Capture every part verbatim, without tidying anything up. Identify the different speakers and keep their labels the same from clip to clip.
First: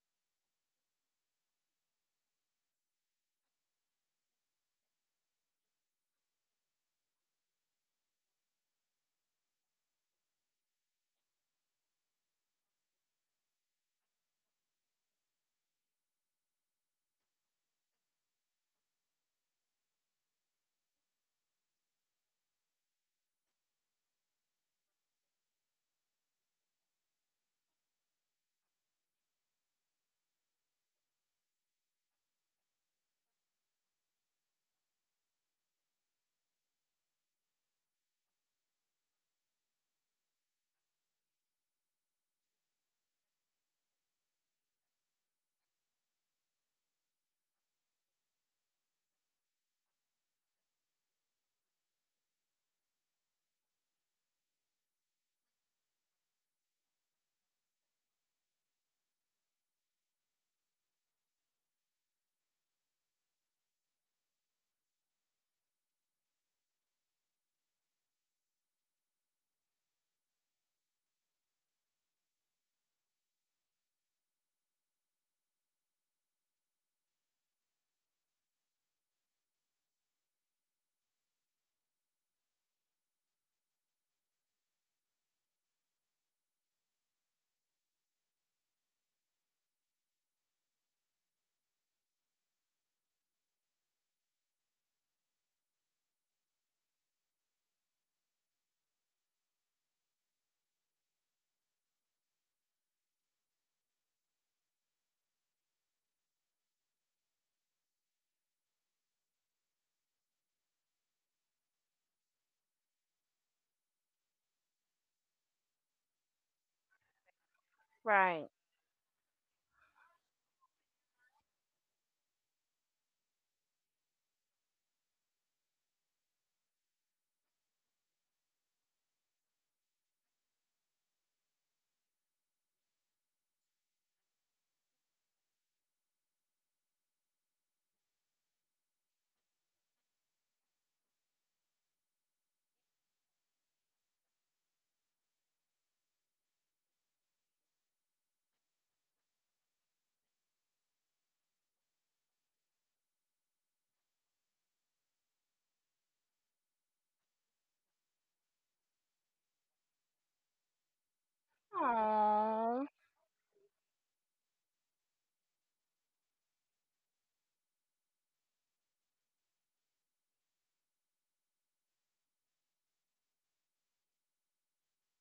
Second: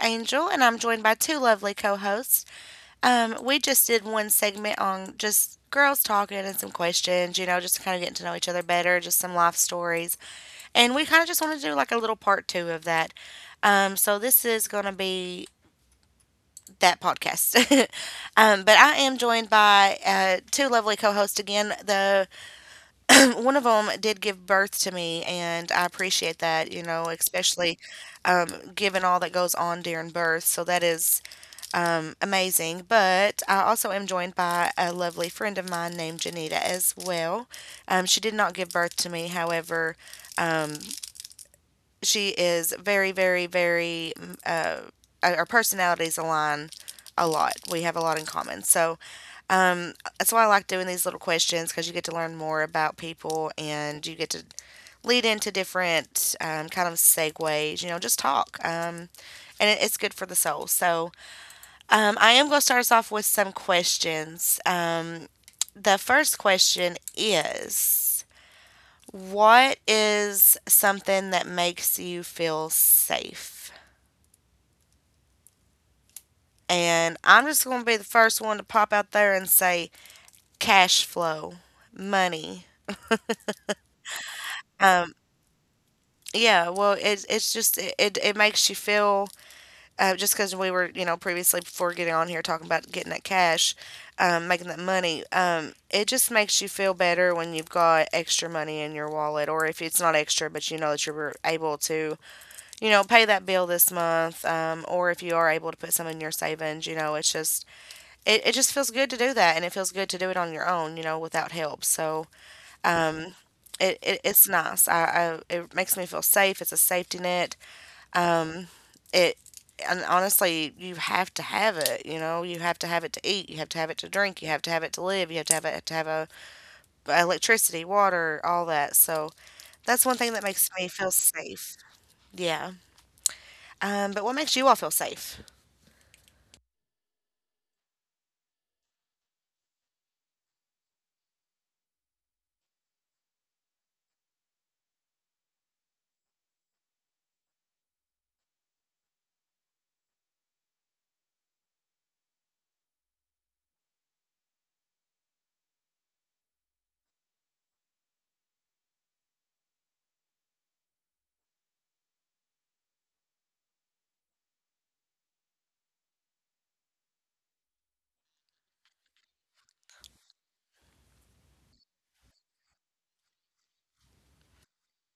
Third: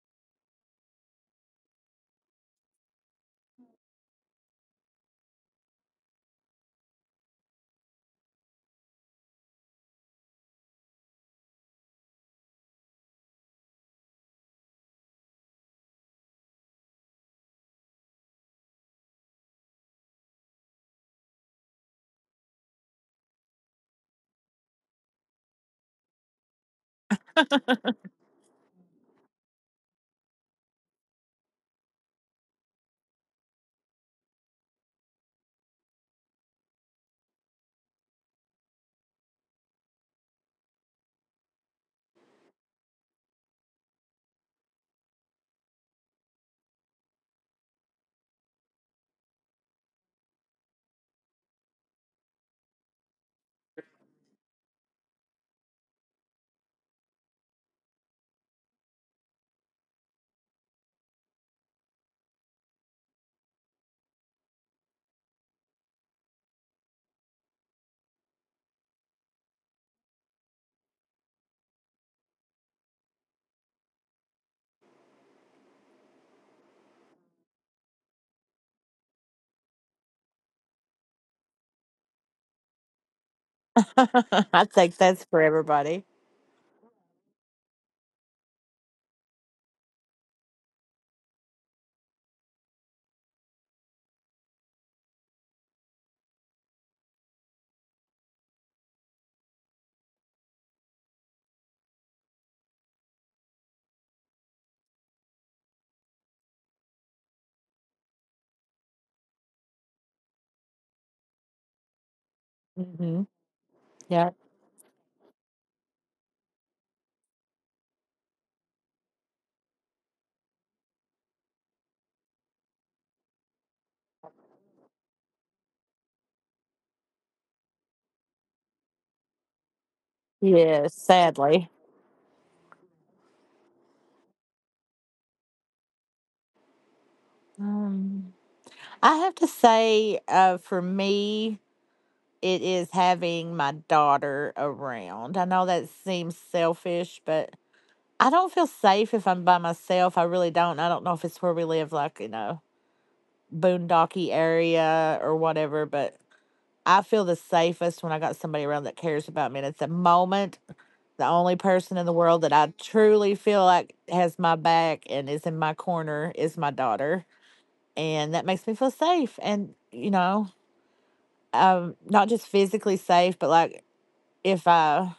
Speaker 1: Angel, and I'm joined by two lovely co hosts. Um, we just did one segment on just girls talking and some questions, you know, just kind of getting to know each other better, just some life stories. And we kind of just want to do like a little part two of that. Um, so this is going to be that podcast. um, but I am joined by uh, two lovely co hosts again. The one of them did give birth to me, and I appreciate that, you know, especially um, given all that goes on during birth. So that is um, amazing. But I also am joined by a lovely friend of mine named Janita as well. Um, she did not give birth to me, however, um, she is very, very, very, mm, uh, our our personalities align a lot. We have a lot in common. So um, that's why I like doing these little questions because you get to learn more about people and you get to lead into different um, kind of segues, you know, just talk. Um, and it, it's good for the soul. So um, I am going to start us off with some questions. Um, the first question is: what is something that makes you feel safe? And I'm just going to be the first one to pop out there and say cash flow, money.
Speaker 2: I think
Speaker 1: Um,
Speaker 2: that's for everybody.
Speaker 1: yeah, well, it, it's just, it, it, it makes you feel uh, just because we were, you know, previously before getting on here talking about getting that cash, um, making that money, um, it just makes you feel better when you've got extra money in your wallet, or if it's not extra, but you know that you're able to, you know, pay that bill this month, um, or if you are able to put some in your savings, you know, it's just, it, it just feels good to do that, and it feels good to do it on your own, you know, without help. So
Speaker 2: Hmm.
Speaker 1: um, it, it
Speaker 2: Yeah.
Speaker 1: it's nice. I, I it makes me feel safe. It's a safety net,
Speaker 3: Right.
Speaker 1: it and honestly you have to have it, you know, you have to have it to eat, you have to have it to drink, you have to have it to live, you have to have it to have a electricity, water, all that. So that's one thing that makes me
Speaker 2: Yes,
Speaker 1: feel
Speaker 2: sadly.
Speaker 1: safe. Yeah. um but what makes you all feel safe?
Speaker 2: Um, I have to say, uh, for me, it is having my daughter around. I know that seems selfish, but I don't feel safe if I'm by myself. I really don't. I don't know if it's where we live, like, you know, boondocky area or whatever, but I feel the safest when I got somebody around that cares about me. And it's a moment The only person in the world that I
Speaker 3: Oh,
Speaker 2: truly feel like has my back and is in my corner is my daughter. And that makes me feel safe. And, you know, um, not just physically safe, but like if I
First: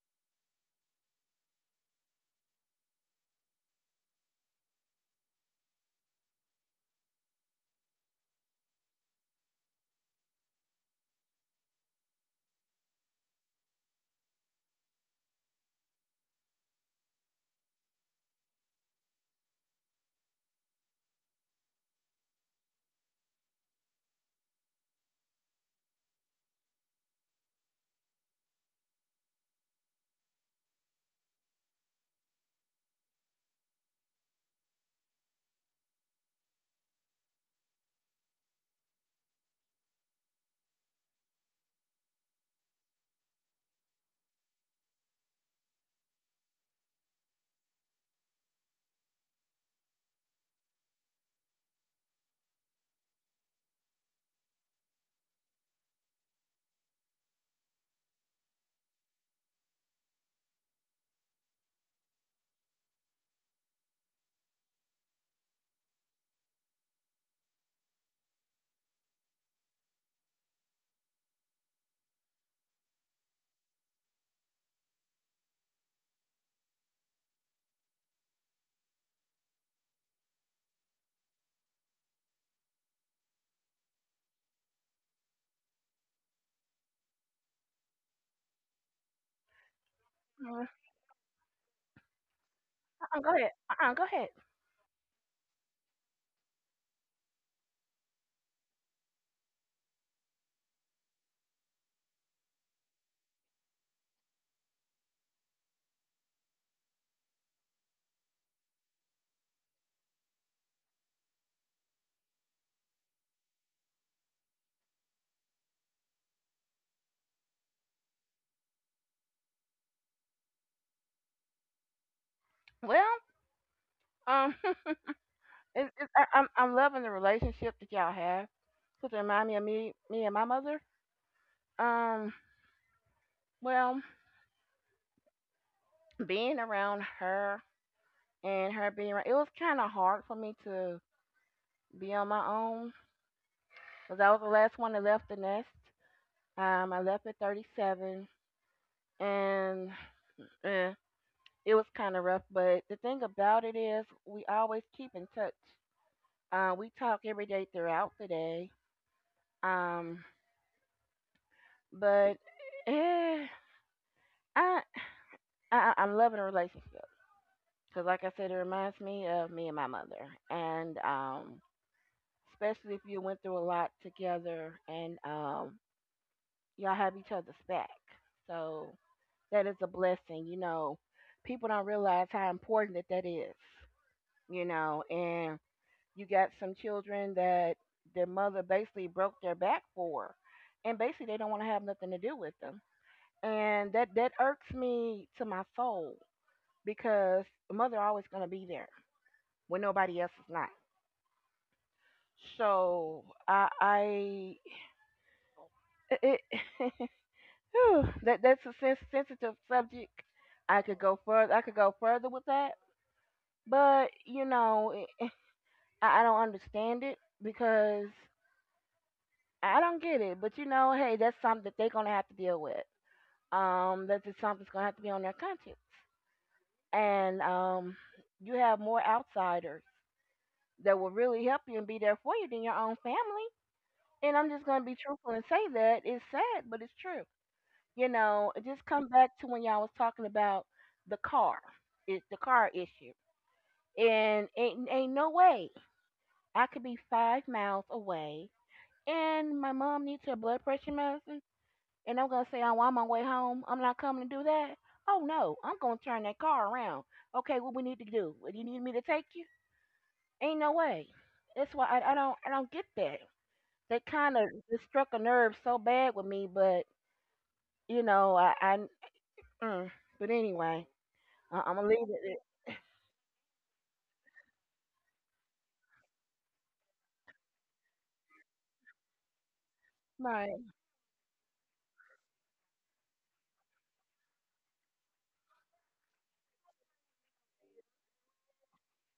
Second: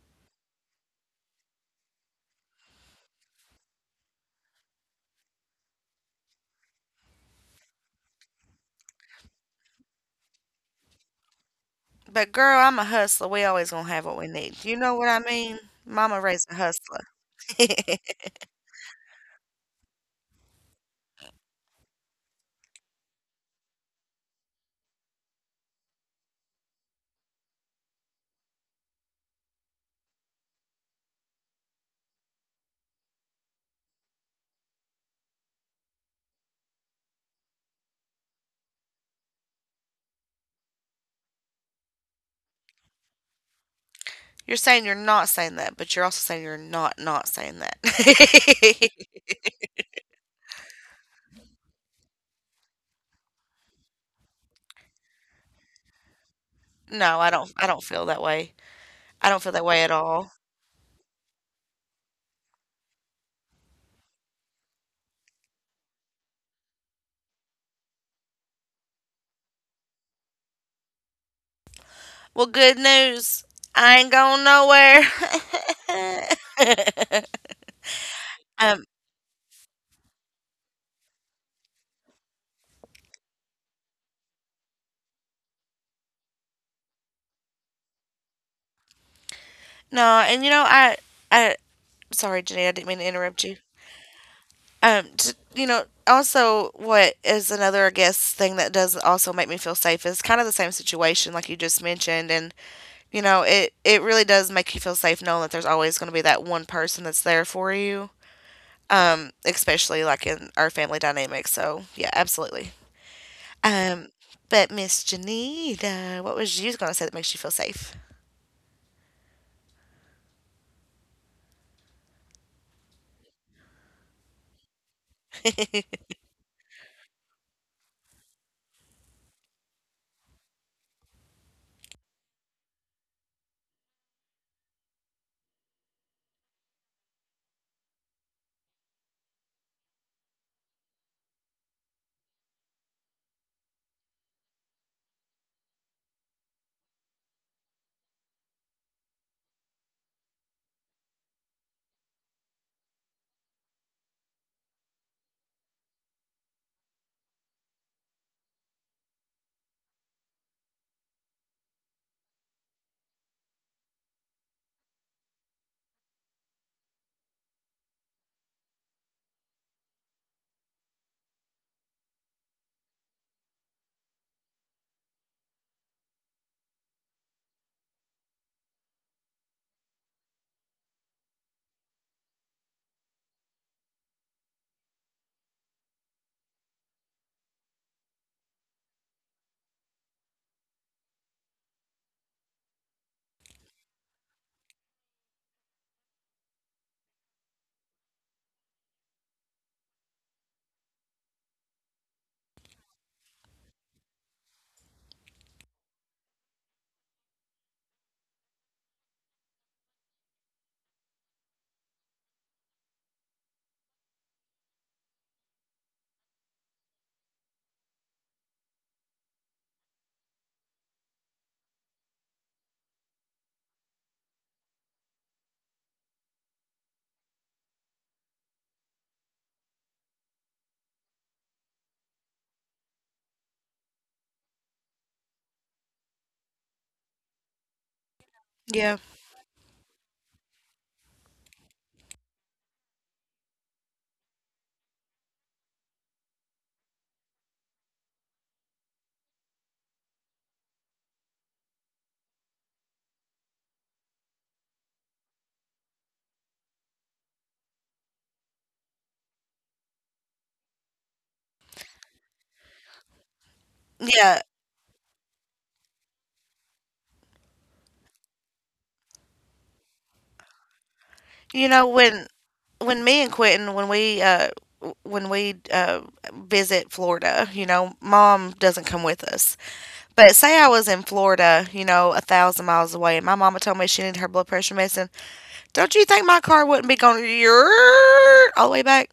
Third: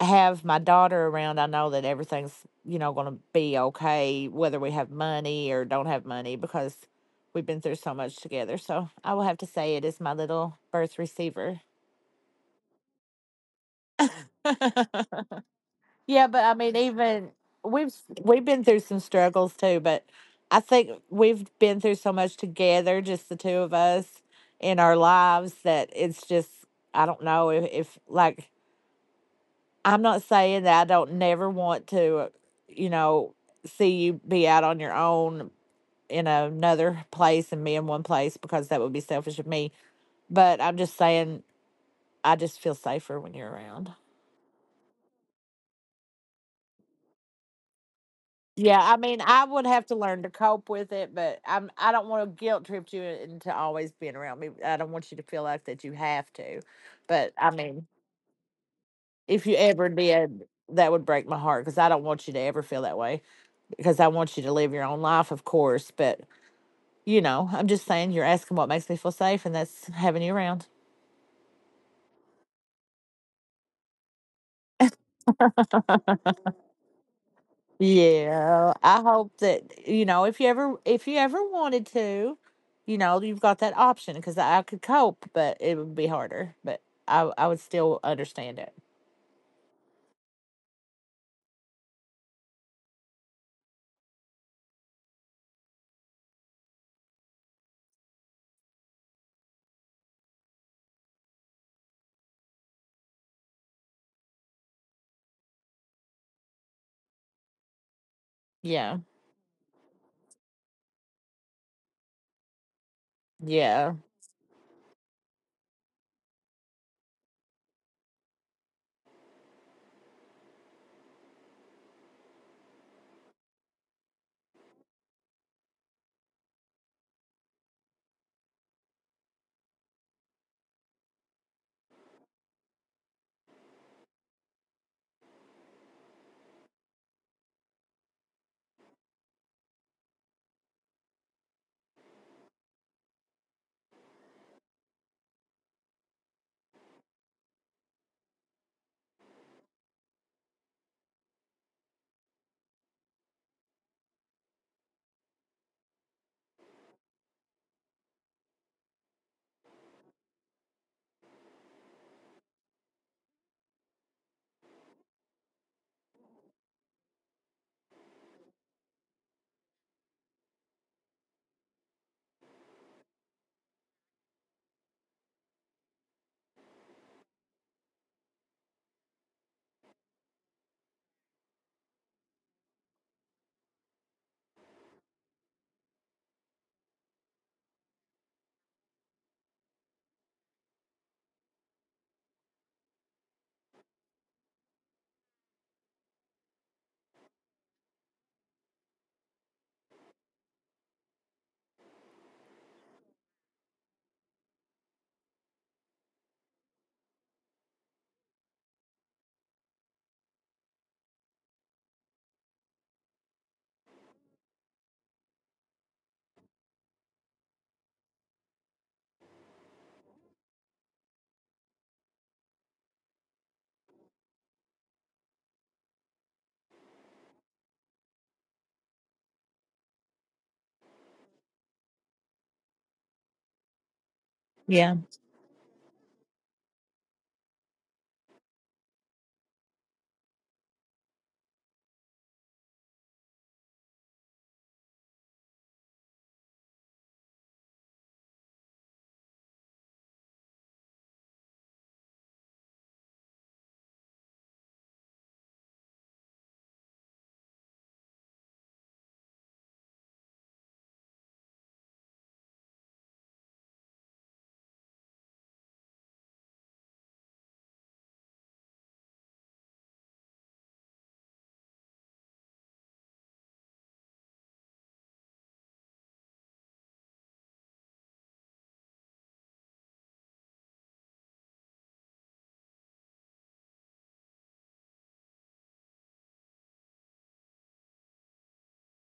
Speaker 2: have my daughter around, I know that everything's, you know, going to be okay, whether we have money or don't have money, because we've been through so much together. So I will have to say it is my little birth receiver.
Speaker 1: But girl, I'm a hustler, we always gonna have what we need, you know what I mean? Mama
Speaker 2: Yeah, but
Speaker 1: raised
Speaker 2: I
Speaker 1: a
Speaker 2: mean,
Speaker 1: hustler.
Speaker 2: even we've we've been through some struggles too, but I think we've been through so much together, just the two of us in our lives, that it's just I don't know if, if like I'm not saying that I don't never want to, you know, see you be out on your own in another place and me in one place because that would be selfish of me. But I'm just saying I just feel safer when you're around.
Speaker 1: You're saying you're not saying that, but you're also saying you're not not saying that.
Speaker 2: Yeah, I mean, I would have to learn to cope with it, but I'm I don't want to guilt trip you into always being around me. I don't want you to feel like that you have to.
Speaker 1: No, i
Speaker 2: But I
Speaker 1: don't i don't
Speaker 2: mean,
Speaker 1: feel that way. I don't
Speaker 2: if
Speaker 1: feel
Speaker 2: you
Speaker 1: that way
Speaker 2: ever
Speaker 1: at all.
Speaker 2: did, that would break my heart because I don't want you to ever feel that way because I want you to live your own life, of course, but you know, I'm just saying you're asking what makes me feel safe and that's having you around.
Speaker 1: Well, good news. I ain't going nowhere.
Speaker 2: Yeah,
Speaker 1: um,
Speaker 2: I hope that you know if you ever if you ever wanted to, you know you've got that option because I could cope, but it would be harder. But I I would still understand it.
Speaker 1: no, and you know,
Speaker 3: uh,
Speaker 1: I, I, sorry, Jenny, I didn't mean to
Speaker 3: go
Speaker 1: interrupt
Speaker 3: ahead.
Speaker 1: you.
Speaker 3: Uh, uh, go ahead.
Speaker 1: Um, t- you know, also, what is another, I guess, thing that does also make me feel safe is kind of the same situation, like you just mentioned, and you know, it it really does make you feel safe knowing that there's always going to be that one person that's there for you.
Speaker 2: Yeah,
Speaker 1: Um, especially like in our family dynamic. So yeah, absolutely.
Speaker 2: yeah,
Speaker 1: Um, but Miss Janita, what was you gonna say that makes you feel safe?
Speaker 3: Well, um, it, it, I, I'm I'm loving the relationship that y'all have. Cause it remind me of me, me and my mother. Um, well, being around her and her being around, it was kind of hard for me to be on my own. Cause I was the last one that left the nest. Um, I left at thirty-seven, and eh, it was kind of rough. But the thing about it is, we always keep in touch. Uh, we talk every day throughout the day. Um, but eh, I, I I'm loving a relationship because, like I said, it reminds me of me and my mother, and um, especially if you went through a lot together and um, y'all have each other's back. So that is a blessing. You know, people don't realize how important that that is. You know, and you got some children that their mother basically broke their back for, and basically they don't want to have nothing to do with them. And that that irks me to my soul because the mother always going to be there when nobody else is not. So I, I it, whew, that that's a sens- sensitive subject. I could go further. I could go further with that, but you know, I, I don't understand it because I don't get it, but you know, hey, that's something that they're gonna have to deal with. Um, that's just something that's gonna have to be on their conscience. And um, you have more outsiders that will really help you and be there for you than your own family. And I'm just gonna be
Speaker 2: yeah.
Speaker 3: truthful and say that it's sad, but it's true. You know, it just
Speaker 1: Yeah,
Speaker 3: come back to when y'all was talking about the car, it's the car issue. And ain't, ain't no way I could be five miles away and my mom needs her blood pressure medicine and I'm gonna say, "Oh, I'm on my way home. I'm not coming to do that." Oh no, I'm gonna turn that car around. Okay, what we need to do? What, you need me to take you? Ain't no way. That's why I, I don't I don't get that. That kind of
Speaker 1: yeah.
Speaker 3: it struck a nerve so bad with me, but you know I, I mm, but anyway I,
Speaker 1: You
Speaker 3: I'm gonna
Speaker 1: know,
Speaker 3: leave it.
Speaker 1: when
Speaker 3: At-
Speaker 1: when me and Quentin, when we uh w- when we uh visit Florida, you know, mom doesn't come with us. But
Speaker 3: Right.
Speaker 1: say I was in Florida, you know, a thousand miles away, and my mama told me she needed her blood pressure medicine. Don't you think my car wouldn't be going all the way back?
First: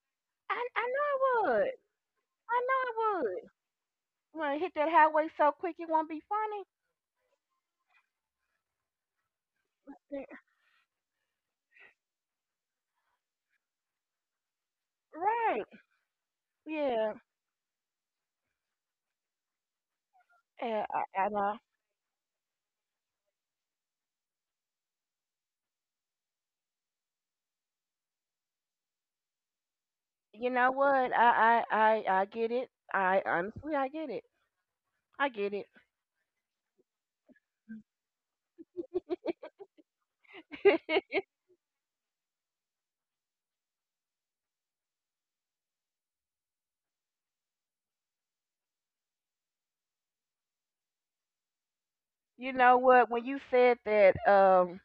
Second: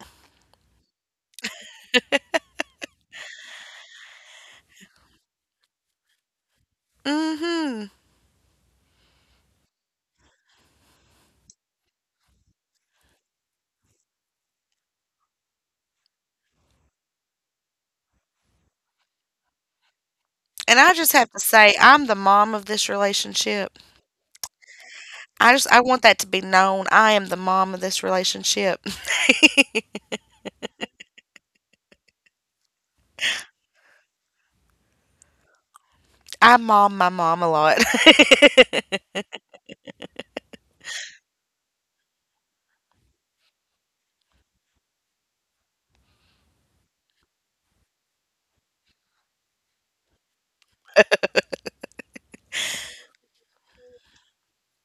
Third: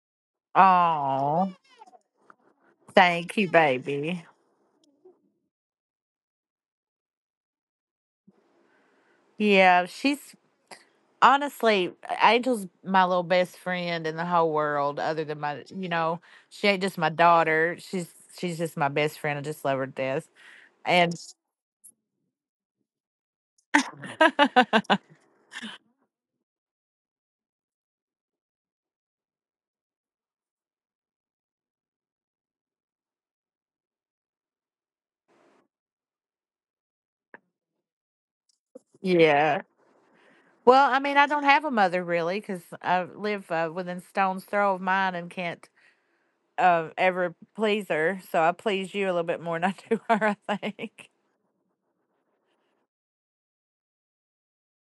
Speaker 3: I I know
Speaker 2: Oh,
Speaker 3: it would. I know it
Speaker 2: thank you,
Speaker 3: would.
Speaker 2: baby.
Speaker 3: I'm gonna hit that highway so quick it won't be funny.
Speaker 1: Mm-hmm.
Speaker 2: Yeah, she's honestly Angel's my little best friend in the whole world, other than my
Speaker 3: Right.
Speaker 2: you know she ain't just my
Speaker 3: Yeah.
Speaker 2: daughter. She's she's just my best friend. I just love her to death.
Speaker 1: And
Speaker 3: Yeah.
Speaker 1: I just
Speaker 2: And
Speaker 3: I,
Speaker 1: have
Speaker 3: I
Speaker 1: to
Speaker 3: know.
Speaker 1: say, I'm the mom of this relationship. I just I want that to be known. I am the mom of this relationship.
Speaker 3: You know what? I I I, I get it. I honestly I get it. I get it.
Speaker 1: I mom my mom a lot.
Speaker 2: yeah. Well, I mean, I don't have a mother really because I live uh, within stone's throw of mine and can't uh, ever please her. So I please you a little bit more than I do her, I think.
Speaker 3: You know what? When you said that, um,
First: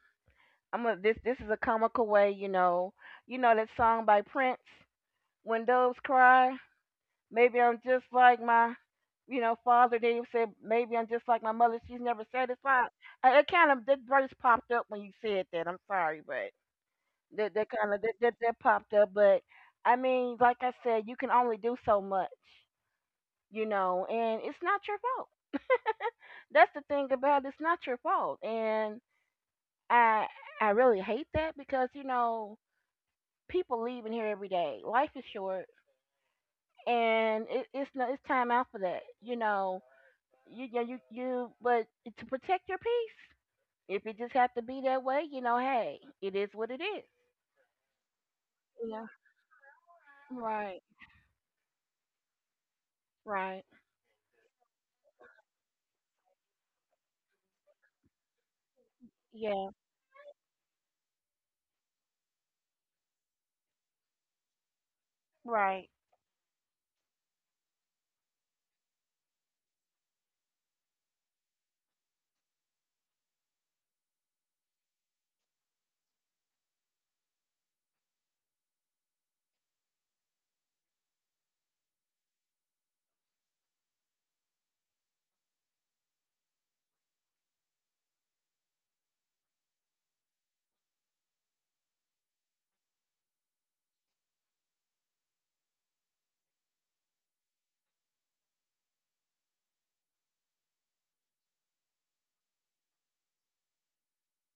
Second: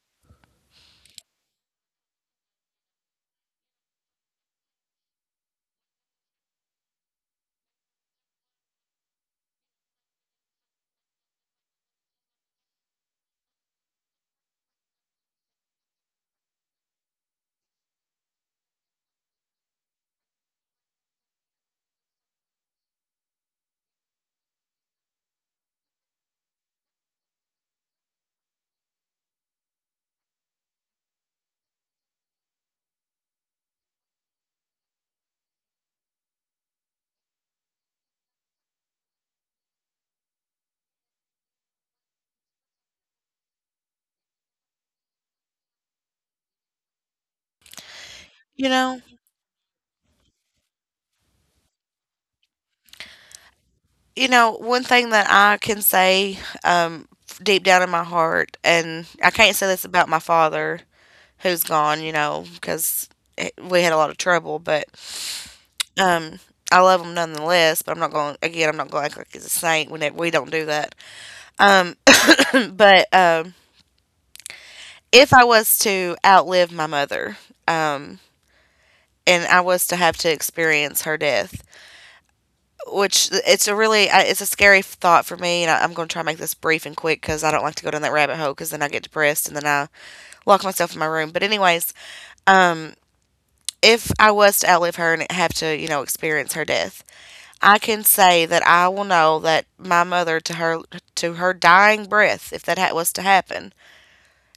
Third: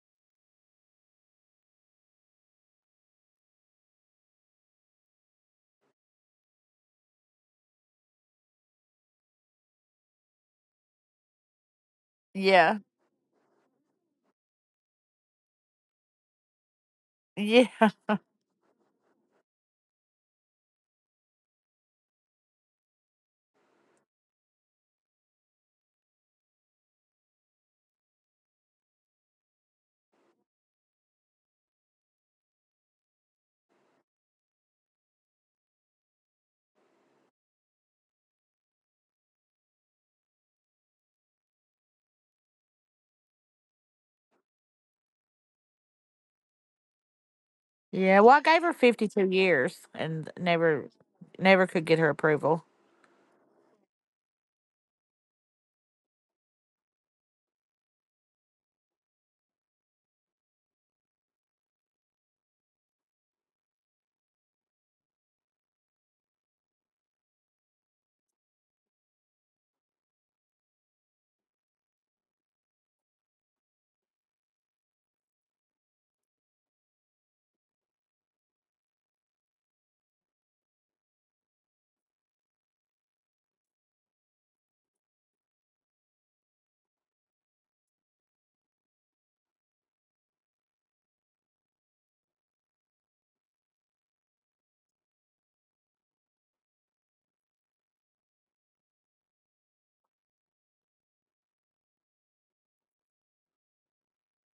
Speaker 3: I'm a, this this is a comical way. You know, you know that song by Prince, "When Doves Cry." Maybe I'm just like my, you know, father. Then he said, maybe I'm just like my mother. She's never
Speaker 2: Yeah.
Speaker 3: satisfied. Uh, It kind of that verse popped up when you said that. I'm sorry, but that that
Speaker 2: Yeah.
Speaker 3: kind of that, that that popped up. But I mean, like I said, you can only do so much you know, and it's not your fault. That's the thing about it, it's not your fault. And I I really hate that because, you know, people leave in here every day. Life is short and it, it's no it's time out for that. You know, you you you, you but to protect your peace. If it just have to be that way, you know, hey, it is what it is.
Speaker 2: Yeah. Well, I gave
Speaker 1: You
Speaker 2: her
Speaker 1: know,
Speaker 3: Yeah.
Speaker 2: fifty-two years and
Speaker 3: Right.
Speaker 2: never, never could get her approval.
Speaker 3: Right.
Speaker 1: you know, one thing that I can say, um deep down in my heart, and I can't say
Speaker 3: Yeah.
Speaker 1: this about my father who's gone, you know, cuz we had a lot of trouble, but
Speaker 3: Right.
Speaker 1: um I love him nonetheless. But I'm not going, again, I'm not going to act like he's a saint when it, we don't do that. Um but um if I was to outlive my mother, um. and I was to have to experience her death. Which it's a really I- it's a scary thought for me, and I, I'm going to try to make this brief and quick because I don't like to go down that rabbit hole because then I get depressed and then I lock myself in my room. But anyways, um, if I was to outlive her and have to, you know, experience her death, I can say that I will know that my mother, to her, to her dying breath, if that ha- was to happen,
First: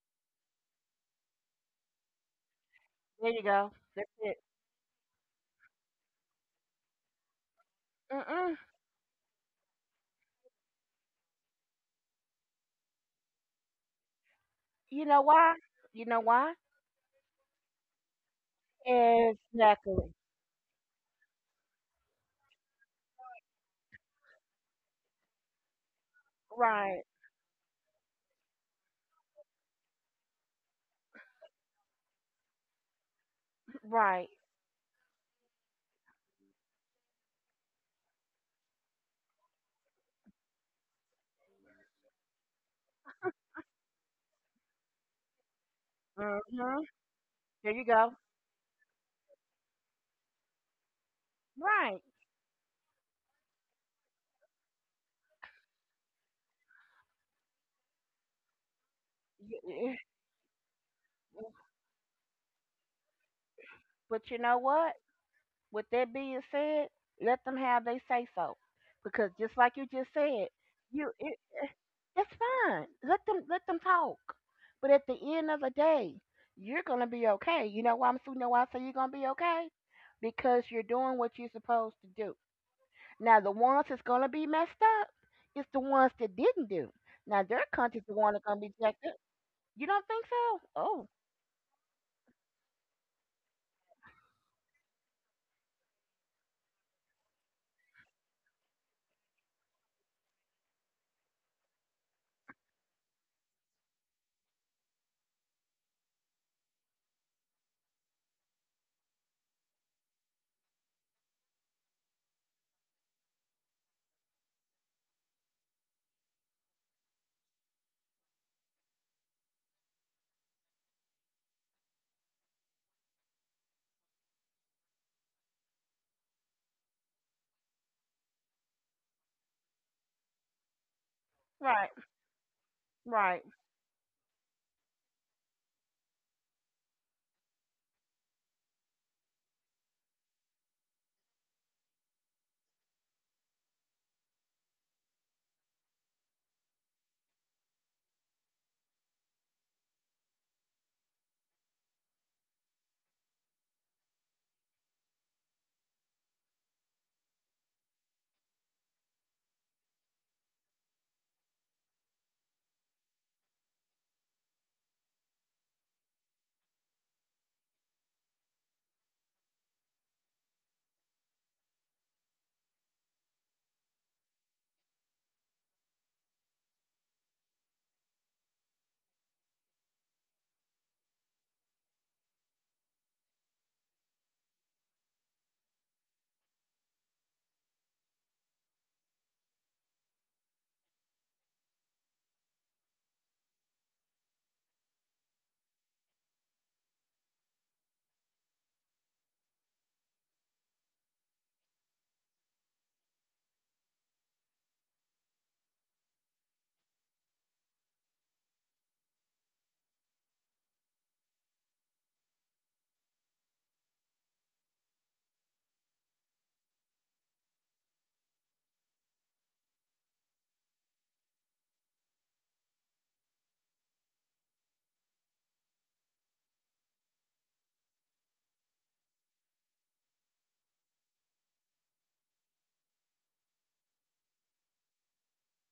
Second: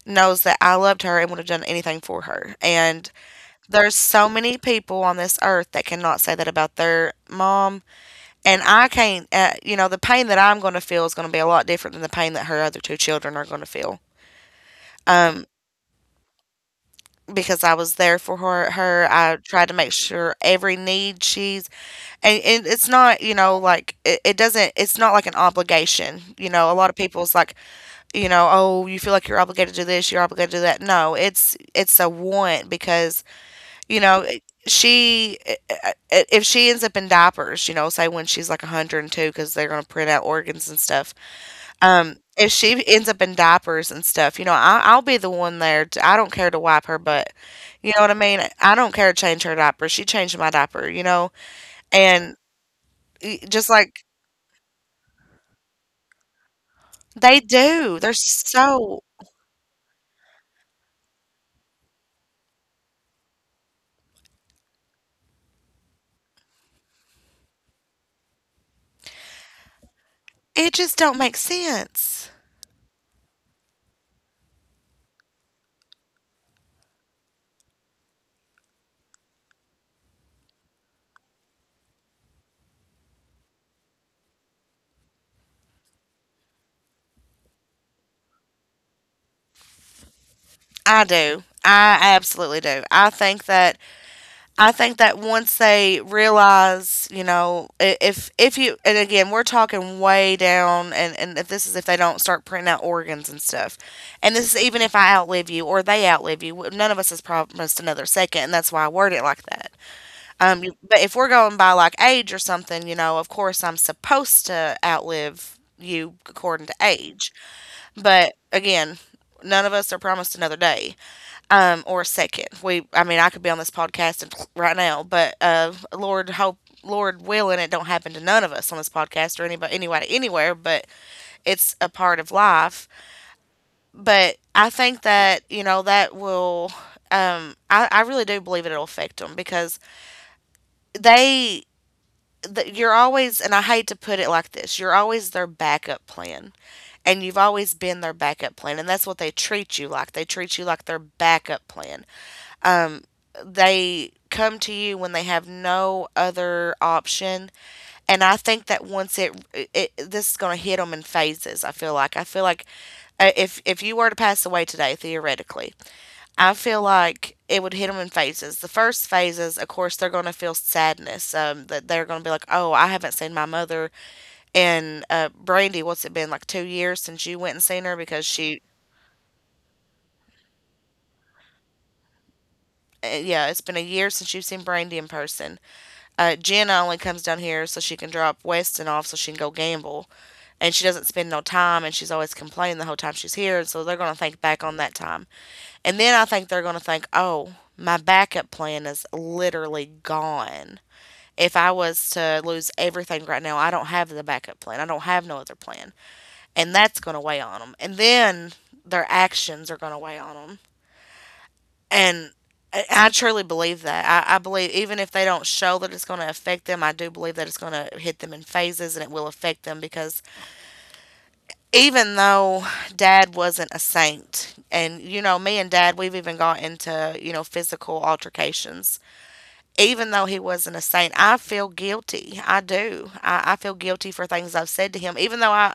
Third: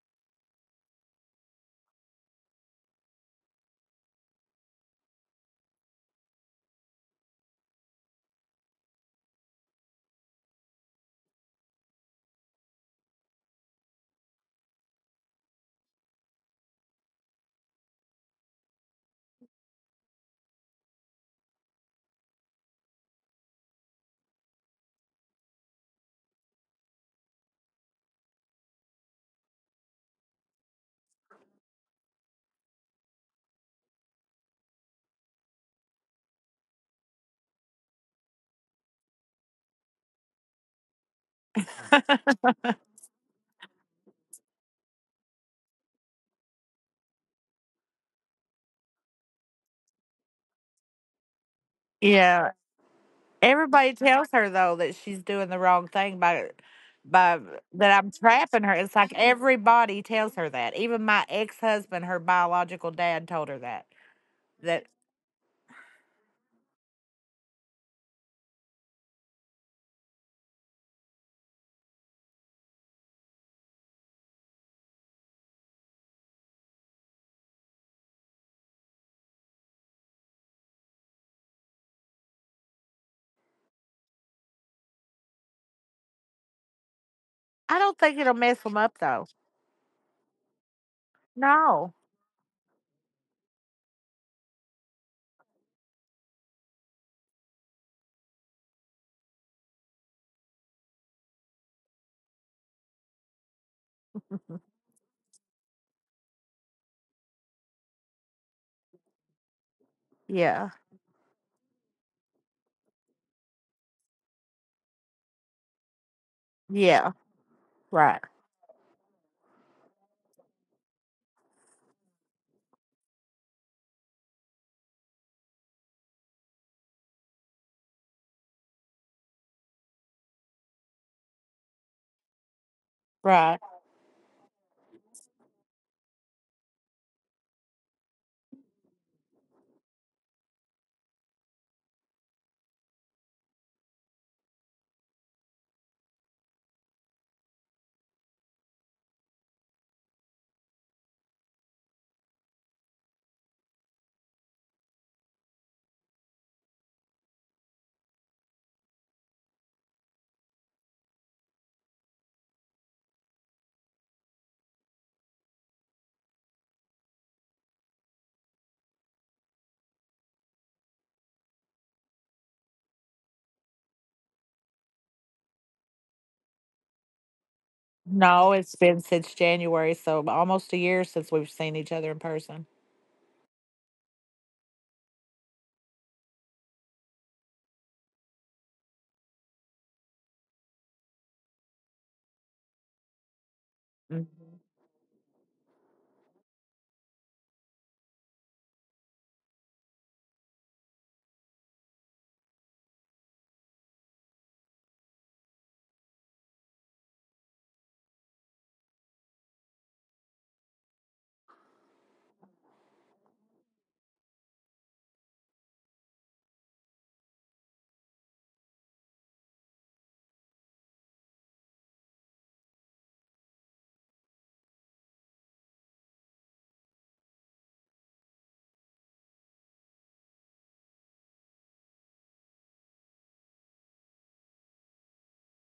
Speaker 1: knows that I loved her and would have done anything for her. And
Speaker 3: There you go.
Speaker 1: there's
Speaker 3: That's
Speaker 1: so
Speaker 3: it.
Speaker 1: many people on this earth that cannot say that about their mom,
Speaker 3: Mm-mm.
Speaker 1: and I can't, uh, you know, the pain that I'm going to feel is going to be a lot different than the pain that her other two children are going to feel.
Speaker 3: You know
Speaker 1: Um,
Speaker 3: why? You know why?
Speaker 1: because I was there for her, her, I tried to make
Speaker 3: Exactly.
Speaker 1: sure every need she's, and, and it's not, you know, like it, it doesn't, it's not like an obligation. You know, a lot of
Speaker 3: Right.
Speaker 1: people's like, you know, oh, you feel like you're obligated to do this, you're obligated to do that. No, it's, it's a want because, you know,
Speaker 3: Right.
Speaker 1: it- she, i- i- if she ends up in diapers, you know, say when she's like one hundred two, because they're going to print out organs and stuff. Um, if she ends up in diapers and stuff, you know, I, I'll be the one there. To, I don't care to
Speaker 3: Mhm.
Speaker 1: wipe her butt.
Speaker 3: There you
Speaker 1: You know what
Speaker 3: go.
Speaker 1: I mean? I don't care to change her diaper. She changed my diaper, you know?
Speaker 3: Right.
Speaker 1: And
Speaker 2: yeah.
Speaker 1: y- just
Speaker 2: Everybody
Speaker 1: like
Speaker 2: tells her though that she's doing the wrong thing by,
Speaker 1: they
Speaker 2: by
Speaker 1: do,
Speaker 2: that I'm
Speaker 1: they're
Speaker 2: trapping her. It's
Speaker 1: so,
Speaker 2: like
Speaker 3: Y- y-
Speaker 2: everybody tells her that. Even my ex husband, her biological dad, told her that.
Speaker 3: But you know
Speaker 2: That
Speaker 3: what? With that being said, let them have they say so, because just like you just said,
Speaker 1: it just
Speaker 3: you
Speaker 1: don't make
Speaker 3: it,
Speaker 1: sense.
Speaker 3: it's fine. Let them let them talk. But at the end of the day, you're gonna be okay. You know why I'm you know why I say you're gonna be okay? Because you're doing what you're supposed to do. Now the ones that's gonna be messed up is the ones that didn't do. Now their
Speaker 2: I don't
Speaker 3: country's the
Speaker 2: think it'll
Speaker 3: one that's gonna
Speaker 2: mess
Speaker 3: be
Speaker 2: them up
Speaker 3: jacked up.
Speaker 2: though.
Speaker 3: You don't think so?
Speaker 1: I
Speaker 3: Oh
Speaker 1: do.
Speaker 2: No.
Speaker 1: I absolutely do. I think that I think that once they realize, you know, i- if if you, and again we're talking way down, and and if this is if they don't start printing out organs and stuff, and this is even if I outlive you or they outlive you, w- none of us has promised another second, and that's why I word it like that. Um,
Speaker 2: Yeah.
Speaker 1: you, but if we're going by like age or something, you know, of course I'm supposed to outlive you according to
Speaker 2: Yeah.
Speaker 1: age,
Speaker 2: Right.
Speaker 1: but again, none of us are promised another day, um, or second. We, I mean, I could be on this podcast and right now, but uh, Lord hope, Lord willing, it don't happen to none of us on this podcast or anybody, anybody, anywhere. But it's a
Speaker 3: right,
Speaker 1: part of life.
Speaker 3: right,
Speaker 2: Right.
Speaker 1: But I think that, you know, that will. Um, I, I really do believe it'll affect them because they, th you're always, and I hate to put it like this, you're always their backup plan, and you've always been their backup plan, and that's what they treat you like, they treat you like their backup plan. They come to you when they have no other option. And I think that once it, it, this is going to hit them in phases. i feel like I feel like, uh, if if you were to pass away today, theoretically, I feel like it would hit them in phases. The first phases, of course, they're going to feel sadness, um, that they're going to be like, oh, I haven't seen my mother. And uh, Brandy, what's it been, like two years since you went and seen her? Because
Speaker 2: No,
Speaker 1: she,
Speaker 2: it's been since January, so almost a year since we've seen each other in person.
Speaker 1: uh, yeah, it's been a year since you've seen Brandy in person. Uh, Jen only comes down here so she can drop Weston off so she can go gamble. And she doesn't spend no time and she's always complaining the whole time she's here. And so they're going to think
Speaker 2: Mhm.
Speaker 1: back on that time. And then I think they're going to think, oh, my backup plan is literally gone. If I was to lose everything right now, I don't have the backup plan. I don't have no other plan. And that's going to weigh on them. And then their actions are going to weigh on them, and I I truly believe that. I, I believe even if they don't show that it's going to affect them, I do believe that it's going to hit them in phases, and it will affect them because even though Dad wasn't a saint, and you know, me and Dad, we've even got into, you know, physical altercations, even though he wasn't a saint, I feel guilty. I do. I, I feel guilty for things I've said to him, even though I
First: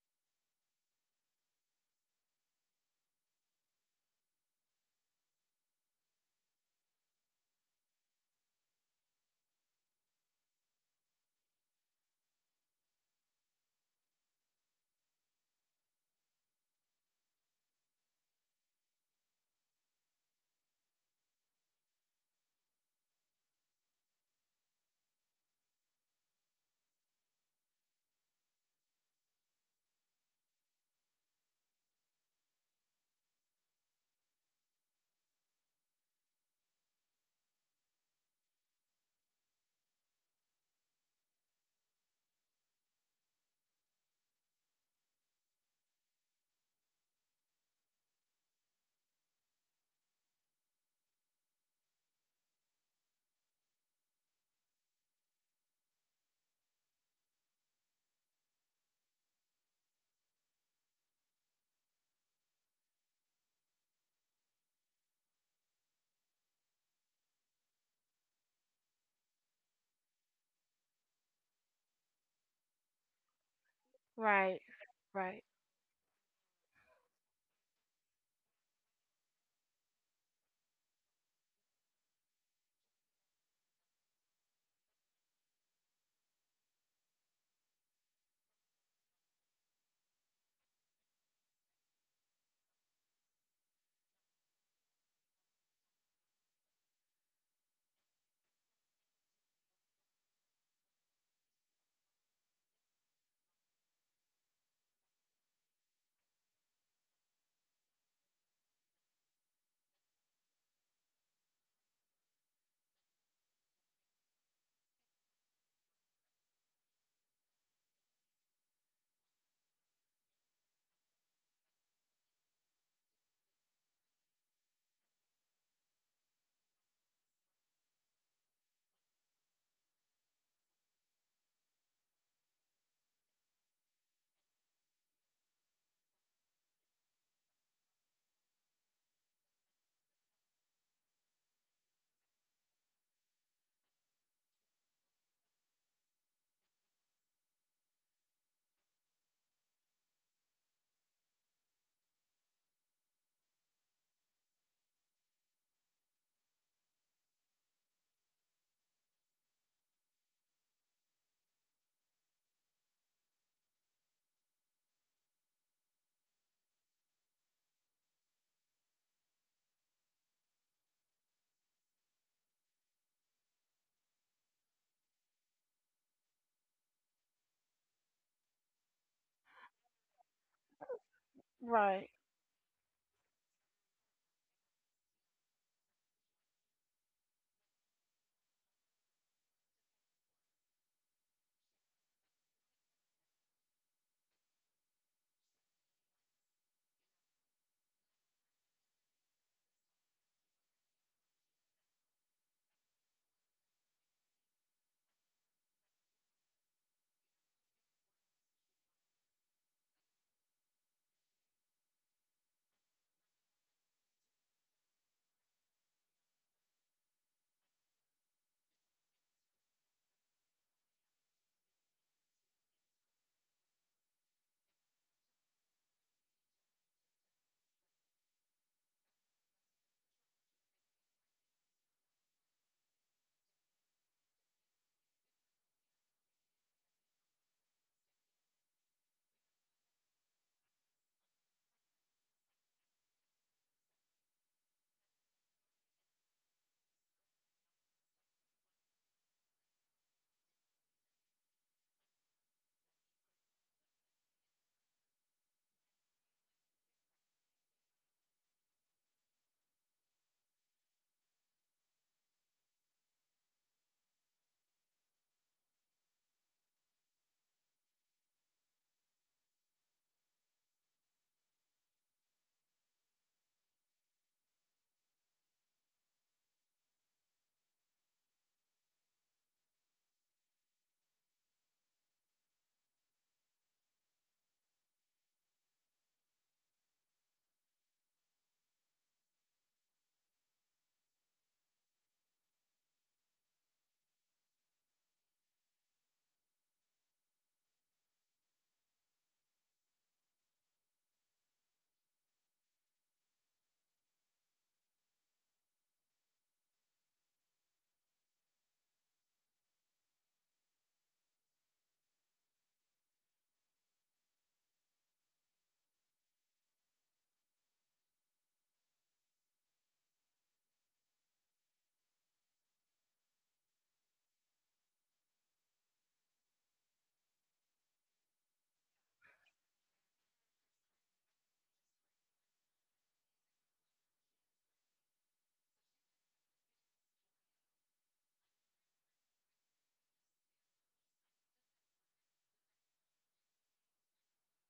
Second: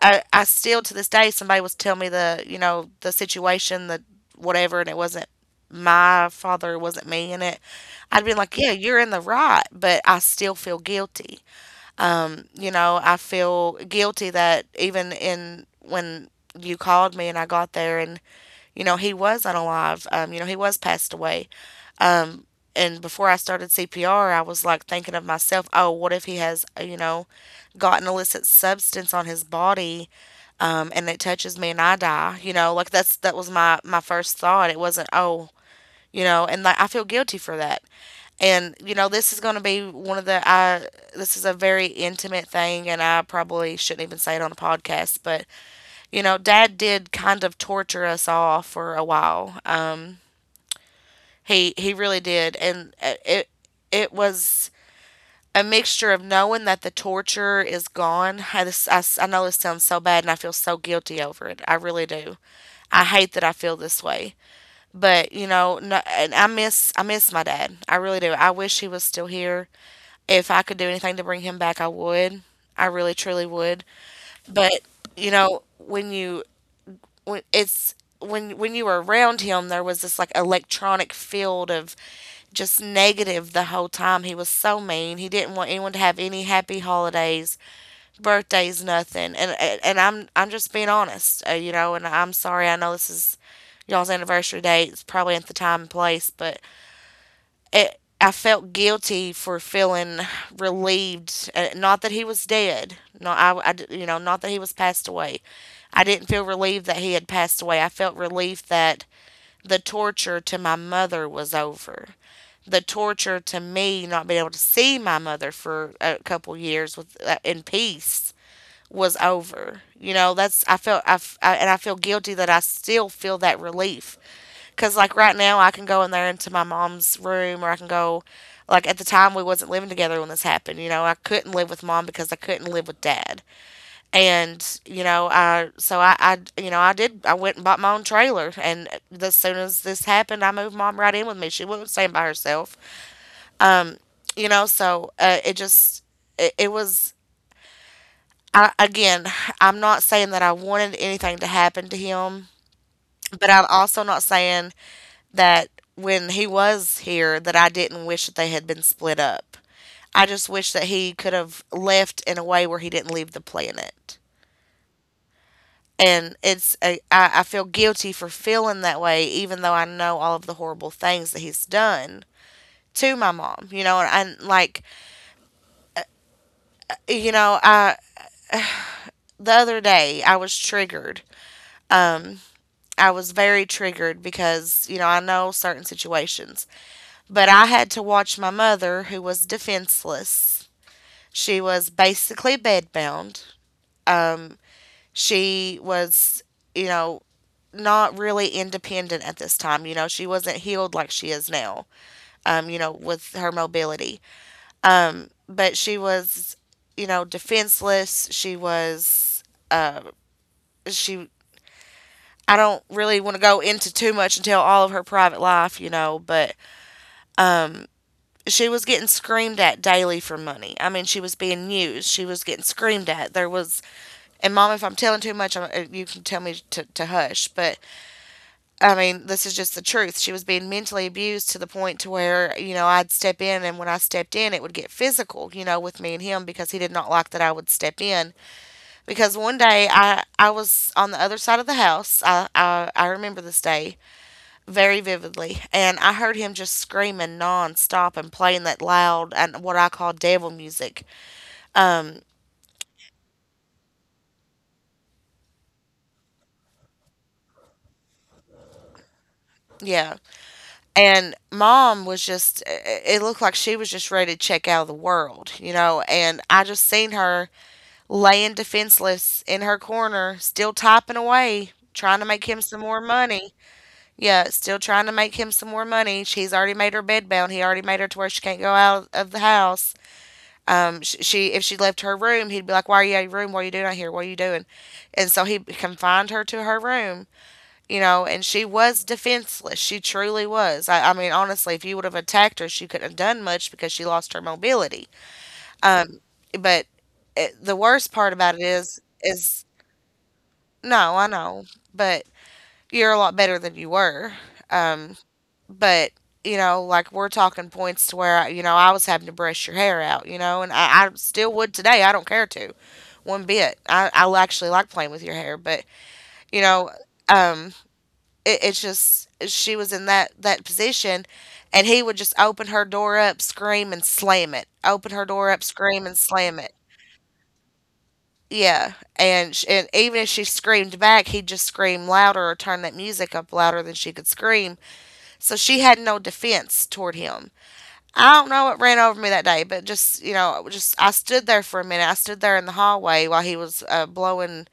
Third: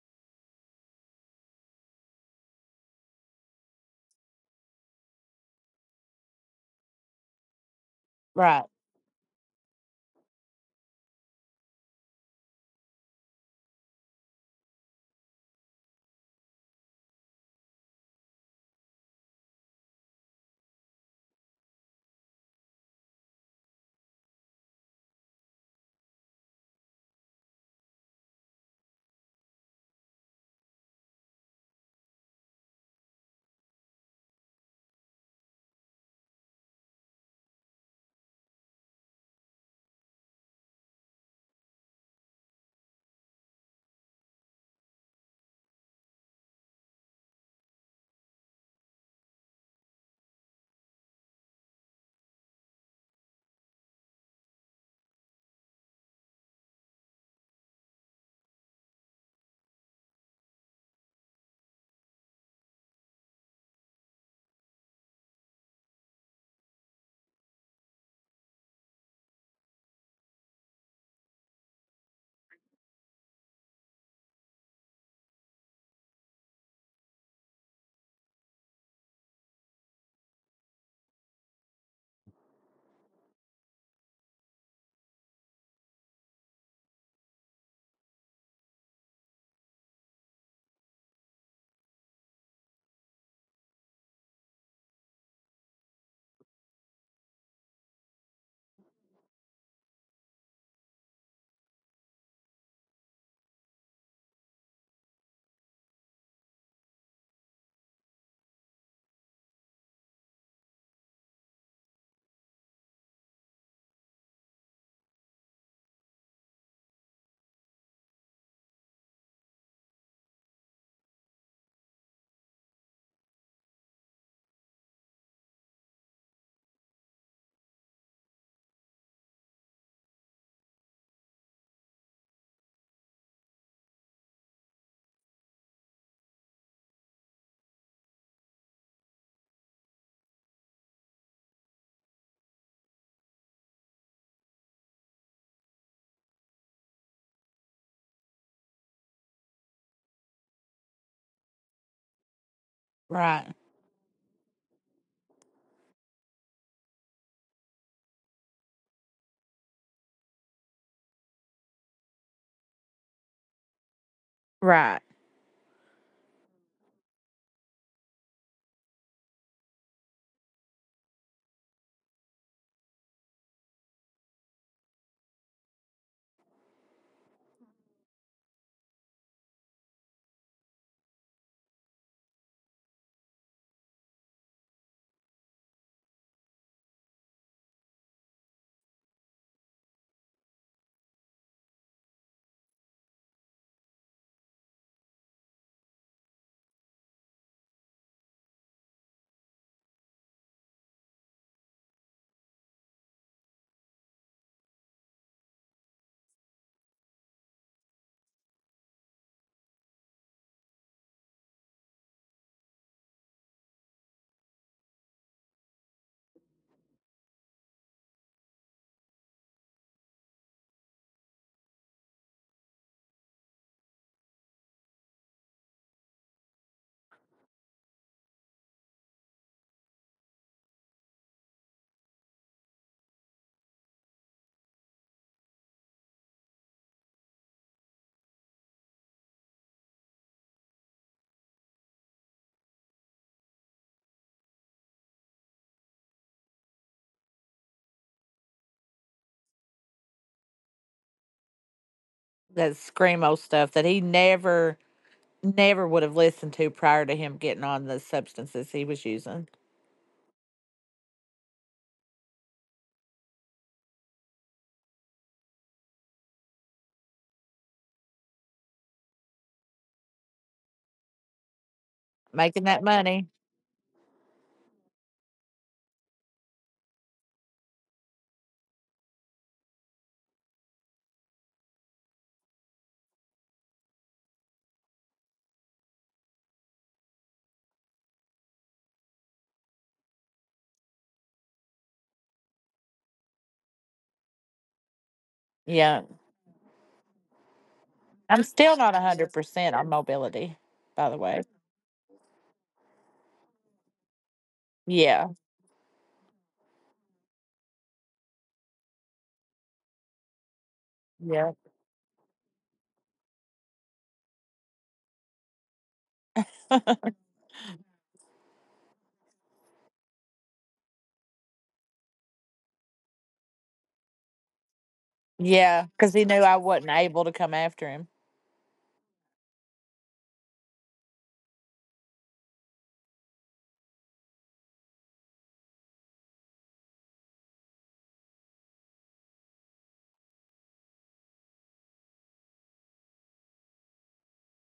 Speaker 1: I, I still to this day, somebody was telling me the you know the situation, the whatever, and it wasn't my father, it wasn't me in it. I'd been like,
Speaker 2: Right.
Speaker 1: yeah, you're in the right, but I still feel guilty. um you know I feel guilty that even in when you called me and I got there, and you know he was unalive. Um you know he was passed away. um and before I started CPR, I was like, thinking of myself, oh, what if he has, uh, you know got an illicit substance on his body um, and it touches me and I die. You know, like, that's that was my my first thought. It wasn't, oh, you know, and like, I feel guilty for that. And, you know, this is going to be one of the I this is a very intimate thing, and I probably shouldn't even say it on a podcast. But, you know, Dad did kind of torture us all for a while. Um, he he really did, and uh, it it was a mixture of knowing that the torture is gone. I, this, I, s- I know this sounds so bad, and I feel so guilty over it. I really do. I hate that I feel this way. But, you know, no, and I miss I miss my dad. I really do. I wish he was still here. If I could do anything to bring him back, I would. I really truly would.
Speaker 3: right,
Speaker 1: But, you
Speaker 3: right,
Speaker 1: know, when you when it's when when you were around him, there was this like electronic field of just negative. The whole time, he was so mean. He didn't want anyone to have any happy holidays, birthdays, nothing. And and i'm i'm just being honest. Uh, you know and I'm sorry, I know this is y'all's anniversary date, it's probably at the time and place, but it, I felt guilty for feeling relieved. Uh, Not that he was dead. No, I, I d- you know, not that he was passed away. I didn't feel relieved that he had passed away. I felt relief that the torture to my mother was over. The torture to me not being able to see my mother for a couple years with, uh, in peace, was over. You know, that's I felt I, f- I- and I feel guilty that I still feel that relief because, like, right now I can go in there into my mom's room, or I can go — like, at the time we wasn't living together when this happened. You know, I couldn't live with mom because I couldn't live with dad. And, you know, I, so I, I, you know, I did, I went and bought my own trailer. And as soon as this happened, I moved mom right in with me. She wasn't staying by herself, you know, so, uh, it just, it, it was, I, again, I'm not saying that I wanted anything to happen to him, but
Speaker 2: Right.
Speaker 1: I'm also not saying that when he was here that I didn't wish that they had been split up. I just wish that he could have left in a way where he didn't leave the planet.
Speaker 2: Right.
Speaker 1: And it's a — I, I feel guilty for feeling that way, even though I know all of the horrible things that he's done to my mom. You know, and, and like, you know, I the other day I was triggered.
Speaker 3: right.
Speaker 1: I was very triggered, because, you know, I know certain situations, but I had to watch my mother, who was defenseless. She was basically bedbound. Um, She was, you know, not really independent at this time. You know, she wasn't healed like she is now, um, you know, with her mobility. But she was, you know, defenseless. She was, she, I don't really want to go into too much and tell all of her private life, you know, but she was getting screamed at daily for money. I mean, she was being used. She was getting screamed at. There was, and mom, if I'm telling too much, I'm, uh, you can tell me to, to hush. But I mean, this is just the truth. She was being mentally abused to the point to where, you know I'd step in, and when I stepped in, it would get physical. You know, with me and him, because he did not like that I would step in. Because one day I I was on the other side of the house. I I, I remember this day very vividly, and I heard him just screaming nonstop and playing that loud and what I call devil music.
Speaker 2: That screamo stuff that he never, never would have listened to prior to him getting on the substances he was using,
Speaker 1: Yeah, and mom was just — it looked like she was just ready to check out of the world, you know, and I just seen her laying defenseless in her corner, still typing away, trying to make him
Speaker 2: making
Speaker 1: some
Speaker 2: that
Speaker 1: more
Speaker 2: money.
Speaker 1: money. Yeah, still trying to make him some more money. She's already made her bed bound. He already made her to where she can't go out of the house. Um, sh- she, if she left her room, he'd be like, "Why are you out of your room? What are you doing out here? What are you doing?" And so he confined her to her room, you know. And she was defenseless. She truly was. I, I mean, honestly, if you would have attacked her, she couldn't have done much, because she lost her mobility.
Speaker 2: Yeah.
Speaker 1: But it, the worst part
Speaker 2: I'm
Speaker 1: about it
Speaker 2: still not
Speaker 1: is is
Speaker 2: one hundred percent on mobility, by
Speaker 1: no,
Speaker 2: the
Speaker 1: I
Speaker 2: way.
Speaker 1: know, but you're a lot better than you were. Um,
Speaker 2: Yeah.
Speaker 1: but, you know, like, we're talking points to where, you know I was having to brush your hair out, you know, and I, I still
Speaker 2: Yeah.
Speaker 1: would today. I don't care to, one bit. I I actually like playing with your hair, but, you know, um, it, it's just, she was in that that position, and he would just open her door up, scream and slam it. Open her door up,
Speaker 2: Yeah.
Speaker 1: scream
Speaker 2: Because
Speaker 1: and
Speaker 2: he knew
Speaker 1: slam
Speaker 2: I
Speaker 1: it.
Speaker 2: wasn't able to come after him.
Speaker 1: Yeah, and sh- and even if she screamed back, he'd just scream louder or turn that music up louder than she could scream. So she had no defense toward him. I don't know what ran over me that day, but just, you know, just I stood there for a minute. I stood there in the hallway while he was, uh, blowing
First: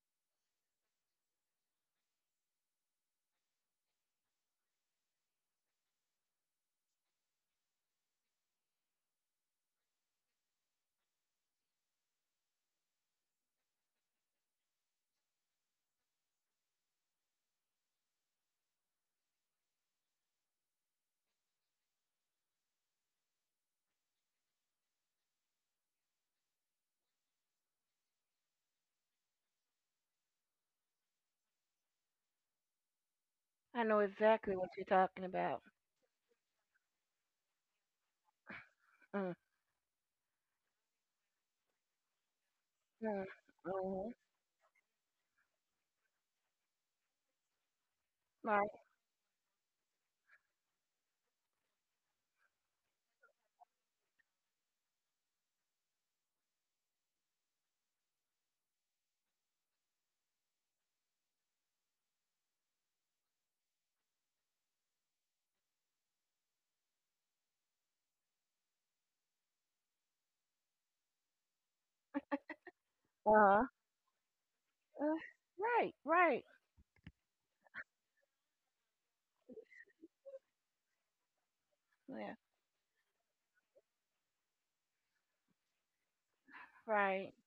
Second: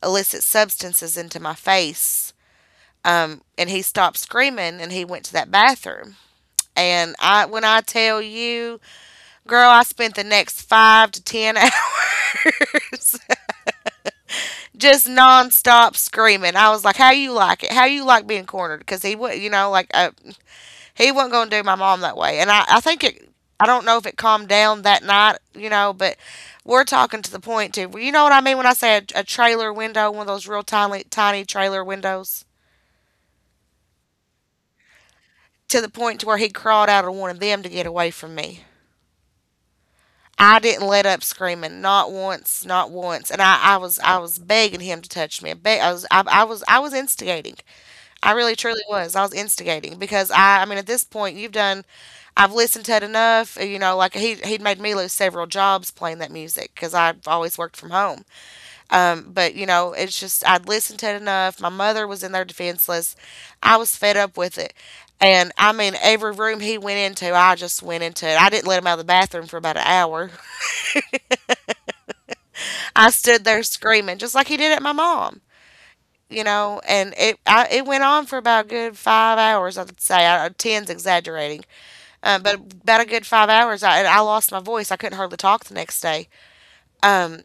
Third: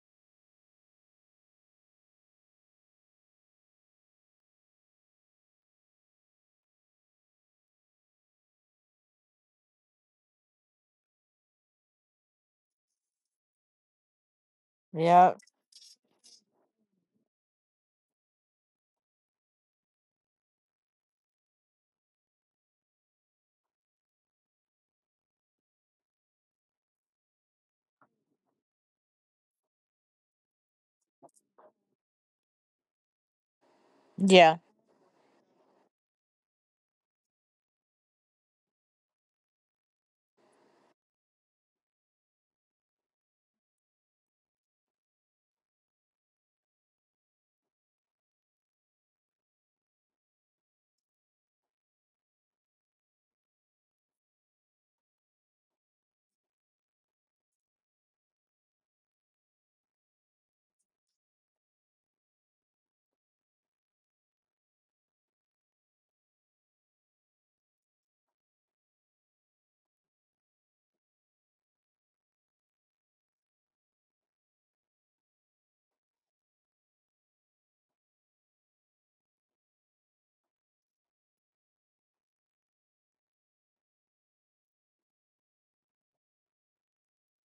Speaker 1: illicit substances into my face. Um, and he stopped screaming and he went to that bathroom. And I, when I tell you, girl, I spent the next five to ten hours just
Speaker 2: Yeah.
Speaker 1: nonstop screaming. I was like, how you like it? How you like being cornered? Because he would, you know, like, uh, he wasn't going to do my mom that way. And I, I think it, I don't know if it calmed down that night, you know, but we're talking to the point to, well, you know what I mean, when I say a, a trailer window, one of those real tiny, tiny trailer windows,
Speaker 3: I know exactly
Speaker 2: Yeah.
Speaker 3: what you're talking about.
Speaker 1: to the point to where he crawled out of one of them to get away from me.
Speaker 3: Mm,
Speaker 1: I didn't let up screaming, not once, not
Speaker 3: mm,
Speaker 1: once, and I, I was
Speaker 3: mm,
Speaker 1: I was begging him to touch me. I, beg, I was I, I was I was instigating. I really
Speaker 3: right,
Speaker 1: truly was. I was instigating, because I I mean, at this point, you've done — I've listened to it enough, you know, like, he he'd made me lose several jobs playing that music, cuz I've always worked from home. Um but, you know, it's just, I'd listened to it enough. My mother was in there defenseless. I was fed up with it. And I mean, every room he went into, I just went into it. I didn't let him out of the bathroom for about an hour. I
Speaker 3: uh,
Speaker 1: stood
Speaker 3: uh,
Speaker 1: there screaming just like he did at my mom.
Speaker 3: right, right,
Speaker 1: You know, and it I, it went on for about a good five hours. I'd say — I, uh, ten's exaggerating,
Speaker 3: yeah,
Speaker 1: uh, but about a good five hours. I and I lost my voice. I couldn't hardly talk the next day.
Speaker 3: right,
Speaker 1: Um,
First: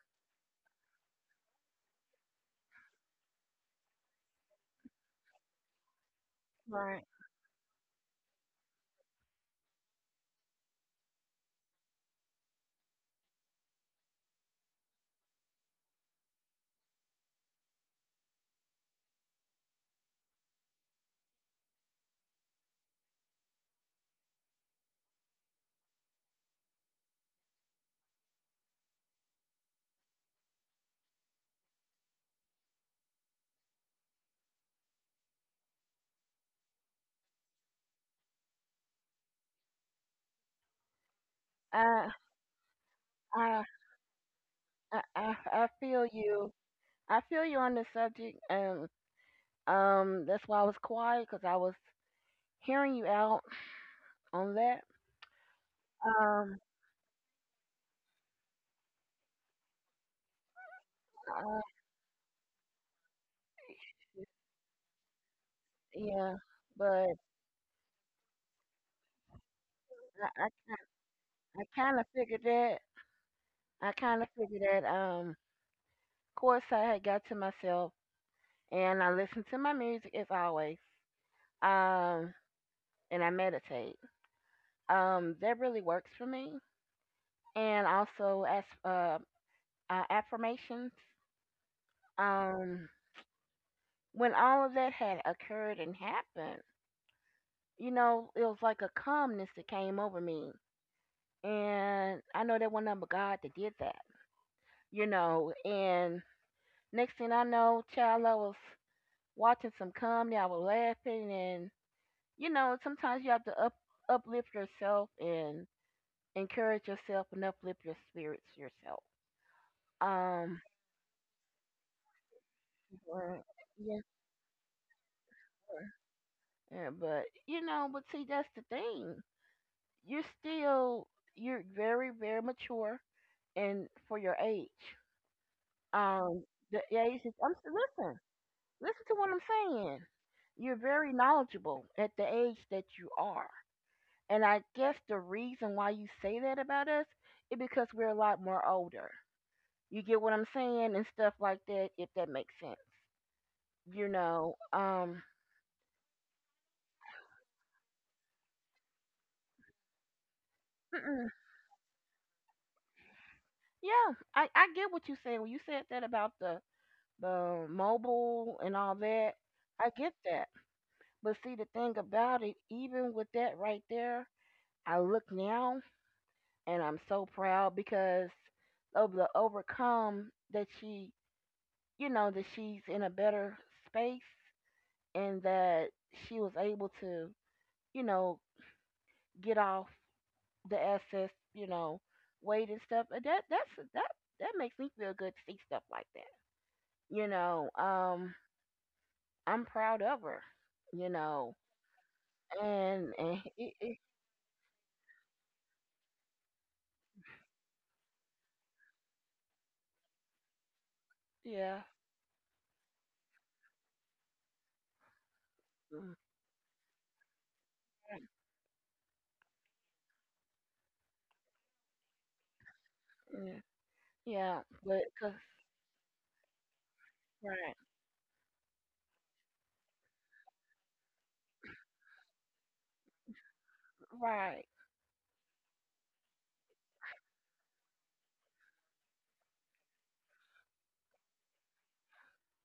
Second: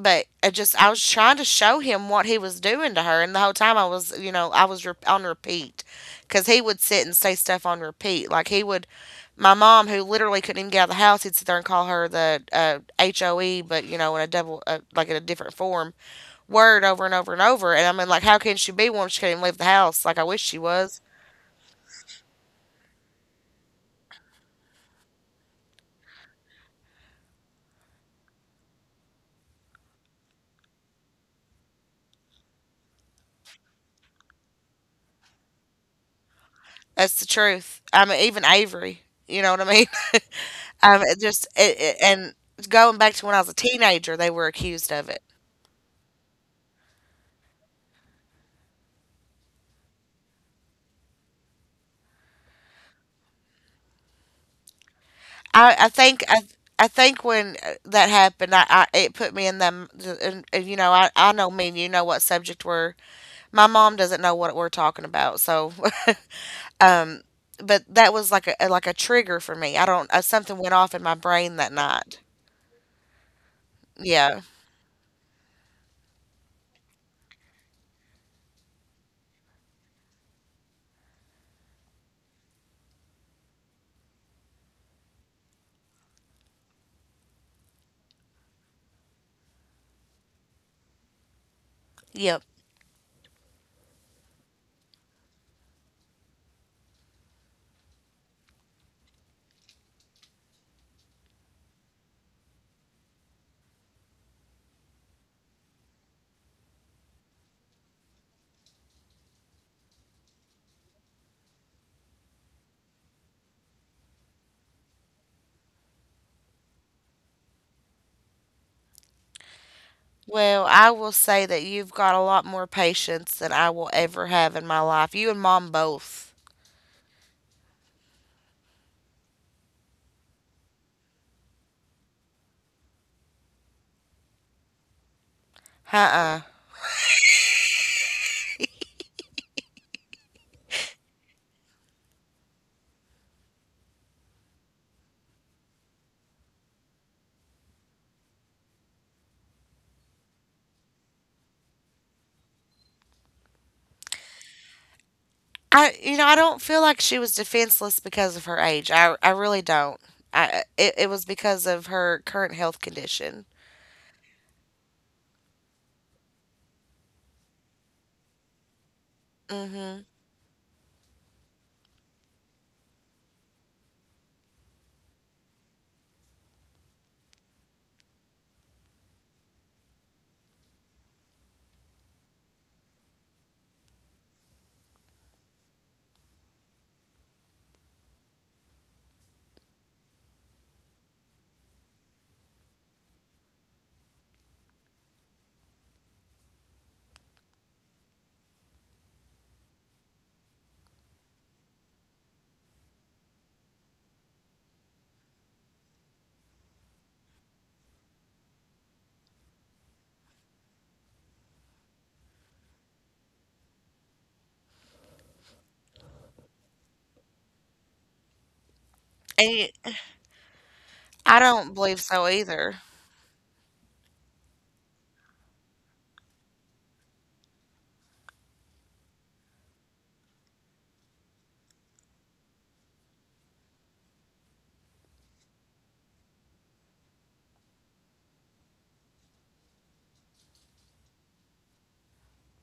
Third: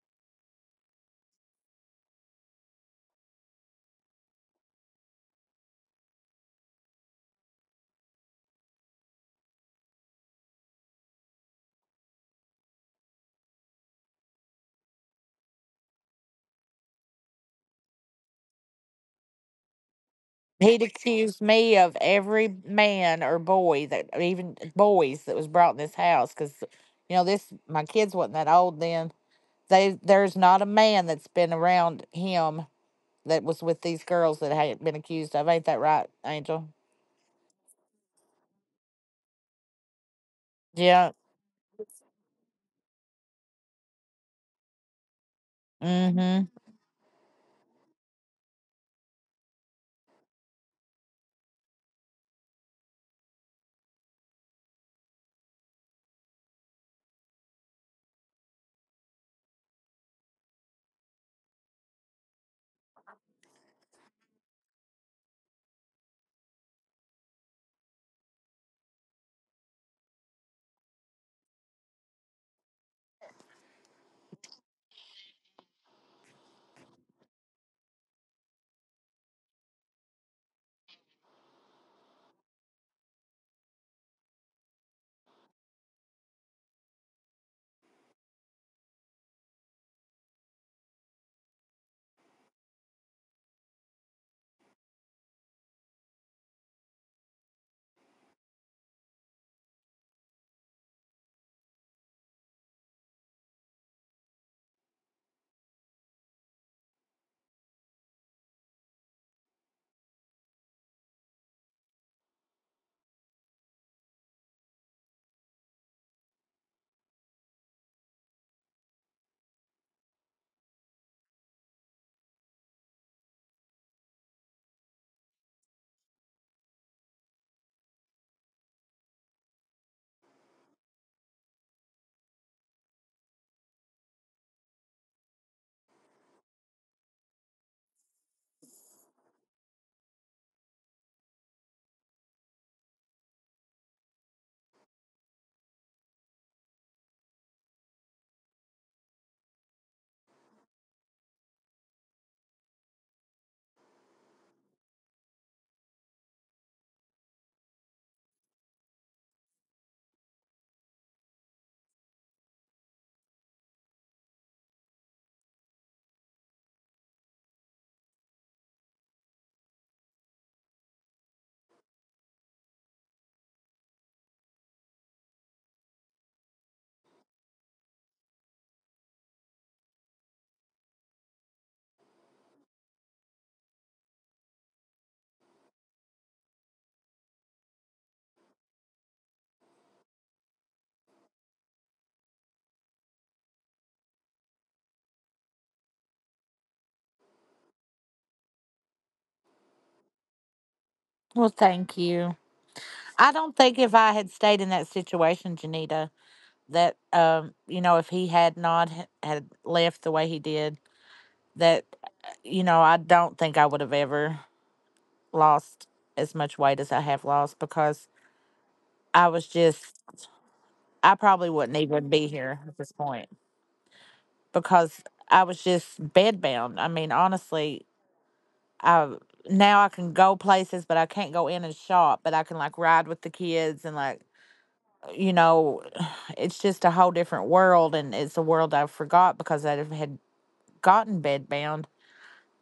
Speaker 1: but I just I was trying to show him what he was doing to her, and the whole time I was, you know, I was re- on repeat, because he would
Speaker 3: right.
Speaker 1: sit and say stuff on repeat. Like, he would — my mom, who literally couldn't even get out of the house, he'd sit there and call her the, uh, HOE, but you know, in a double, uh, like, in a different form word, over and over and over. And I mean, like, how can she be one if she couldn't even leave the house? Like, I wish she
Speaker 2: He'd
Speaker 1: was.
Speaker 2: accuse me of every man or boy that even boys that was brought in this house because you know this my kids wasn't that old then. They there's not a man that's been around him that was with these girls that had not been accused of. Ain't that right, Angel?
Speaker 1: That's the truth. I mean, even Avery. You know what I mean? Um,
Speaker 2: Yeah.
Speaker 1: it just it, it,
Speaker 3: I,
Speaker 1: and going back to when I was a
Speaker 3: I,
Speaker 1: teenager, they were accused
Speaker 3: I,
Speaker 1: of it.
Speaker 3: I I feel
Speaker 2: Mm-hmm.
Speaker 3: you. I feel you on this subject, and um, that's why I was quiet because I was hearing you out on that.
Speaker 1: I, I think I,
Speaker 3: Um,
Speaker 1: I think when uh, that happened, I, I it put me in them. And, and, you know, I, I know
Speaker 3: uh,
Speaker 1: me. And You know what subject we're. My mom doesn't know what we're talking about. So,
Speaker 3: yeah, but I,
Speaker 1: um, but that was like a like a trigger for me. I don't. Uh,
Speaker 3: I,
Speaker 1: something went off in my brain
Speaker 3: I
Speaker 1: that
Speaker 3: kind of
Speaker 1: night.
Speaker 3: figured that. I kind of
Speaker 1: Yeah.
Speaker 3: figured that. Um, course, I had got to myself and I listened to my music as always. Um, and I meditate. Um, that really works for me. And also as uh, uh, affirmations.
Speaker 1: Yep.
Speaker 3: Um, when all of that had occurred and happened, you know, it was like a calmness that came over me. And I know that one number God that did that, you know. And next thing I know, child, I was watching some comedy. I was laughing and you know, sometimes you have to up uplift yourself and encourage yourself and uplift your spirits yourself. Um,
Speaker 1: Well, I will say that you've got a lot more patience
Speaker 3: Right.
Speaker 1: than I will
Speaker 3: Yeah,
Speaker 1: ever have in my life. You and mom both.
Speaker 3: yeah, but you know, but see, that's the thing. You're still you're very very mature and for your age.
Speaker 1: Uh uh
Speaker 3: Um, the age is, I'm listen, listen to what I'm saying. You're very knowledgeable at the age that you are. And I guess the reason why you say that about us is because we're a lot more older. You get what I'm saying and stuff like that, if that makes sense. You know, um,
Speaker 1: I you know I don't feel like she was defenseless because of her age. I I really don't. I it, it was
Speaker 3: mm-mm.
Speaker 1: because of her current health condition.
Speaker 3: Yeah, I, I get what you said when you said that about the the mobile and all that.
Speaker 1: mm
Speaker 3: I
Speaker 1: Mhm.
Speaker 3: get that, but see the thing about it, even with that right there, I look now and I'm so proud because of the overcome that she, you know, that she's in a better space and that she was able to, you know, get off the excess, you know, weight and stuff. And that that's that that makes me feel good to see stuff like that. You know, um, I'm proud of her. You
Speaker 2: Well,
Speaker 3: know,
Speaker 2: thank you.
Speaker 3: and,
Speaker 2: I
Speaker 3: and
Speaker 2: don't
Speaker 3: it,
Speaker 2: think if
Speaker 3: it,
Speaker 2: I had stayed in that situation, Janita, that um, you know, if he had not h- had left the way he did,
Speaker 3: yeah,
Speaker 2: that you know I don't think I would have ever lost
Speaker 3: mm,
Speaker 2: as much weight as I have lost because I was
Speaker 1: And
Speaker 2: just
Speaker 1: you,
Speaker 2: I
Speaker 1: I
Speaker 2: probably
Speaker 1: don't
Speaker 2: wouldn't
Speaker 1: believe
Speaker 2: even
Speaker 1: so
Speaker 2: be here at
Speaker 1: either.
Speaker 2: this point
Speaker 3: mm, yeah, but
Speaker 2: because
Speaker 3: cause
Speaker 2: I was just bedbound. I mean,
Speaker 3: right,
Speaker 2: honestly, I now I can go places, but I can't go in and shop, but I can like ride with the kids and like
Speaker 3: right,
Speaker 2: you know it's just a whole different world, and it's a world I forgot because I had gotten bedbound.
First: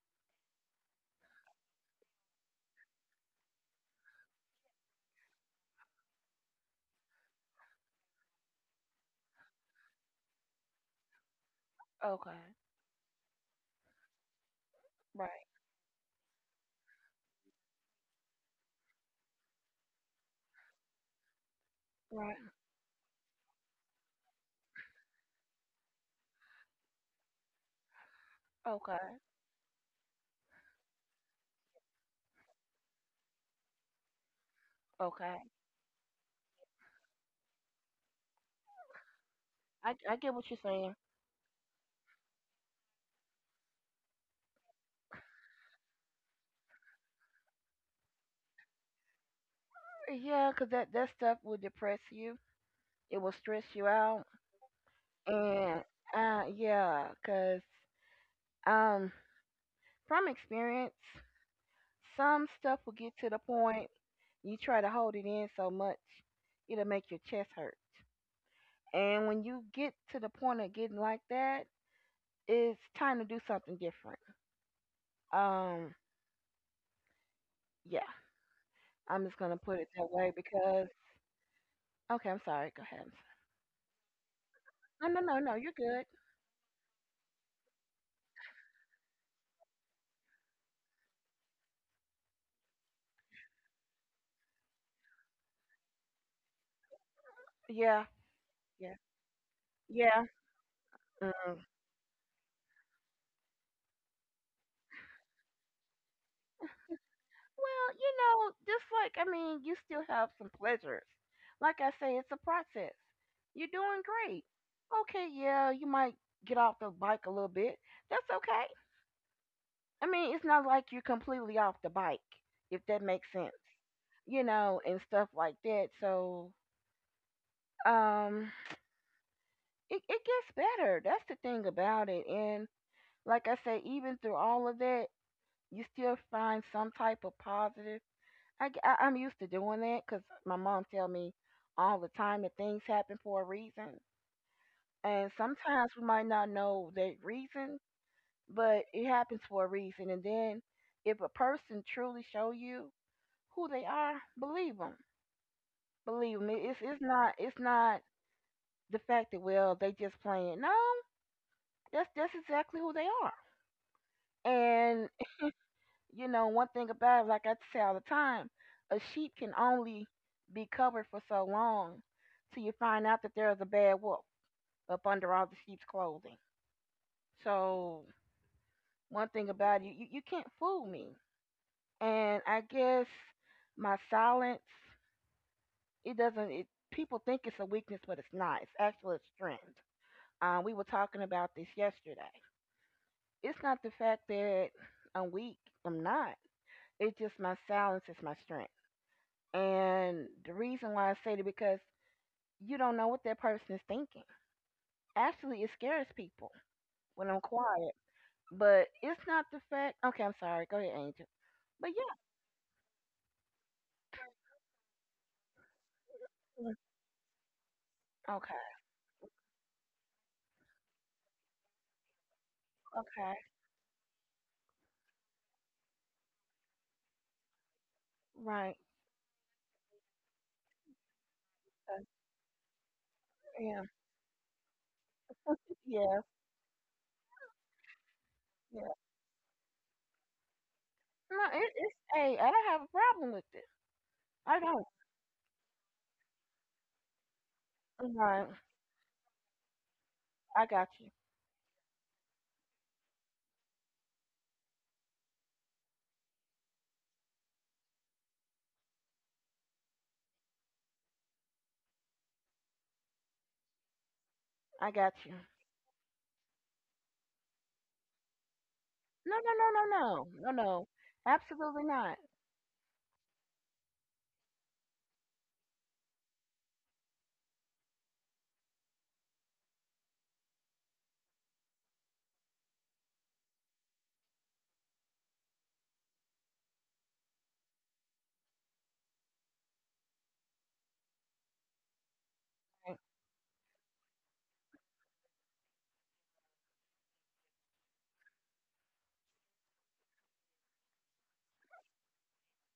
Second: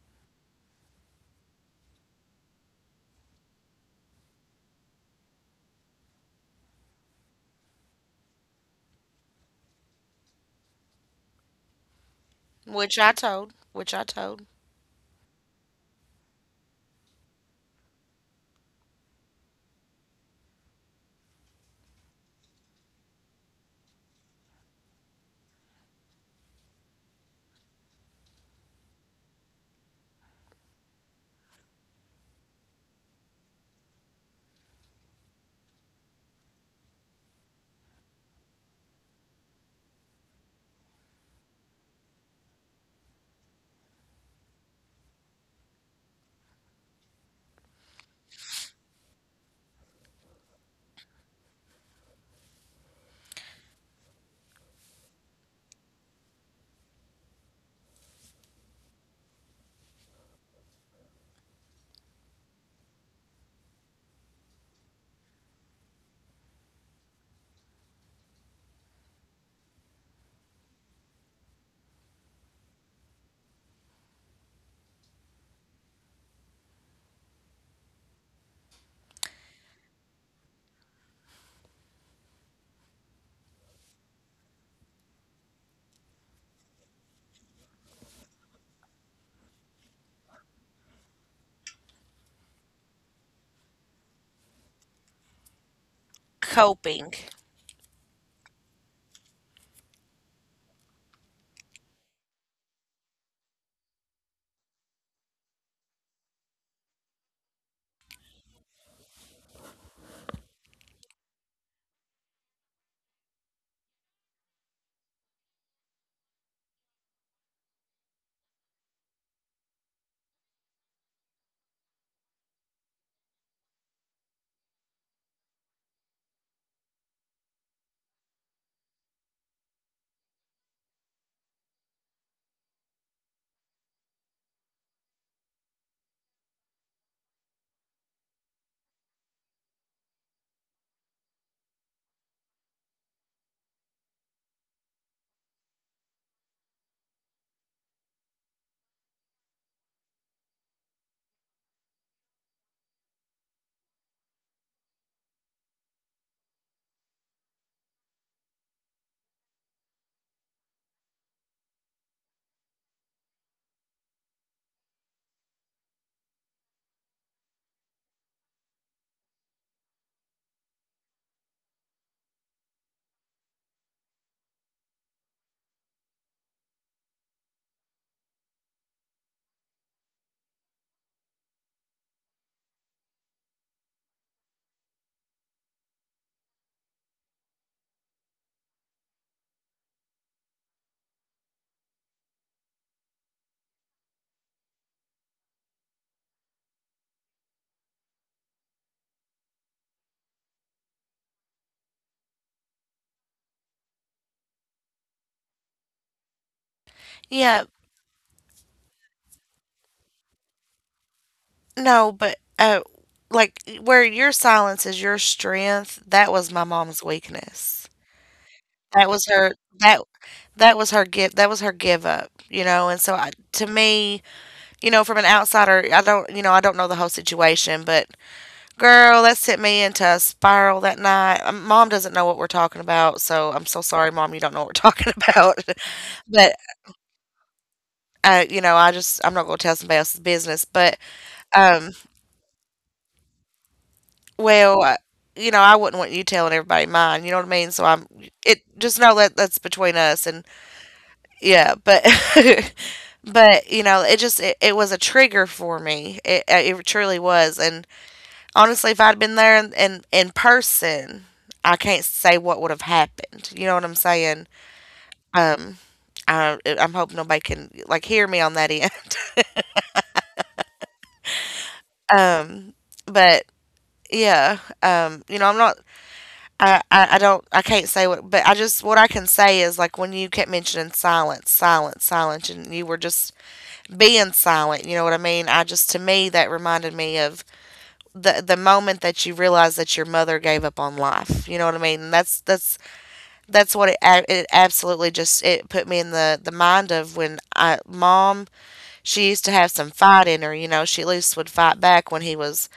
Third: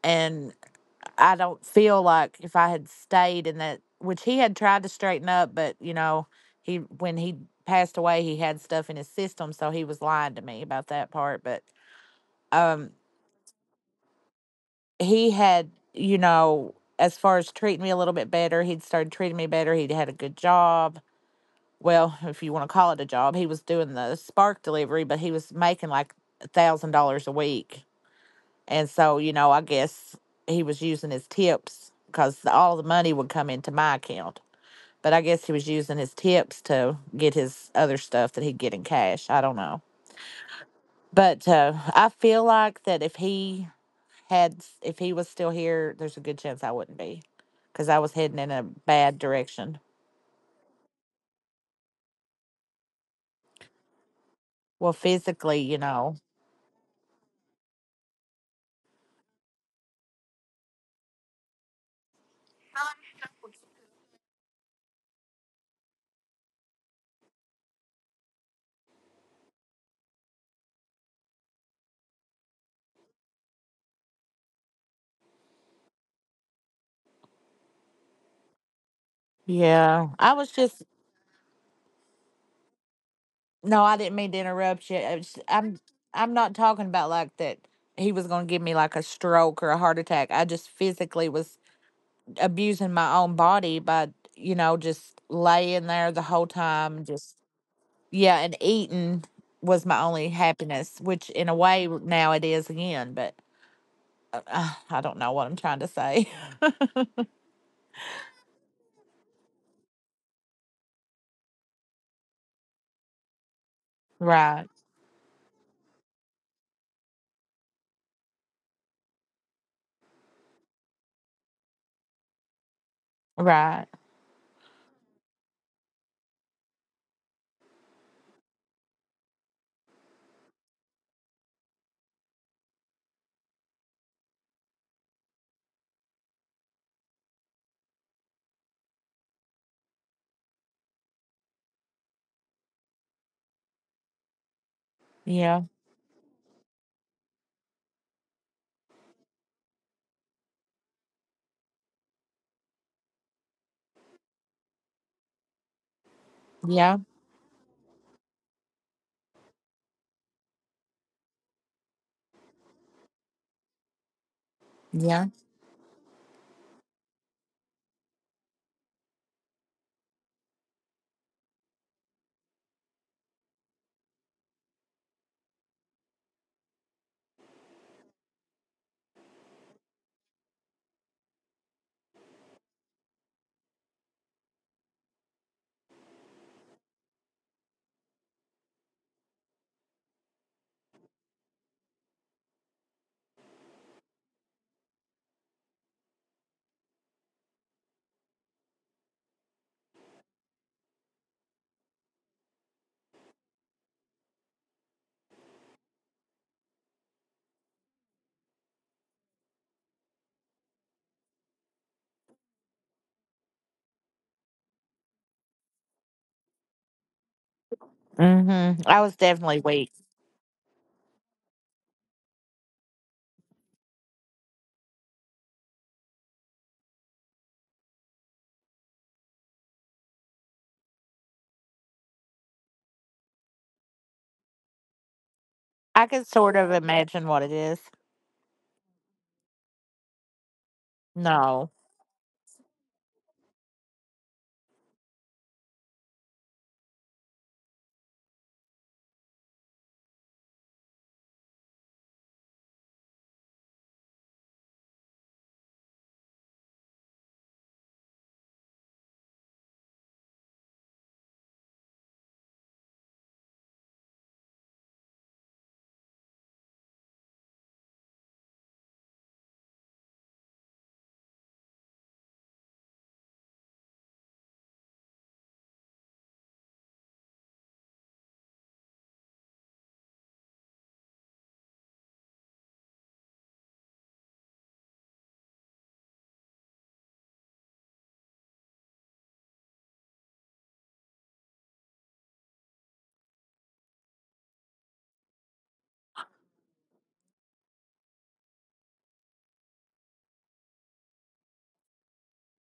Speaker 2: And I don't feel like if I had stayed in that, which he had tried to straighten up, but you know, he when he passed away, he had stuff in his system, so he was lying to me about that part. But
Speaker 3: okay,
Speaker 2: um,
Speaker 1: Which I told. Which I told.
Speaker 2: he
Speaker 3: right,
Speaker 2: had, you know, as far as treating me a little bit better, he'd started treating me better. He'd had a good job. Well,
Speaker 3: right,
Speaker 2: if you want to call it a job, he was doing the spark delivery, but he was making like a thousand dollars a week, and
Speaker 3: okay,
Speaker 2: so you know, I guess he was using his tips because all the money would come into my account. But I
Speaker 3: okay.
Speaker 2: guess he was using his tips to get his other stuff that he'd get in cash. I don't know.
Speaker 3: I I get what you're saying.
Speaker 2: But uh, I feel like that if he had, if he was still here, there's a good chance I wouldn't be because I was heading in a bad direction.
Speaker 3: Yeah, cause that that stuff will depress you. It will stress you out,
Speaker 2: Well, physically, you
Speaker 3: and
Speaker 2: know.
Speaker 3: uh, yeah, cause um, from experience. Some stuff will get to the point you try to hold it in so much, it'll make your chest hurt. And when you get to the point of getting like that, it's time to do something different. Um, yeah, I'm just gonna put it
Speaker 2: Yeah.
Speaker 3: that way
Speaker 2: I was just,
Speaker 3: because okay, I'm sorry. Go ahead.
Speaker 2: no, I didn't mean to interrupt you.
Speaker 3: I'm sorry. No,
Speaker 2: It's-
Speaker 3: no, no, no, you're
Speaker 2: I'm,
Speaker 3: good.
Speaker 2: I'm not talking about like that he was going to give me like a stroke or a heart attack. I just physically was abusing my own body by, you know, just laying there the whole time,
Speaker 1: Coping.
Speaker 2: just,
Speaker 3: Yeah,
Speaker 2: yeah, and
Speaker 3: yeah,
Speaker 2: eating was my
Speaker 3: yeah.
Speaker 2: only happiness, which in
Speaker 3: Mm,
Speaker 2: a way now it is again, but uh, uh, I don't know what I'm trying to say.
Speaker 3: well, you know, just like, I mean, you still have some pleasures. Like I say, it's a process. You're doing great.
Speaker 2: Right,
Speaker 3: Okay, yeah, you might get off the bike a little bit. That's okay. I mean, it's not like you're completely off the bike, if that makes sense,
Speaker 2: right.
Speaker 3: you know, and stuff like that. So, um, it, it gets better. That's the thing about it. And like I say, even through all of that, you still find some type of positive. I, g- I- I'm used to doing that because my mom tell me all the time that things happen for a reason, and
Speaker 2: Yeah,
Speaker 3: sometimes we might not know that reason, but it happens for a reason. And then if a person truly show you who they are, believe them. Believe me, it's it's
Speaker 2: yeah,
Speaker 3: not it's not the fact that well they just playing. No, that's that's exactly who they are.
Speaker 2: yeah.
Speaker 3: You know, one thing about it, like I say all the time, a sheep can only be covered for so long till you find out that there is a bad wolf up under all the sheep's clothing. So, one thing about it, you, you, you can't fool me. And I guess my silence, it doesn't, it, people think it's a weakness, but it's not. It's actually a strength. Um, we were talking about this yesterday. It's not the fact that I'm weak, I'm not. It's just my silence is my strength. And the reason why I say that because you don't know what that person is thinking. Actually, it scares people when I'm
Speaker 1: Yeah.
Speaker 3: quiet, but it's not the fact. Okay, I'm sorry. Go ahead, Angel. But
Speaker 1: No,
Speaker 3: yeah.
Speaker 1: but uh, like where your silence is your strength. That was my mom's weakness.
Speaker 3: Mm. Okay.
Speaker 2: Mm-hmm. I
Speaker 1: That
Speaker 2: was
Speaker 1: was her.
Speaker 2: definitely weak.
Speaker 1: That that was her give. That was her give up. You know. And so I,
Speaker 3: Okay.
Speaker 1: to me, you know, from an outsider, I don't, you know, I don't know the whole situation, but
Speaker 3: Right.
Speaker 1: girl, that sent me into a spiral that night. Um, Mom
Speaker 3: Uh,
Speaker 1: doesn't know what we're talking about, so I'm so
Speaker 3: yeah.
Speaker 1: sorry, Mom, you don't know what we're talking about.
Speaker 2: I
Speaker 3: Yeah.
Speaker 2: can
Speaker 1: but,
Speaker 2: sort of imagine what it is.
Speaker 1: uh, you know,
Speaker 3: Yeah.
Speaker 1: I just, I'm not going to tell somebody else's business. But,
Speaker 3: No, it,
Speaker 2: No,
Speaker 1: um,
Speaker 3: it's hey, I don't have a problem with it. I
Speaker 1: well,
Speaker 3: don't.
Speaker 1: uh, you know, I wouldn't want you telling everybody mine, you know what I mean? So I'm,
Speaker 3: Right.
Speaker 1: it, just know that that's between us. And
Speaker 3: I got you.
Speaker 1: yeah, but, but, you know, it just, it, it was a trigger for me. It, uh, it truly was. And honestly, if I'd been there in, in, in person, I can't say what would have happened. You know what I'm saying?
Speaker 3: I got you.
Speaker 1: Um, I, I'm hoping nobody can like hear me on that end.
Speaker 3: No, no, no, no, no, no, no. Absolutely not.
Speaker 1: um, but yeah, um, you know, I'm not. I, I, I don't I can't say what but I just what I can say is like when you kept mentioning silence, silence, silence and you were just being silent, you know what I mean? I just to me that reminded me of the the moment that you realize that your mother gave up on life. You know what I mean? That's that's
Speaker 3: Right.
Speaker 1: that's what it, a- it absolutely just it put me in the the mind of when I mom she used to have some fight in her, you know. She at least would fight back when he was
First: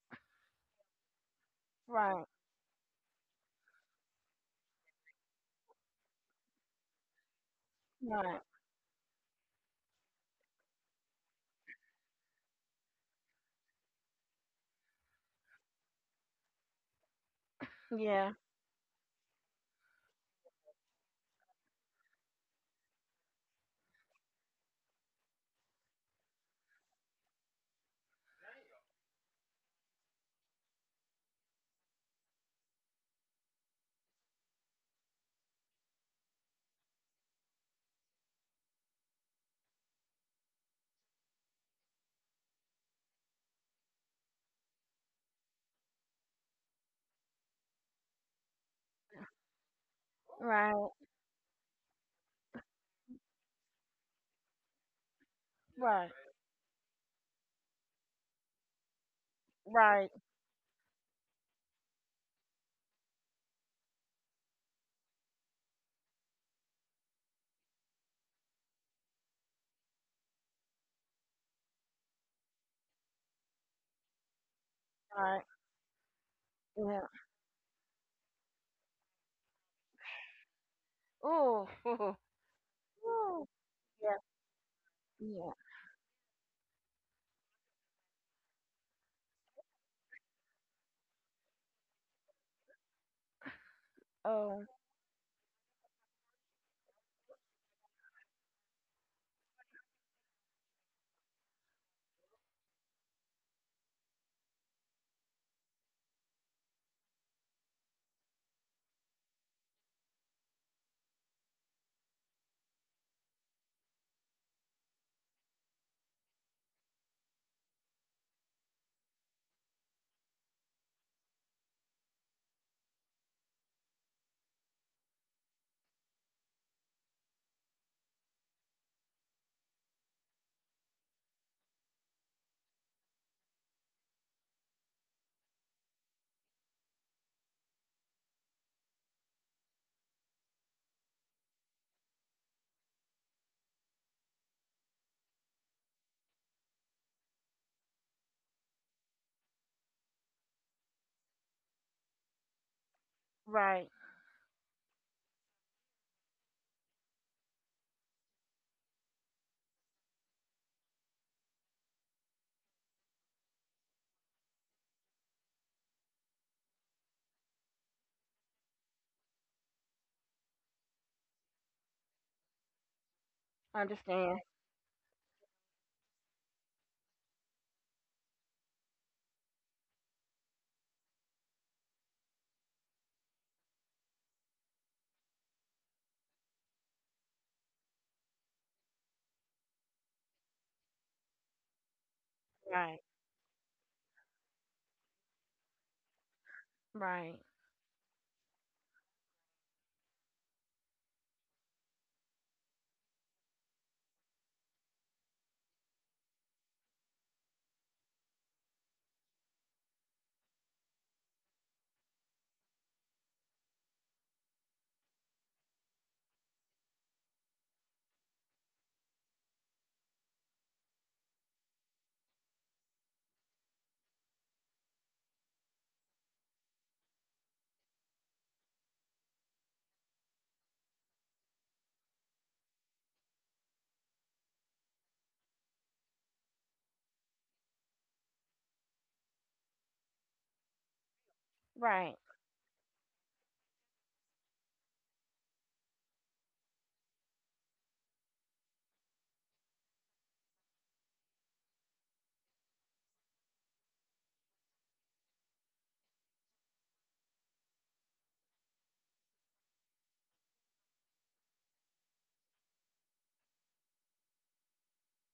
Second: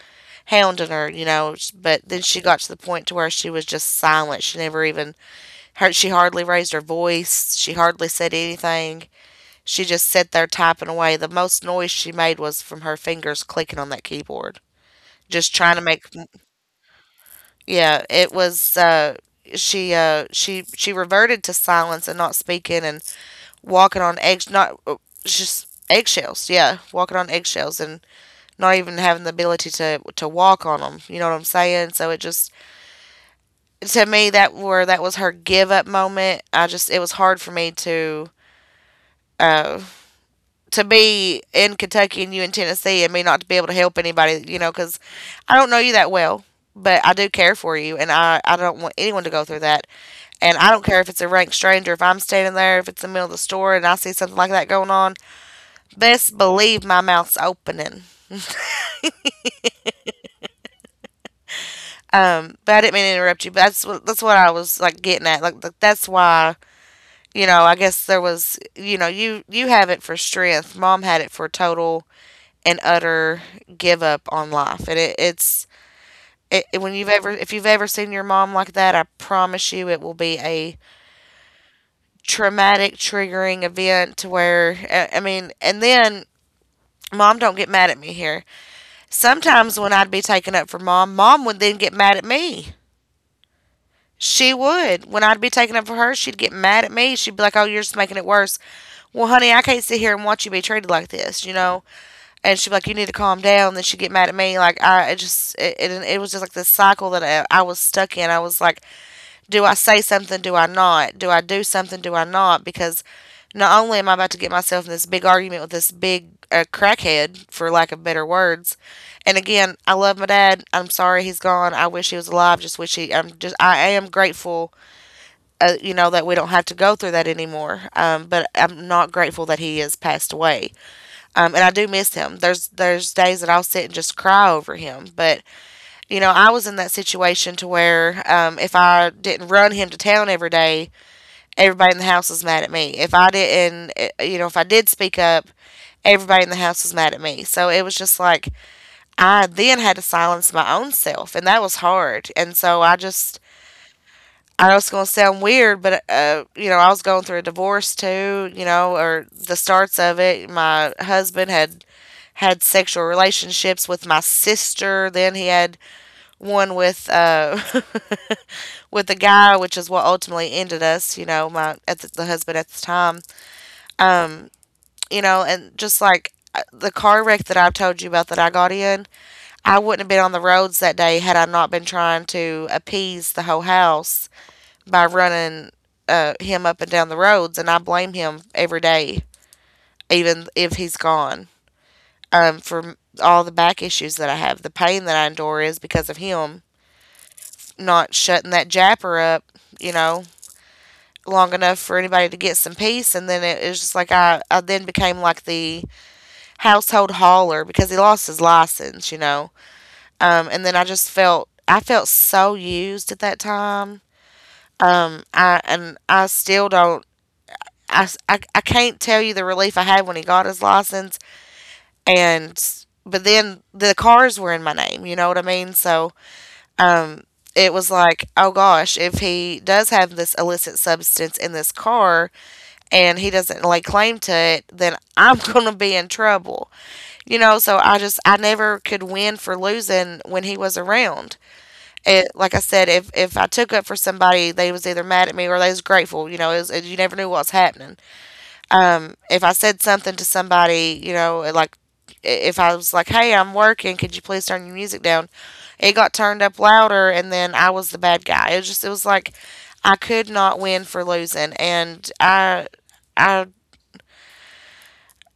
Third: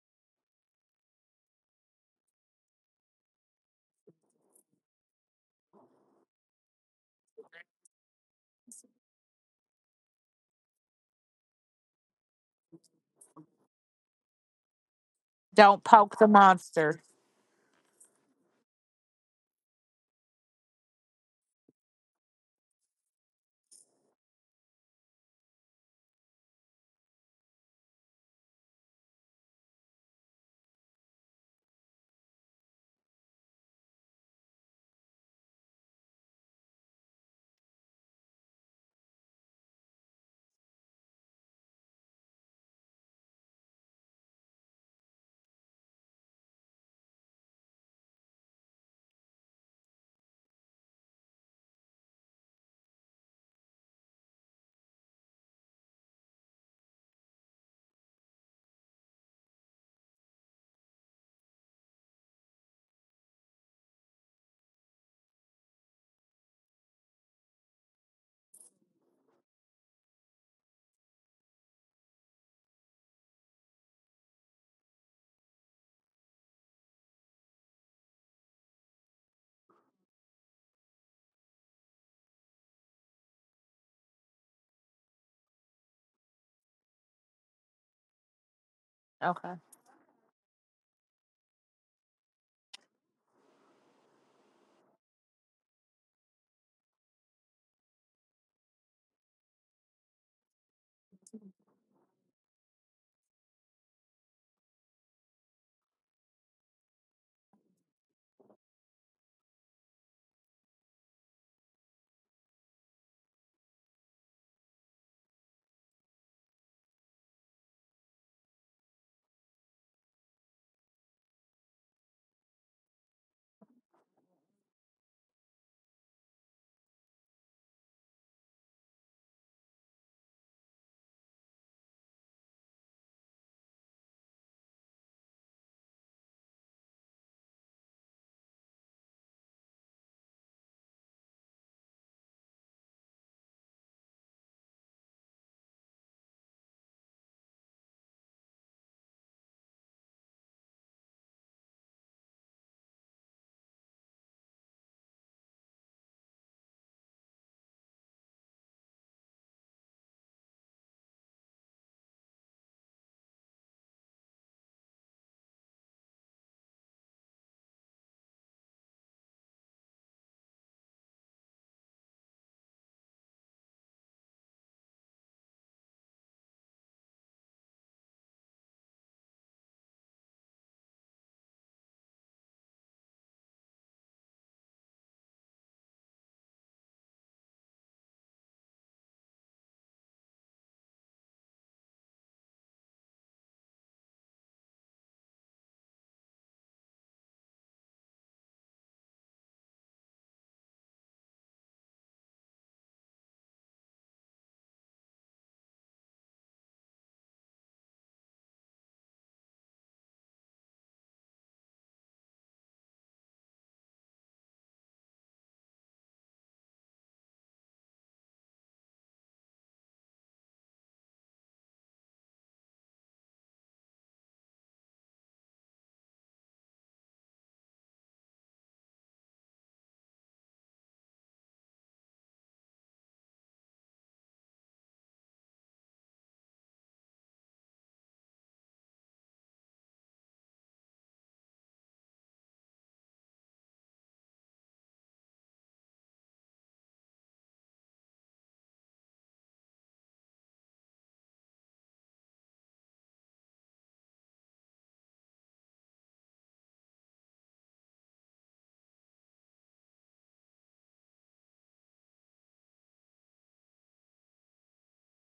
Speaker 1: hounding her, you know. S- but then
Speaker 3: Right.
Speaker 1: she got to the point to where she was just silent. She never even her she hardly raised her voice. She hardly said
Speaker 3: Right.
Speaker 1: anything. She just sat there typing away. The most noise she made was from her fingers clicking on that keyboard, just
Speaker 2: don't
Speaker 1: trying to
Speaker 2: poke
Speaker 1: make
Speaker 2: the monster.
Speaker 3: Yeah.
Speaker 1: yeah it was uh she uh she she reverted to silence and not speaking and walking on eggs, not uh, just eggshells. Yeah, walking on eggshells and not even having the ability to to walk on them. You know what I'm saying? So it just to me that where that was her give up moment. I just it was hard for me to uh to be in Kentucky and you in Tennessee and me not to be able to help anybody. You know, because I don't know you that well, but I do care for you, and I I don't want anyone to go through that. And I don't
Speaker 3: Right.
Speaker 1: care if it's a rank stranger, if I'm standing there, if it's in the middle of the store and I see something like that going on,
Speaker 3: Right.
Speaker 1: best believe my mouth's opening.
Speaker 3: Right.
Speaker 1: Um, but I didn't mean to interrupt you. But that's what that's what I was like getting at. Like th- that's why you know I guess there was you know you you have it for strength. Mom had it for total and utter give up on life. And it,
Speaker 3: Right.
Speaker 1: it's it- when
Speaker 3: Yeah.
Speaker 1: you've ever if you've ever seen your mom like that, I promise you it will be a
Speaker 3: Oh,
Speaker 1: traumatic
Speaker 3: Ooh,
Speaker 1: triggering event
Speaker 3: yeah.
Speaker 1: to where I, I
Speaker 3: Yeah.
Speaker 1: mean, and then. Mom, don't get mad at me here.
Speaker 2: Okay.
Speaker 1: Sometimes when I'd be taken up for mom, mom would then get mad at me. She
Speaker 3: Oh,
Speaker 1: would. When I'd be taking it for her, she'd get mad at me. She'd be like, "Oh, you're just making it worse." Well, honey, I can't sit here and watch you be treated like this, you know. And she'd be like, "You need to calm down." Then she'd get mad at me. Like I it just, it, it, it was just like this cycle that I, I was stuck in. I was like, "Do I say something? Do I not? Do I do something? Do I not?" Because not only am I about to get myself in this big argument with this big uh, crackhead, for lack of better words, and again, I love my dad. I'm sorry he's gone. I wish he was alive. Just wish he. I'm just. I am grateful uh, you know, that we don't have to go through that anymore. Um, but I'm not grateful that he has passed away. Um, and I do miss him. There's there's days that I'll sit and just cry over him. But you know, I was in that situation to where um, if I didn't run him to town every day, everybody in the house was mad at me. If I didn't, eh, you know, if I did speak up, everybody in the house was mad at me. So it was just like I then had to silence my own self, and that was hard. And so I just
Speaker 3: right.
Speaker 1: I know it's going to sound weird, but uh, you know, I was going through a divorce too. You know, or the starts of it. My husband had had sexual relationships with my sister. Then he had one with uh, with a guy, which is what ultimately ended us. You know, my at the, the husband at the time.
Speaker 3: Understand.
Speaker 1: Um, you know, and just like uh, the car wreck that I've told you about that I got in, I wouldn't have been on the roads that day had I not been trying to appease the whole house by running uh, him up and down the roads, and I blame him every day, even if he's gone. Um, for
Speaker 3: Right.
Speaker 1: all the back issues that I have, the pain that I endure is because of him
Speaker 3: Right.
Speaker 1: not shutting that japper up, you know, long enough for anybody to get some peace. And then it was just like I, I then became like the household hauler because he lost his license, you know. Um, and then I just felt I felt so used at that time. Um, I and I still don't I, s- I- I can't tell you the relief I had when he got his license. And, but then the cars were in my name, you know what I mean? So, um, it was like, oh gosh, if he does have this illicit substance in this car and he doesn't lay claim to it, then I'm going to be in trouble. You know, so I just, I never could win for losing when he was around.
Speaker 3: Right.
Speaker 1: It, like I said, if, if I took up for somebody, they was either mad at me or they was grateful. You know, it was, you never knew what was happening. Um, if I said something to somebody, you know, like if I was like, "Hey, I'm working. Could you please turn your music down?" It got turned up louder, and then I was the bad guy. It was just it was like I could not win for losing, and I I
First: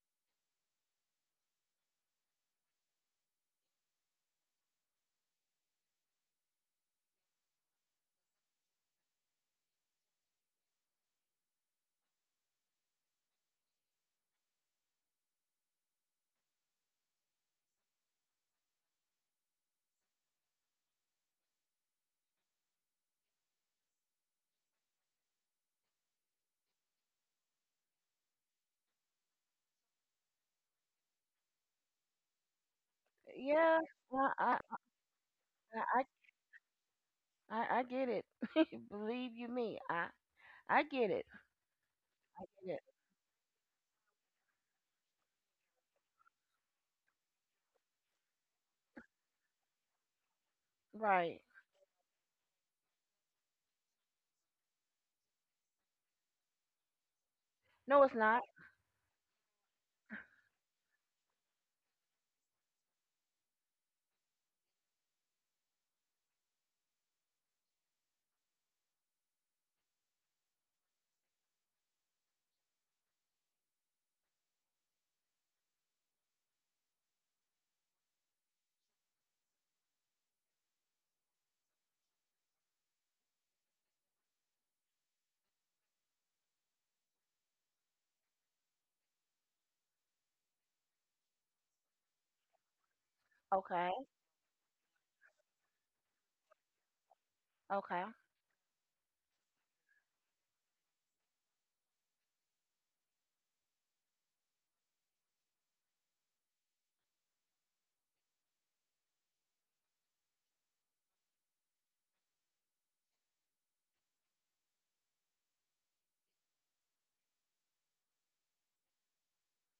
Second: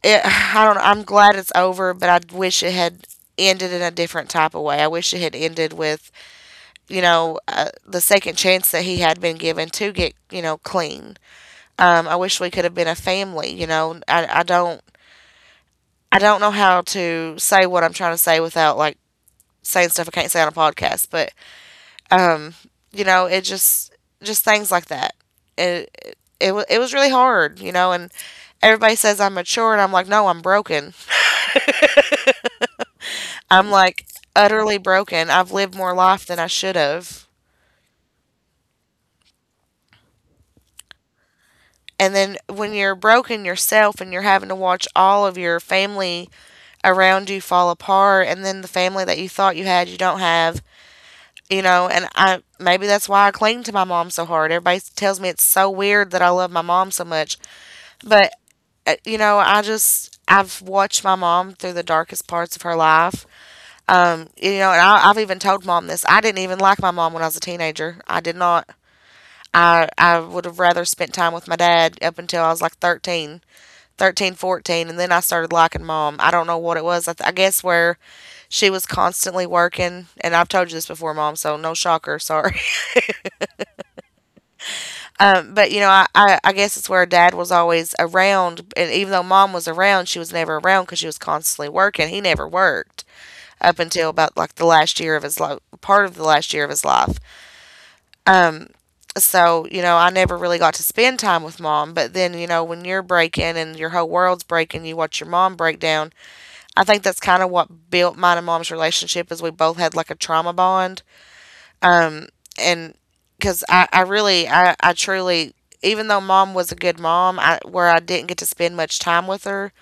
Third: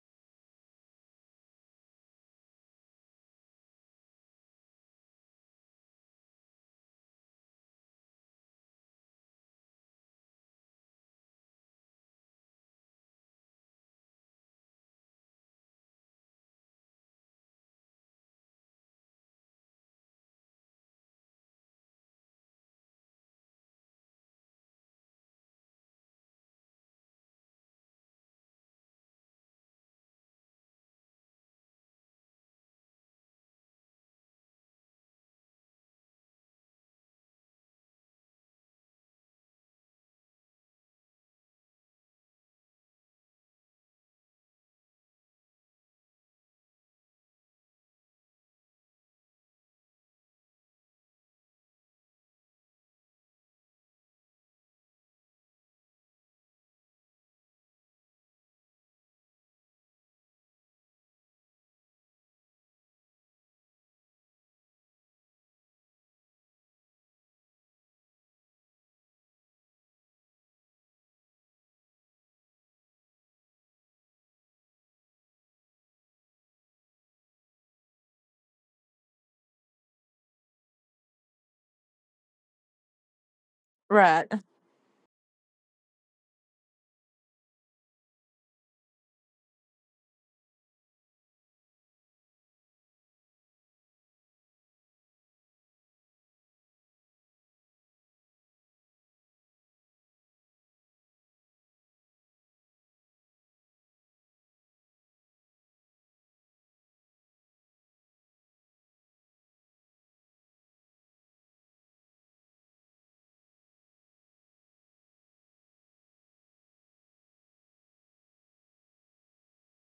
Speaker 1: it, I don't know. I'm glad it's over, but I wish it had ended in a different type of way. I wish it had ended with you know uh, the second chance that he had been given to get you know clean. Um, I wish we could have been a family. You know, I I don't I don't know how to say what I'm trying to say without like saying stuff I can't say on a podcast, but um, you know, it just just things like that. It it, it, wa- it was really hard, you know, and everybody says I'm mature and I'm like, "No, I'm broken." I'm
Speaker 3: Yeah.
Speaker 1: like
Speaker 3: Well, I,
Speaker 1: utterly broken. I've lived more
Speaker 3: I,
Speaker 1: life than I should have.
Speaker 3: I, I I get it. Believe you me, I, I get it.
Speaker 1: And then when
Speaker 3: Get
Speaker 1: you're broken yourself and you're having to watch all of your family around you fall apart and then the family that you thought you had you don't have,
Speaker 3: Right.
Speaker 1: you know, and I maybe that's why I cling to my mom so hard. Everybody tells me it's so weird that I love my mom so much,
Speaker 3: No, it's
Speaker 1: but
Speaker 3: not.
Speaker 1: uh, you know, I just I've watched my mom through the darkest parts of her life. Um, you know, and I, I've even told mom this. I didn't even like my mom when I was a teenager. I did not. I I would have rather spent time with my dad up until I was like thirteen, thirteen, fourteen, and then I started liking mom. I don't know what it was. I, th- I guess where she was constantly working, and I've told you this before, mom. So no shocker. Sorry.
Speaker 2: Right.
Speaker 1: Um, but you know, I, I, I guess it's where dad was always around, and even though mom was around, she was never around because she was constantly working. He never worked up
Speaker 3: Okay.
Speaker 1: until about like the last year of his life, part of the last year of his life.
Speaker 3: Okay.
Speaker 1: So you know, I never really got to spend time with mom. But then you know, when you're breaking and your whole world's breaking, you watch your mom break down. I think that's kind of what built mine and mom's relationship is we both had like a trauma bond. Um, and Because I, I really, I, I truly, even though mom was a good mom, I, where I didn't get to spend much time with her,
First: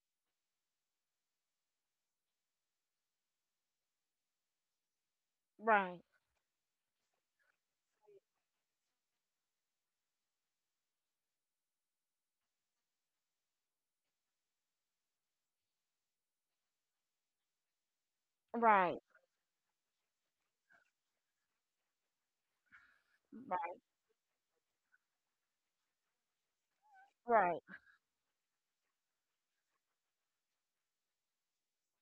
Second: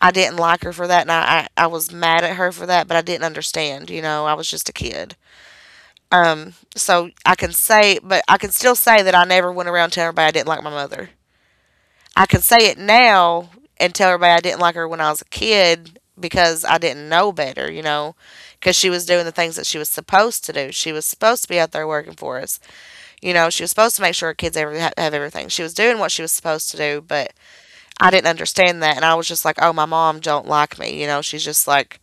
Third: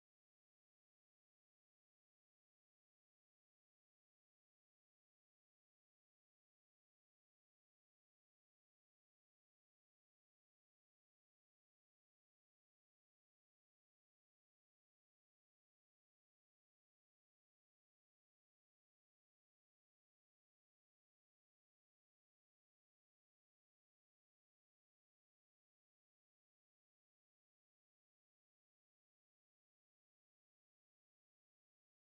Speaker 1: I didn't like her for that. And I, I, I was mad at her for that, but I didn't understand, you know, I was just a kid.
Speaker 3: Right.
Speaker 1: Um, so I can say, but I can still say that I never went around telling everybody I didn't like my mother. I can say it now and tell everybody I didn't like her when I was a kid because I didn't know better, you know, because she
Speaker 3: Right.
Speaker 1: was doing the things that she was supposed to do. She was supposed to be out there working for us. You know, she was
Speaker 3: Right.
Speaker 1: supposed to make sure her kids ever have everything. She was doing what she was supposed to do, but
Speaker 3: Right.
Speaker 1: I didn't understand that, and I was just like, "Oh, my mom don't like me." You know, she's just like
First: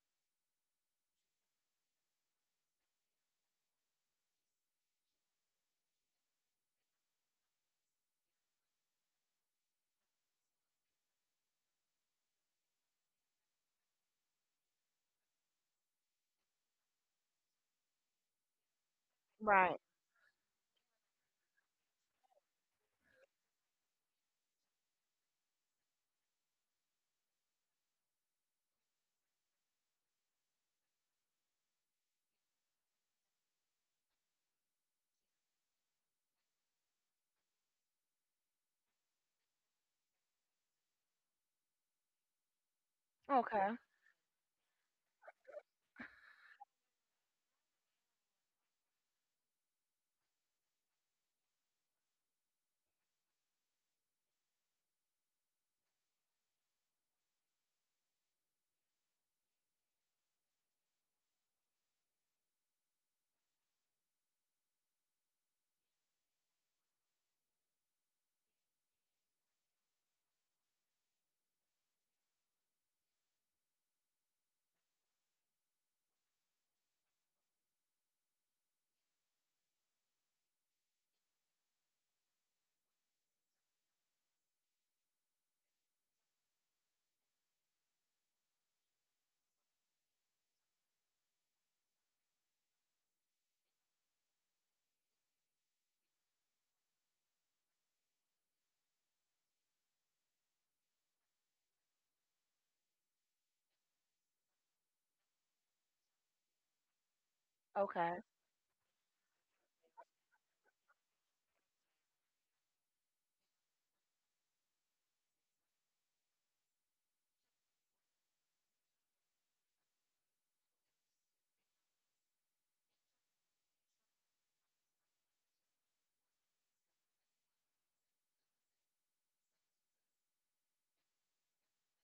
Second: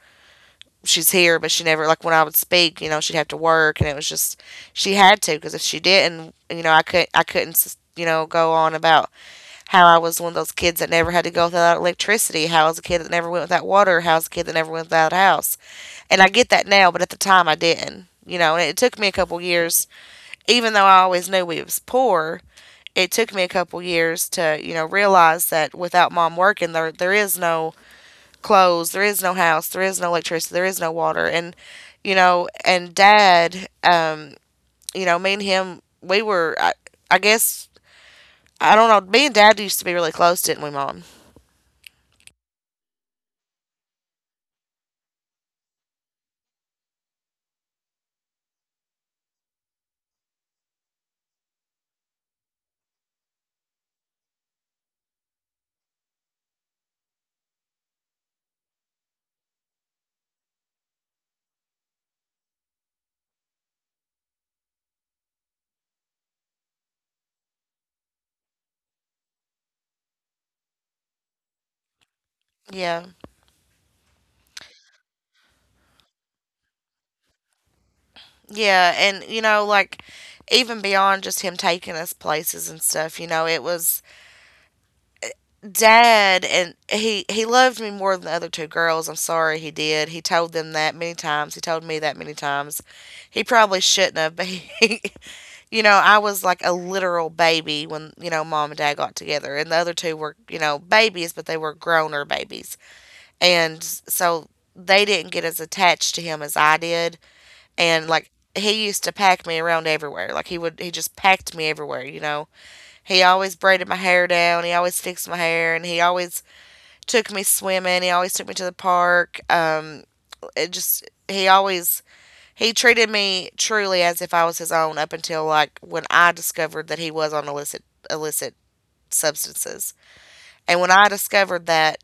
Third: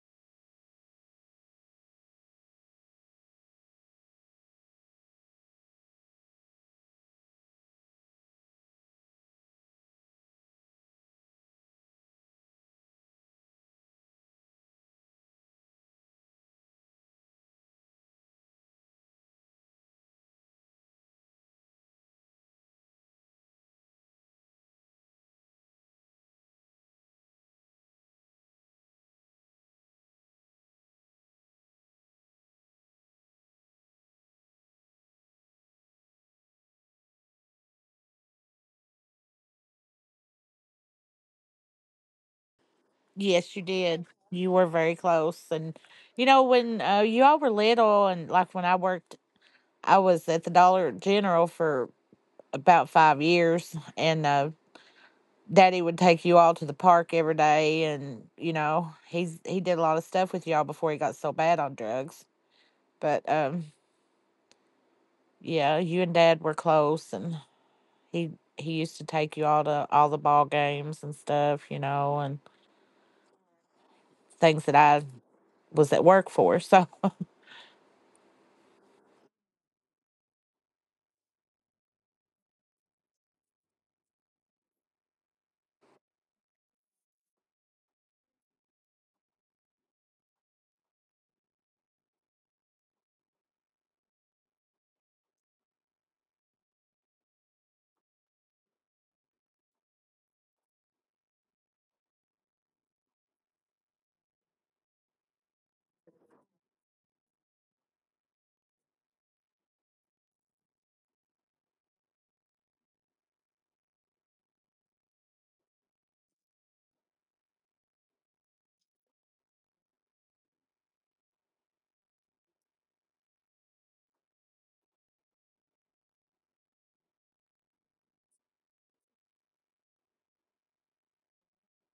Speaker 1: she's here, but she never like when I would speak, you know, she'd have to work, and it was just she had to because if she didn't, you know, I could not I couldn't you know go on about how I was one of those kids that never had to go without electricity, how I was a kid that never went without water, how I was a kid that never went without a house, and I get that now, but at the time I didn't. You know, and it took me a couple
Speaker 3: Right.
Speaker 1: years, even though I always knew we was poor, it took me a couple years to you know realize that without mom working, there there is no clothes, there is no house, there is no electricity, there is no water. And you know, and dad, um you know, me and him, we were I, I guess I don't know, me and dad used to be really close, didn't we mom?
Speaker 2: Yes, you
Speaker 3: Okay.
Speaker 2: did. You were very close. And you know, when uh, you all were little, and like when I worked, I was at the Dollar General for about five years, and uh, Daddy would take you all to the park every day, and you know, he's he did a lot of stuff with y'all before he got so bad on drugs. But um, yeah, you and Dad were close, and he he used to take you all to all the ball games and stuff, you know, and
Speaker 1: Yeah.
Speaker 2: things that I was at work for. So.
Speaker 1: Yeah, and you know like even beyond just him taking us places and stuff, you know, it was dad, and he he loved me more than the other two girls. I'm sorry he did. He told them that many times. He told me that many times. He probably shouldn't have, but he, you know, I was like a literal baby when, you know, mom and dad got together. And the other two were, you know, babies, but they were growner babies. And so they didn't get as attached to him as I did. And
Speaker 3: Okay.
Speaker 1: like he used to pack me around everywhere. Like he would he just packed me everywhere, you know. He always braided my hair down, he always fixed my hair, and he always took me swimming. He always took me to the park. Um, it just he always he treated me truly as if I was his own up until like when I discovered that he was on illicit illicit substances. And when I discovered that,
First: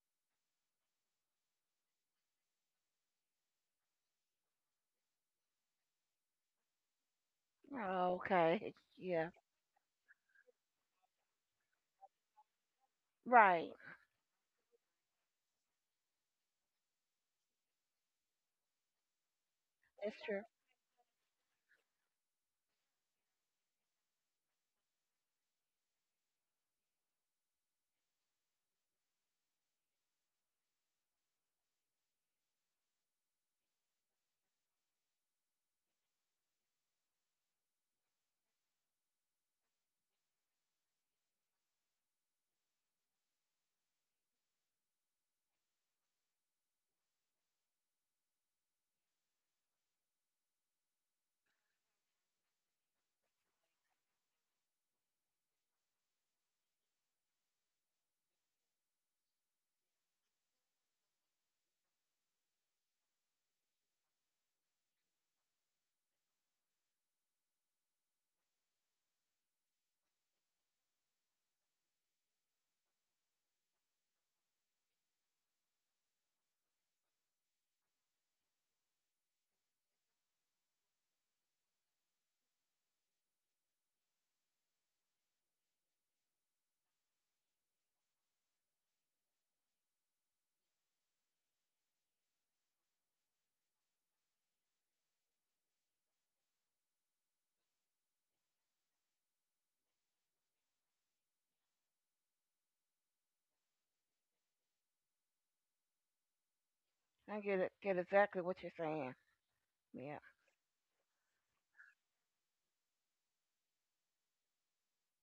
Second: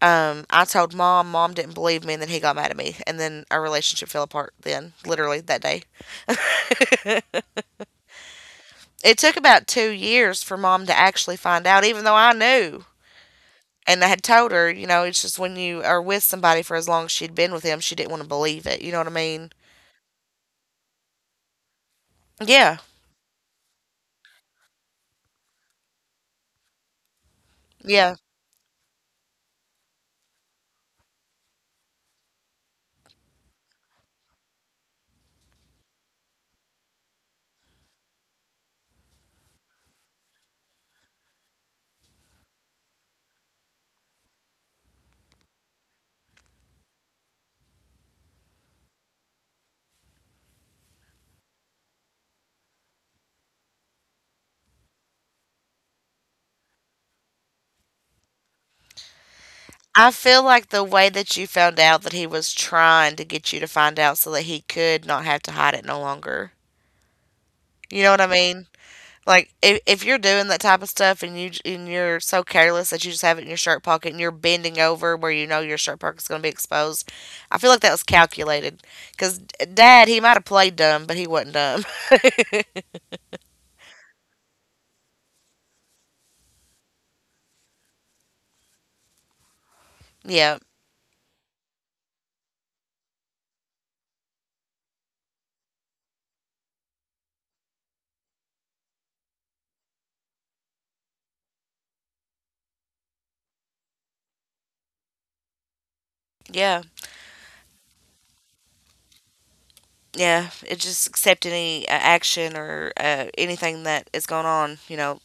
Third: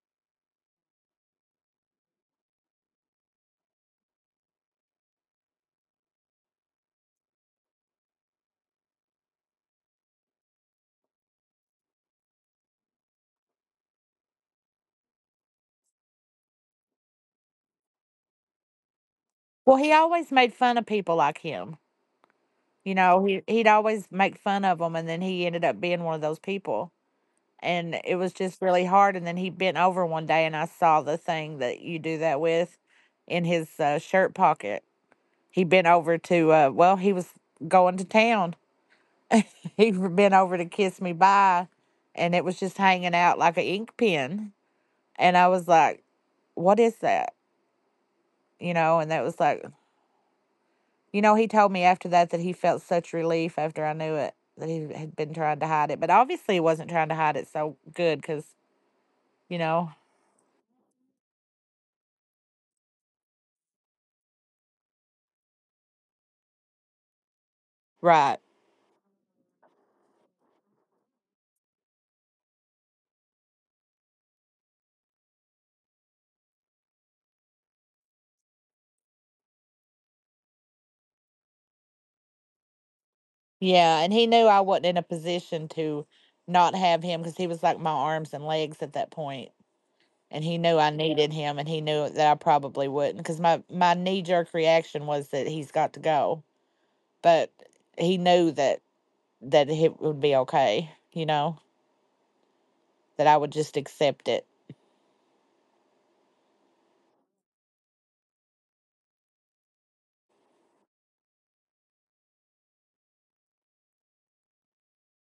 Speaker 1: um, I told mom. Mom didn't believe me, and then he got mad at me, and then our relationship fell apart. Then literally that day,
Speaker 3: Okay.
Speaker 1: it
Speaker 3: Yeah.
Speaker 1: took about two years for mom to actually find out, even though I knew.
Speaker 3: Right.
Speaker 1: And I had told her, you know, it's just when you are with somebody for as long as she'd been with him, she didn't want to believe it. You know what I mean?
Speaker 2: Well, he
Speaker 3: That's
Speaker 2: always
Speaker 3: true.
Speaker 2: made fun of people like him.
Speaker 1: Yeah.
Speaker 2: You know, he he'd always make fun of them, and then he ended up being one of those people. And
Speaker 1: Yeah.
Speaker 2: it was just really hard. And then he bent over one day, and I saw the thing that you do that with in his uh, shirt pocket. He bent over to, uh, well, he was going to town. He bent over to kiss me bye, and it was just hanging out like an ink pen. And I was like, what is that? You know, and that was like, you know, he told me after that that he felt such relief after I knew it that he had been trying to hide it, but obviously he wasn't trying to hide it so good because, you know,
Speaker 1: I feel like the way that you found out that he was trying to get you to find out so that he could not have to hide it no longer. You know what I
Speaker 2: right.
Speaker 1: mean? Like if if you're doing that type of stuff and you and you're so careless that you just have it in your shirt pocket and you're bending over where you know your shirt pocket's going to be exposed, I feel like that was calculated. Cause dad, he might have played dumb, but he wasn't dumb.
Speaker 2: Yeah. And he knew I wasn't in a position to not have him because he was like my arms and legs at that point. And
Speaker 1: Yeah,
Speaker 2: he knew I Yeah. needed him and he knew that I probably wouldn't because my, my knee jerk reaction was that he's got to go. But he knew that, that it would be okay, you know, that I would just accept it.
Speaker 1: yeah.
Speaker 3: I get it. Get exactly what you're saying. Yeah.
Speaker 1: Yeah, it just accept any uh, action or uh, anything that is going on. You know,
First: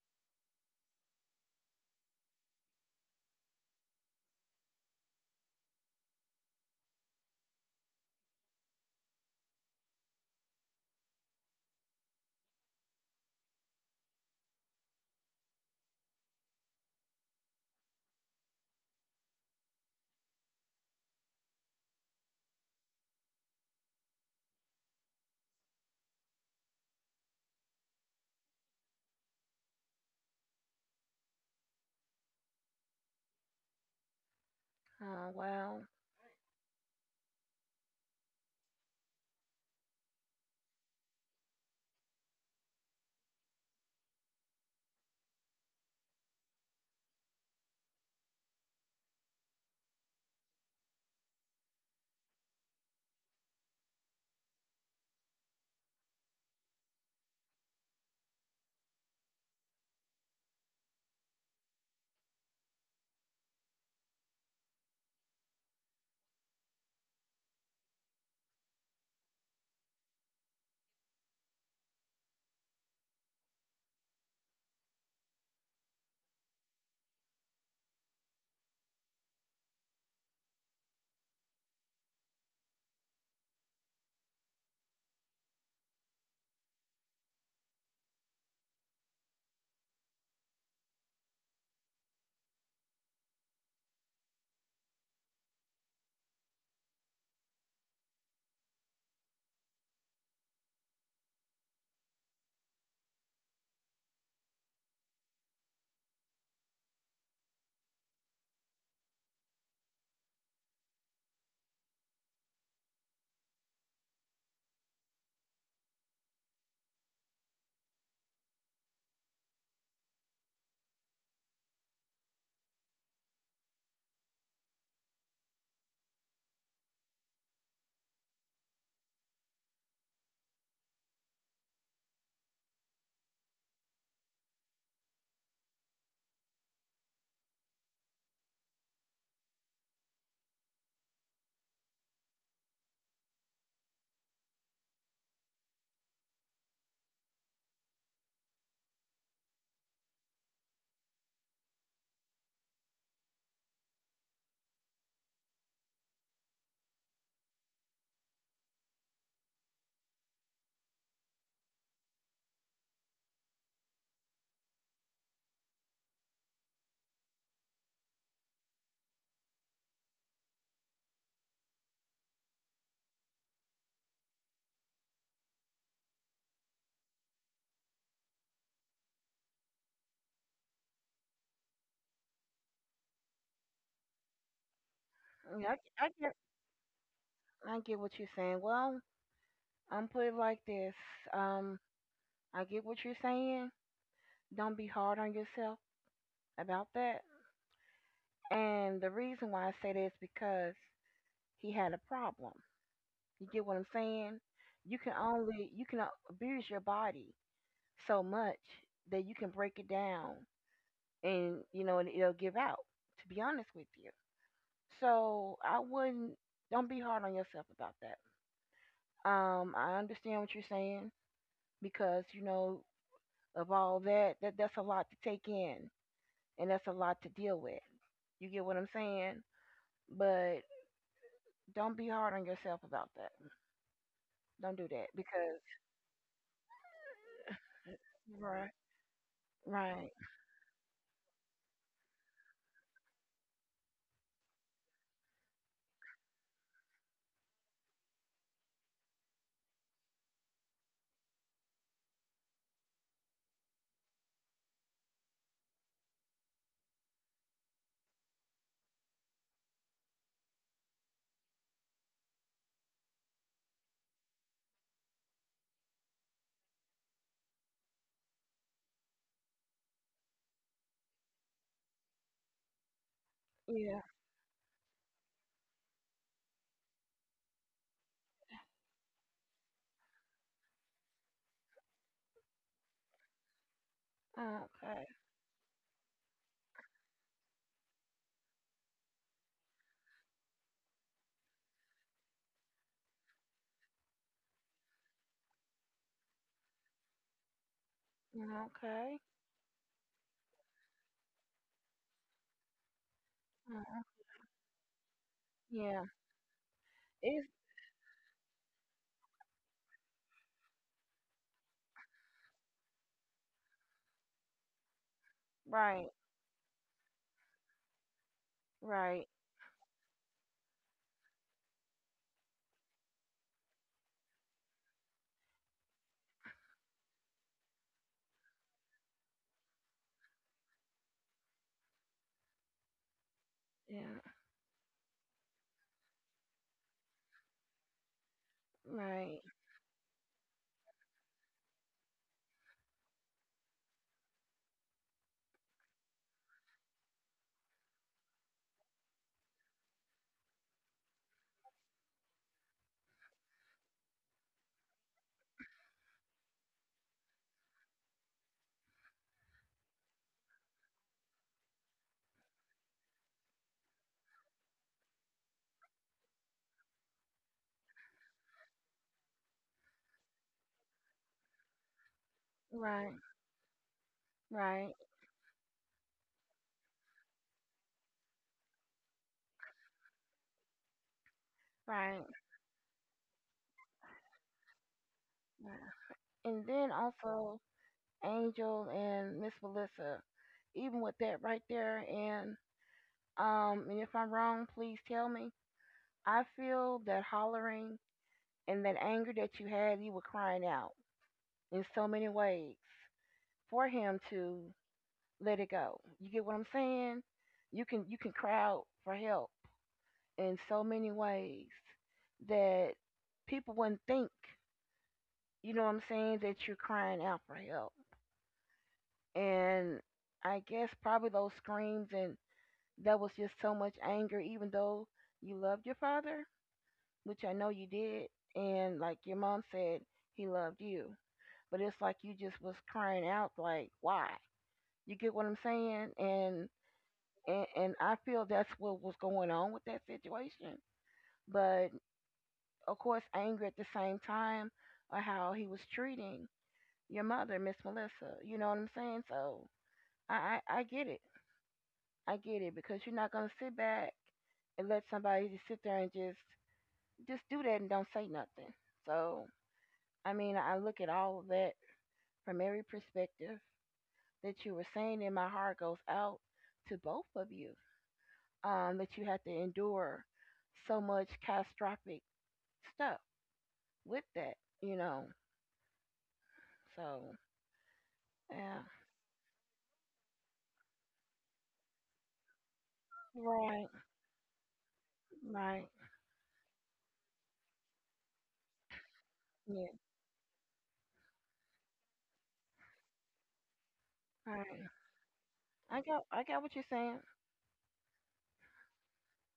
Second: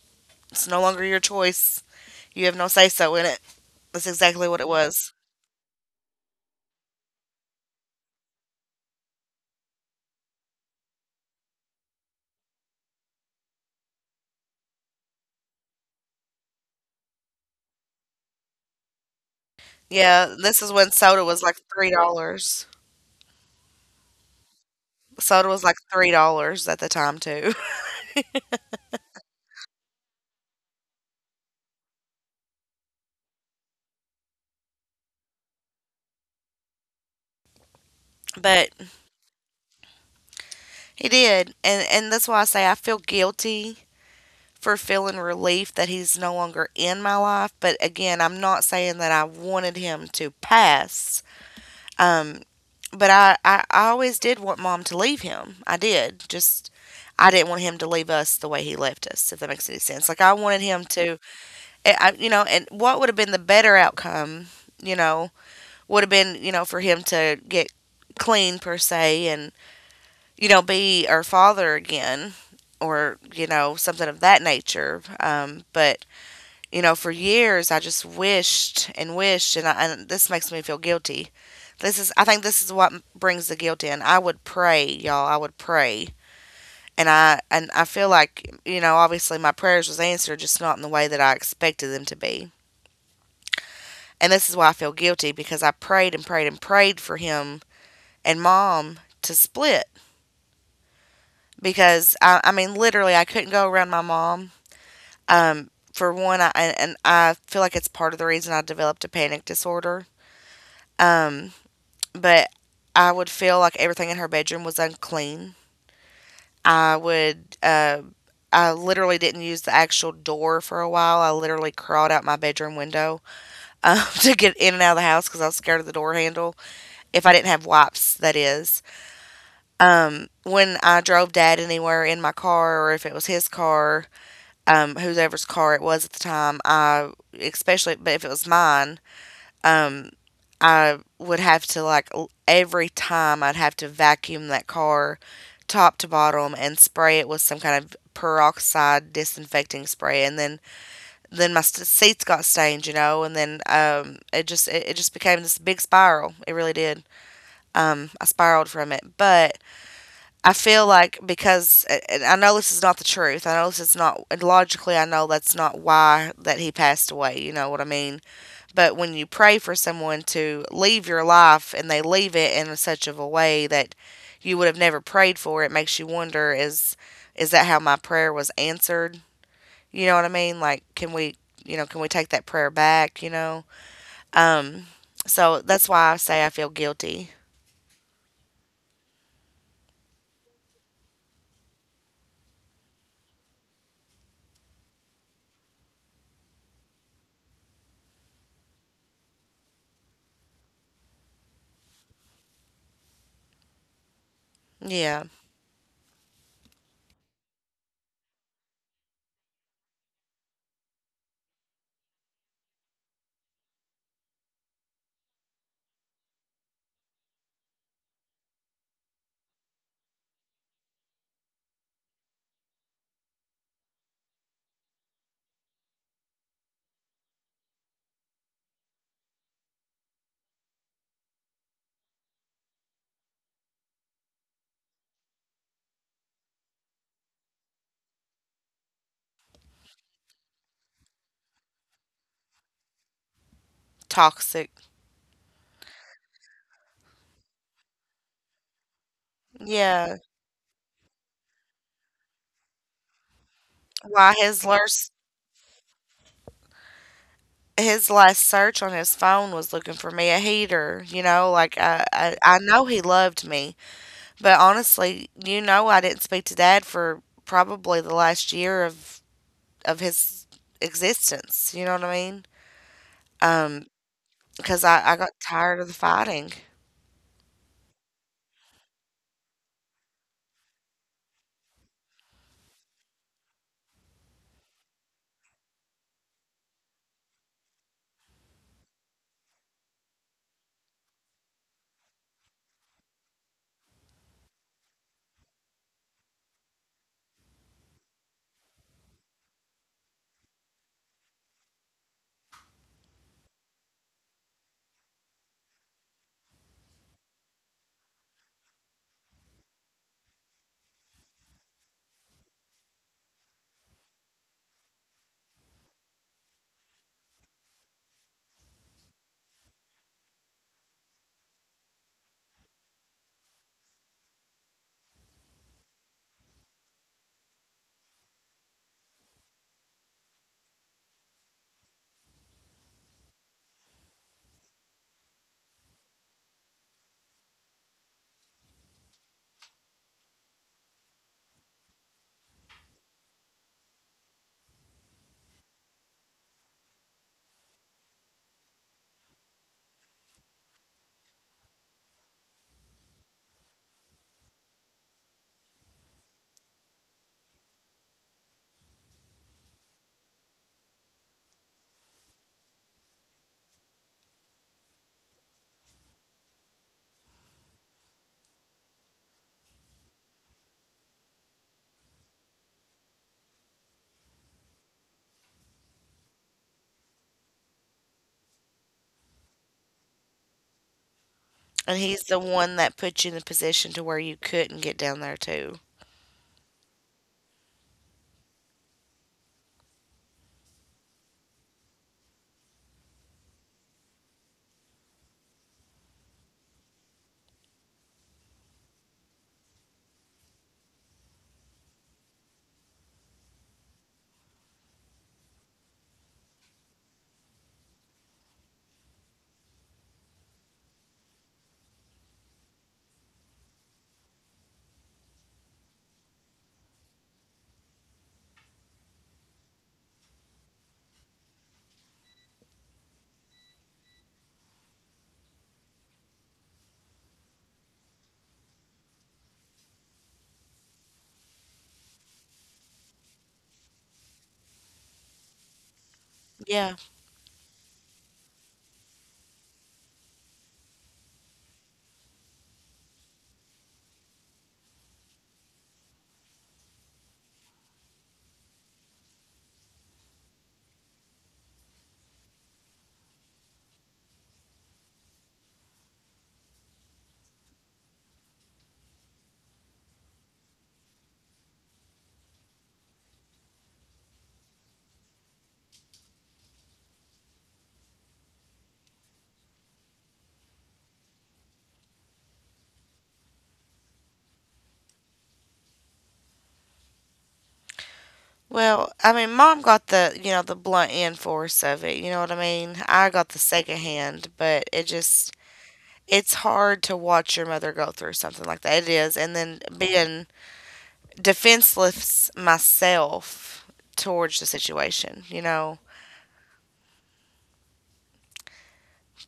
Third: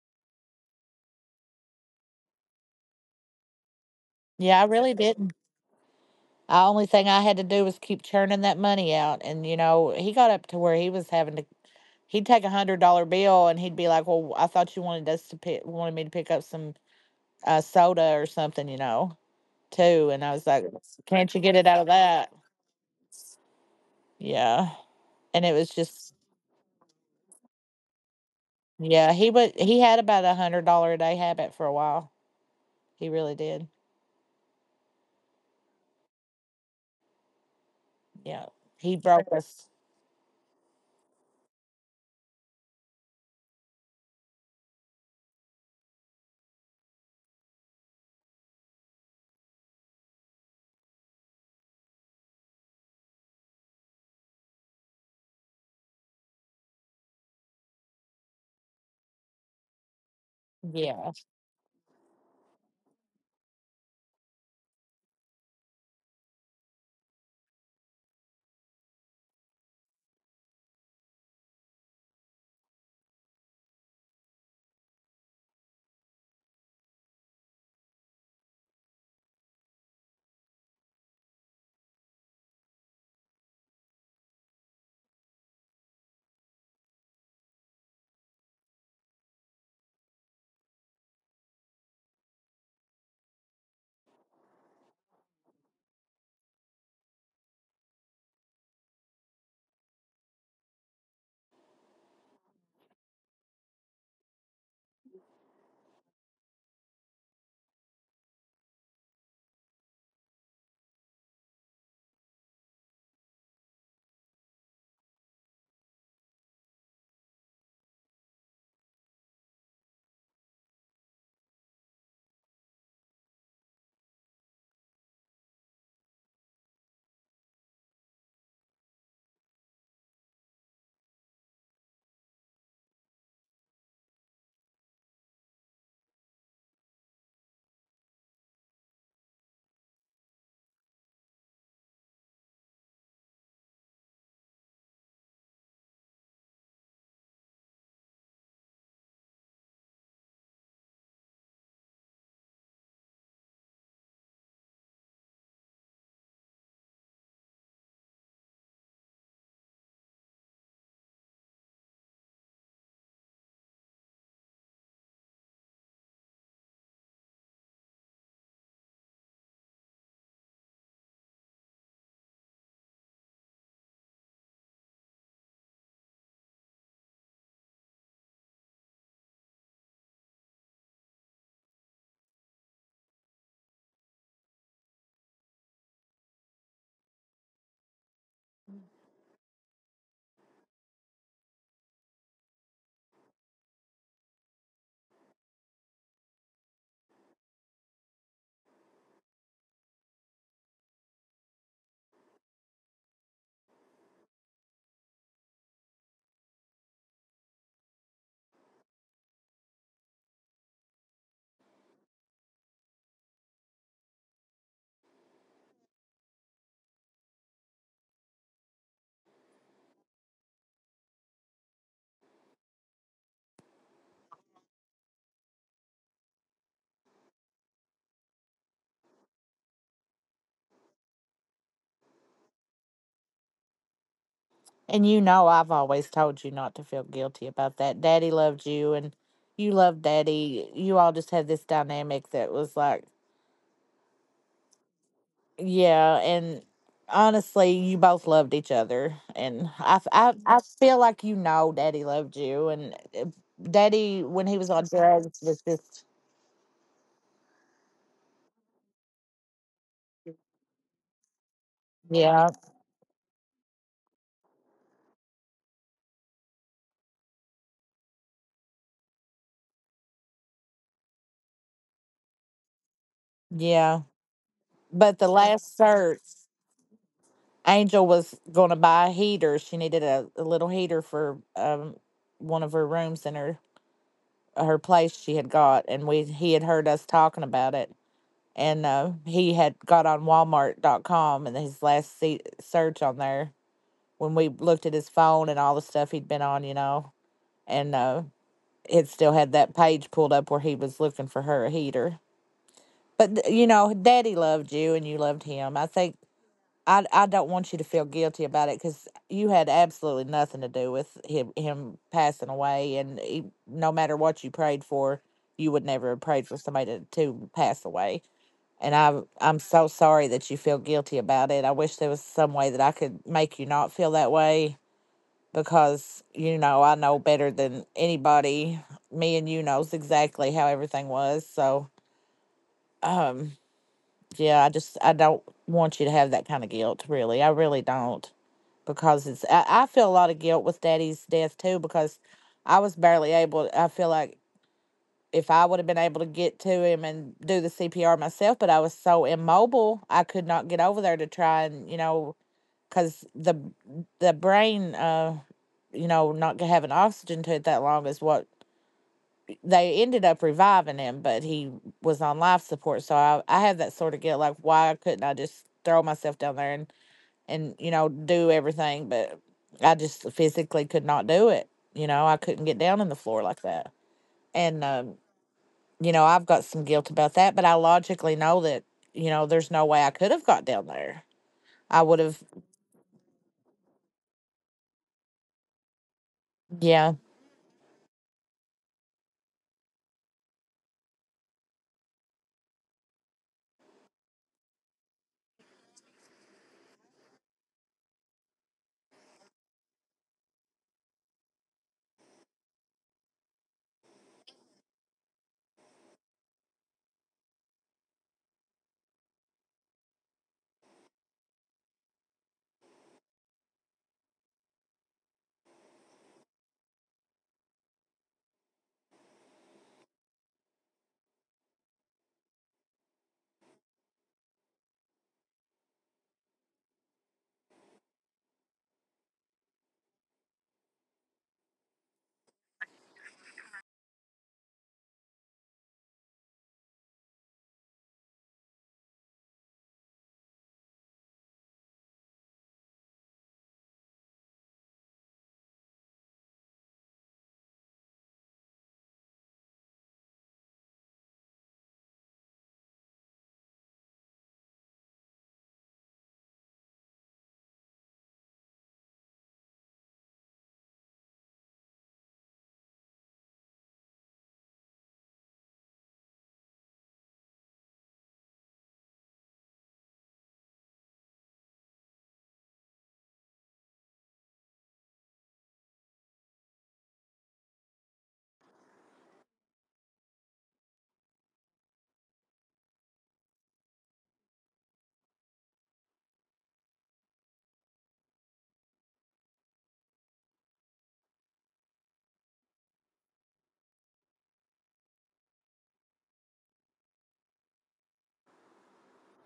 Speaker 1: it's no longer your choice. You have no say so in it. That's exactly what
Speaker 2: Yeah, I
Speaker 1: it
Speaker 2: really
Speaker 1: was.
Speaker 2: did. The only thing I had to do was keep churning that money out. And, you know, he got up to where he was having to, he'd take a hundred dollar bill and he'd be like, well, I thought you wanted us to pick, wanted me to pick up some uh, soda or something, you know, too. And I
Speaker 1: Yeah,
Speaker 2: was
Speaker 1: this
Speaker 2: like,
Speaker 1: is when soda
Speaker 2: can't you
Speaker 1: was
Speaker 2: get
Speaker 1: like
Speaker 2: it out of
Speaker 1: three
Speaker 2: that?
Speaker 1: dollars.
Speaker 2: Yeah. And
Speaker 1: Soda
Speaker 2: it
Speaker 1: was
Speaker 2: was
Speaker 1: like three
Speaker 2: just,
Speaker 1: dollars at the time too.
Speaker 2: yeah, he would, he had about a hundred dollar a day habit for a while. He really did.
Speaker 3: Oh well.
Speaker 2: Yeah.
Speaker 1: But
Speaker 2: He broke us.
Speaker 1: he did, and and that's why I say I feel guilty for feeling relief that he's no longer in my life. But again, I'm not saying that I wanted him to pass. Um, but I, I, I always did want mom to leave him. I did. Just I didn't want him to leave us the way he left us, if that makes any sense. Like I wanted him
Speaker 2: Yeah.
Speaker 1: to, I, I- you know, and what would have been the better outcome, you know, would have been, you know, for him to get clean per se and, you know, be our father again or, you know, something of that nature. Um, but you know, for years I just wished and wished, and, I, and this makes me feel guilty. This is, I think, this is what brings the guilt in. I would pray, y'all. I would pray, and I and I feel like you know, obviously my prayers was answered, just not in the way that I expected them to be. And this is why I feel guilty because I prayed and prayed and prayed for him and mom to split because I, I mean literally I couldn't go around my mom. Um, for one, I and, and I feel like it's part of the reason I developed a panic disorder. Um, but I would feel like everything in her bedroom was unclean. I would, uh, I literally didn't use the actual door for a while. I literally crawled out my bedroom window um, to get in and out of the house because I was scared of the door handle. If I didn't have wipes, that is. Um, when I drove dad anywhere in my car or if it was his car, um, whoever's car it was at the time, I, especially, but if it was mine, um, I would have to like l- every time I'd have to vacuum that car top to bottom and spray it with some kind of peroxide disinfecting spray and then then my st- seats got stained, you know, and then um it just it, it just became this big spiral, it really did. um I spiraled from it, but I feel like because, and I know this is not the truth, I know this is not, and logically I know that's not why that he passed away, you know what I mean, but when you pray for someone to leave your life and they leave it in such of a way that you would have never prayed for, it makes you wonder is is that how my prayer was answered? You know what I mean? Like can we you know, can we take that prayer back, you know? Um so
Speaker 3: Yeah,
Speaker 1: that's
Speaker 3: I,
Speaker 1: why I
Speaker 3: I
Speaker 1: say I feel guilty.
Speaker 3: I get what you're saying. Well, I'm put it like this. Um, I get what you're saying. Don't be hard on yourself about that. And the reason why I say that is because he had a problem. You get what I'm saying? You can
Speaker 1: Yeah.
Speaker 3: only you can abuse your body so much that you can break it down, and you know, and it'll give out. To be honest with you, so I wouldn't. Don't be hard on yourself about that. Um, I understand what you're saying because you know of all that, that that's a lot to take in and that's a lot to deal with. You get what I'm saying? But don't be hard on yourself about that. Don't do
Speaker 2: And
Speaker 3: that
Speaker 2: you know,
Speaker 3: because
Speaker 2: I've always told you not to feel guilty about that. Daddy loved
Speaker 3: right,
Speaker 2: you and you loved
Speaker 3: right,
Speaker 2: daddy. You all just had this dynamic that was like,
Speaker 1: Toxic.
Speaker 2: yeah. And honestly, you both loved each other. And I, f-
Speaker 1: Yeah.
Speaker 2: I, I feel like you know daddy loved you. And uh, daddy,
Speaker 1: Why
Speaker 2: when he
Speaker 1: his
Speaker 2: was on
Speaker 1: last
Speaker 2: drugs, was just,
Speaker 1: his last search on his phone was looking for me a heater, you know, like I I,
Speaker 2: yeah,
Speaker 1: I know he loved me. But honestly, you know, I didn't speak to dad for probably the last year of of his existence. You know what I mean? Um,
Speaker 3: yeah,
Speaker 2: yeah.
Speaker 1: because I I
Speaker 2: But
Speaker 1: got
Speaker 2: the last
Speaker 1: tired of the
Speaker 2: search,
Speaker 1: fighting,
Speaker 2: Angel was going to buy a heater. She needed a, a little heater for um, one of her rooms in her her
Speaker 3: okay,
Speaker 2: place she had got, and we he had heard us talking about it. And uh, he had got on walmart dot com, and his last se- search on there when we looked at his phone and all the stuff he'd been on, you know. And uh, it
Speaker 3: okay,
Speaker 2: still had that page pulled up where he was looking for her a heater. But you know,
Speaker 3: uh,
Speaker 2: daddy loved you and you loved him, I
Speaker 3: yeah,
Speaker 2: think. I I
Speaker 3: it's
Speaker 2: don't want you to feel guilty about it because you had absolutely nothing to do with him him passing away. And he, no matter what you prayed for, you would
Speaker 3: right,
Speaker 2: never have prayed for somebody to, to pass away. And I
Speaker 3: right,
Speaker 2: I'm so sorry that you feel guilty about it. I wish there was some way that I could make you not feel that way, because you know I know better than anybody. Me and you knows exactly how everything was. So um
Speaker 3: yeah,
Speaker 2: yeah, I just I don't want you to have that kind of guilt. Really, I really don't, because
Speaker 3: right,
Speaker 2: it's I, I feel a lot of guilt with daddy's death too, because I was barely able, I feel like, if I would have been able to get to him and do the C P R myself. But I was so immobile I could not get over there to try, and you know, cuz the the brain, uh you know, not having oxygen to it that long is what, they ended up reviving him, but he was on life support. So I I have that sort of guilt, like why couldn't I just throw myself down there and and you know do everything, but I just physically could not do it. You know, I couldn't get down on
Speaker 3: right,
Speaker 2: the floor like that. And
Speaker 3: right,
Speaker 2: um, you know, I've got some guilt about that, but I logically know that, you know, there's no way I could have got down there.
Speaker 1: and
Speaker 2: I
Speaker 1: he's
Speaker 3: right,
Speaker 2: would
Speaker 1: the
Speaker 2: have.
Speaker 1: one that put you in the position to where you couldn't get down there
Speaker 3: yeah.
Speaker 1: too.
Speaker 3: And then
Speaker 2: Yeah,
Speaker 3: also Angel and Miss Melissa, even with that right there, and um, and if I'm wrong, please tell me. I feel that hollering and that anger that you had, you were crying out in so many ways for him to let it go. You get what I'm saying? You can you can cry out for help in so many ways that people wouldn't think, you know what I'm saying, that you're crying out for help. And I guess probably those screams and that was just so much anger even though you loved your father, which I know you did, and like your mom said, he loved you. But it's like you just was crying out, like, why? You get what I'm saying? And
Speaker 1: Yeah.
Speaker 3: and, and I feel that's what was going on with that situation. But of course, anger at the same time of how he was treating your mother, Miss Melissa. You know what I'm saying? So I, I I get it. I get it because you're not gonna sit back and let somebody just sit there and just just do that and don't say nothing. So I mean, I look at all of that from every perspective that you were saying, in my heart goes out to both of you, um, that you had to endure so much catastrophic stuff with that, you know. So yeah,
Speaker 1: Well, I mean, mom got the you know the blunt end force of it. You know what I mean? I got the
Speaker 3: right,
Speaker 1: second hand, but it just
Speaker 3: right,
Speaker 1: it's hard to watch your mother go through something like that. It is, and
Speaker 3: yeah,
Speaker 1: then being defenseless myself towards the
Speaker 3: right.
Speaker 1: situation, you
Speaker 3: I
Speaker 1: know.
Speaker 3: got, I got what you're saying.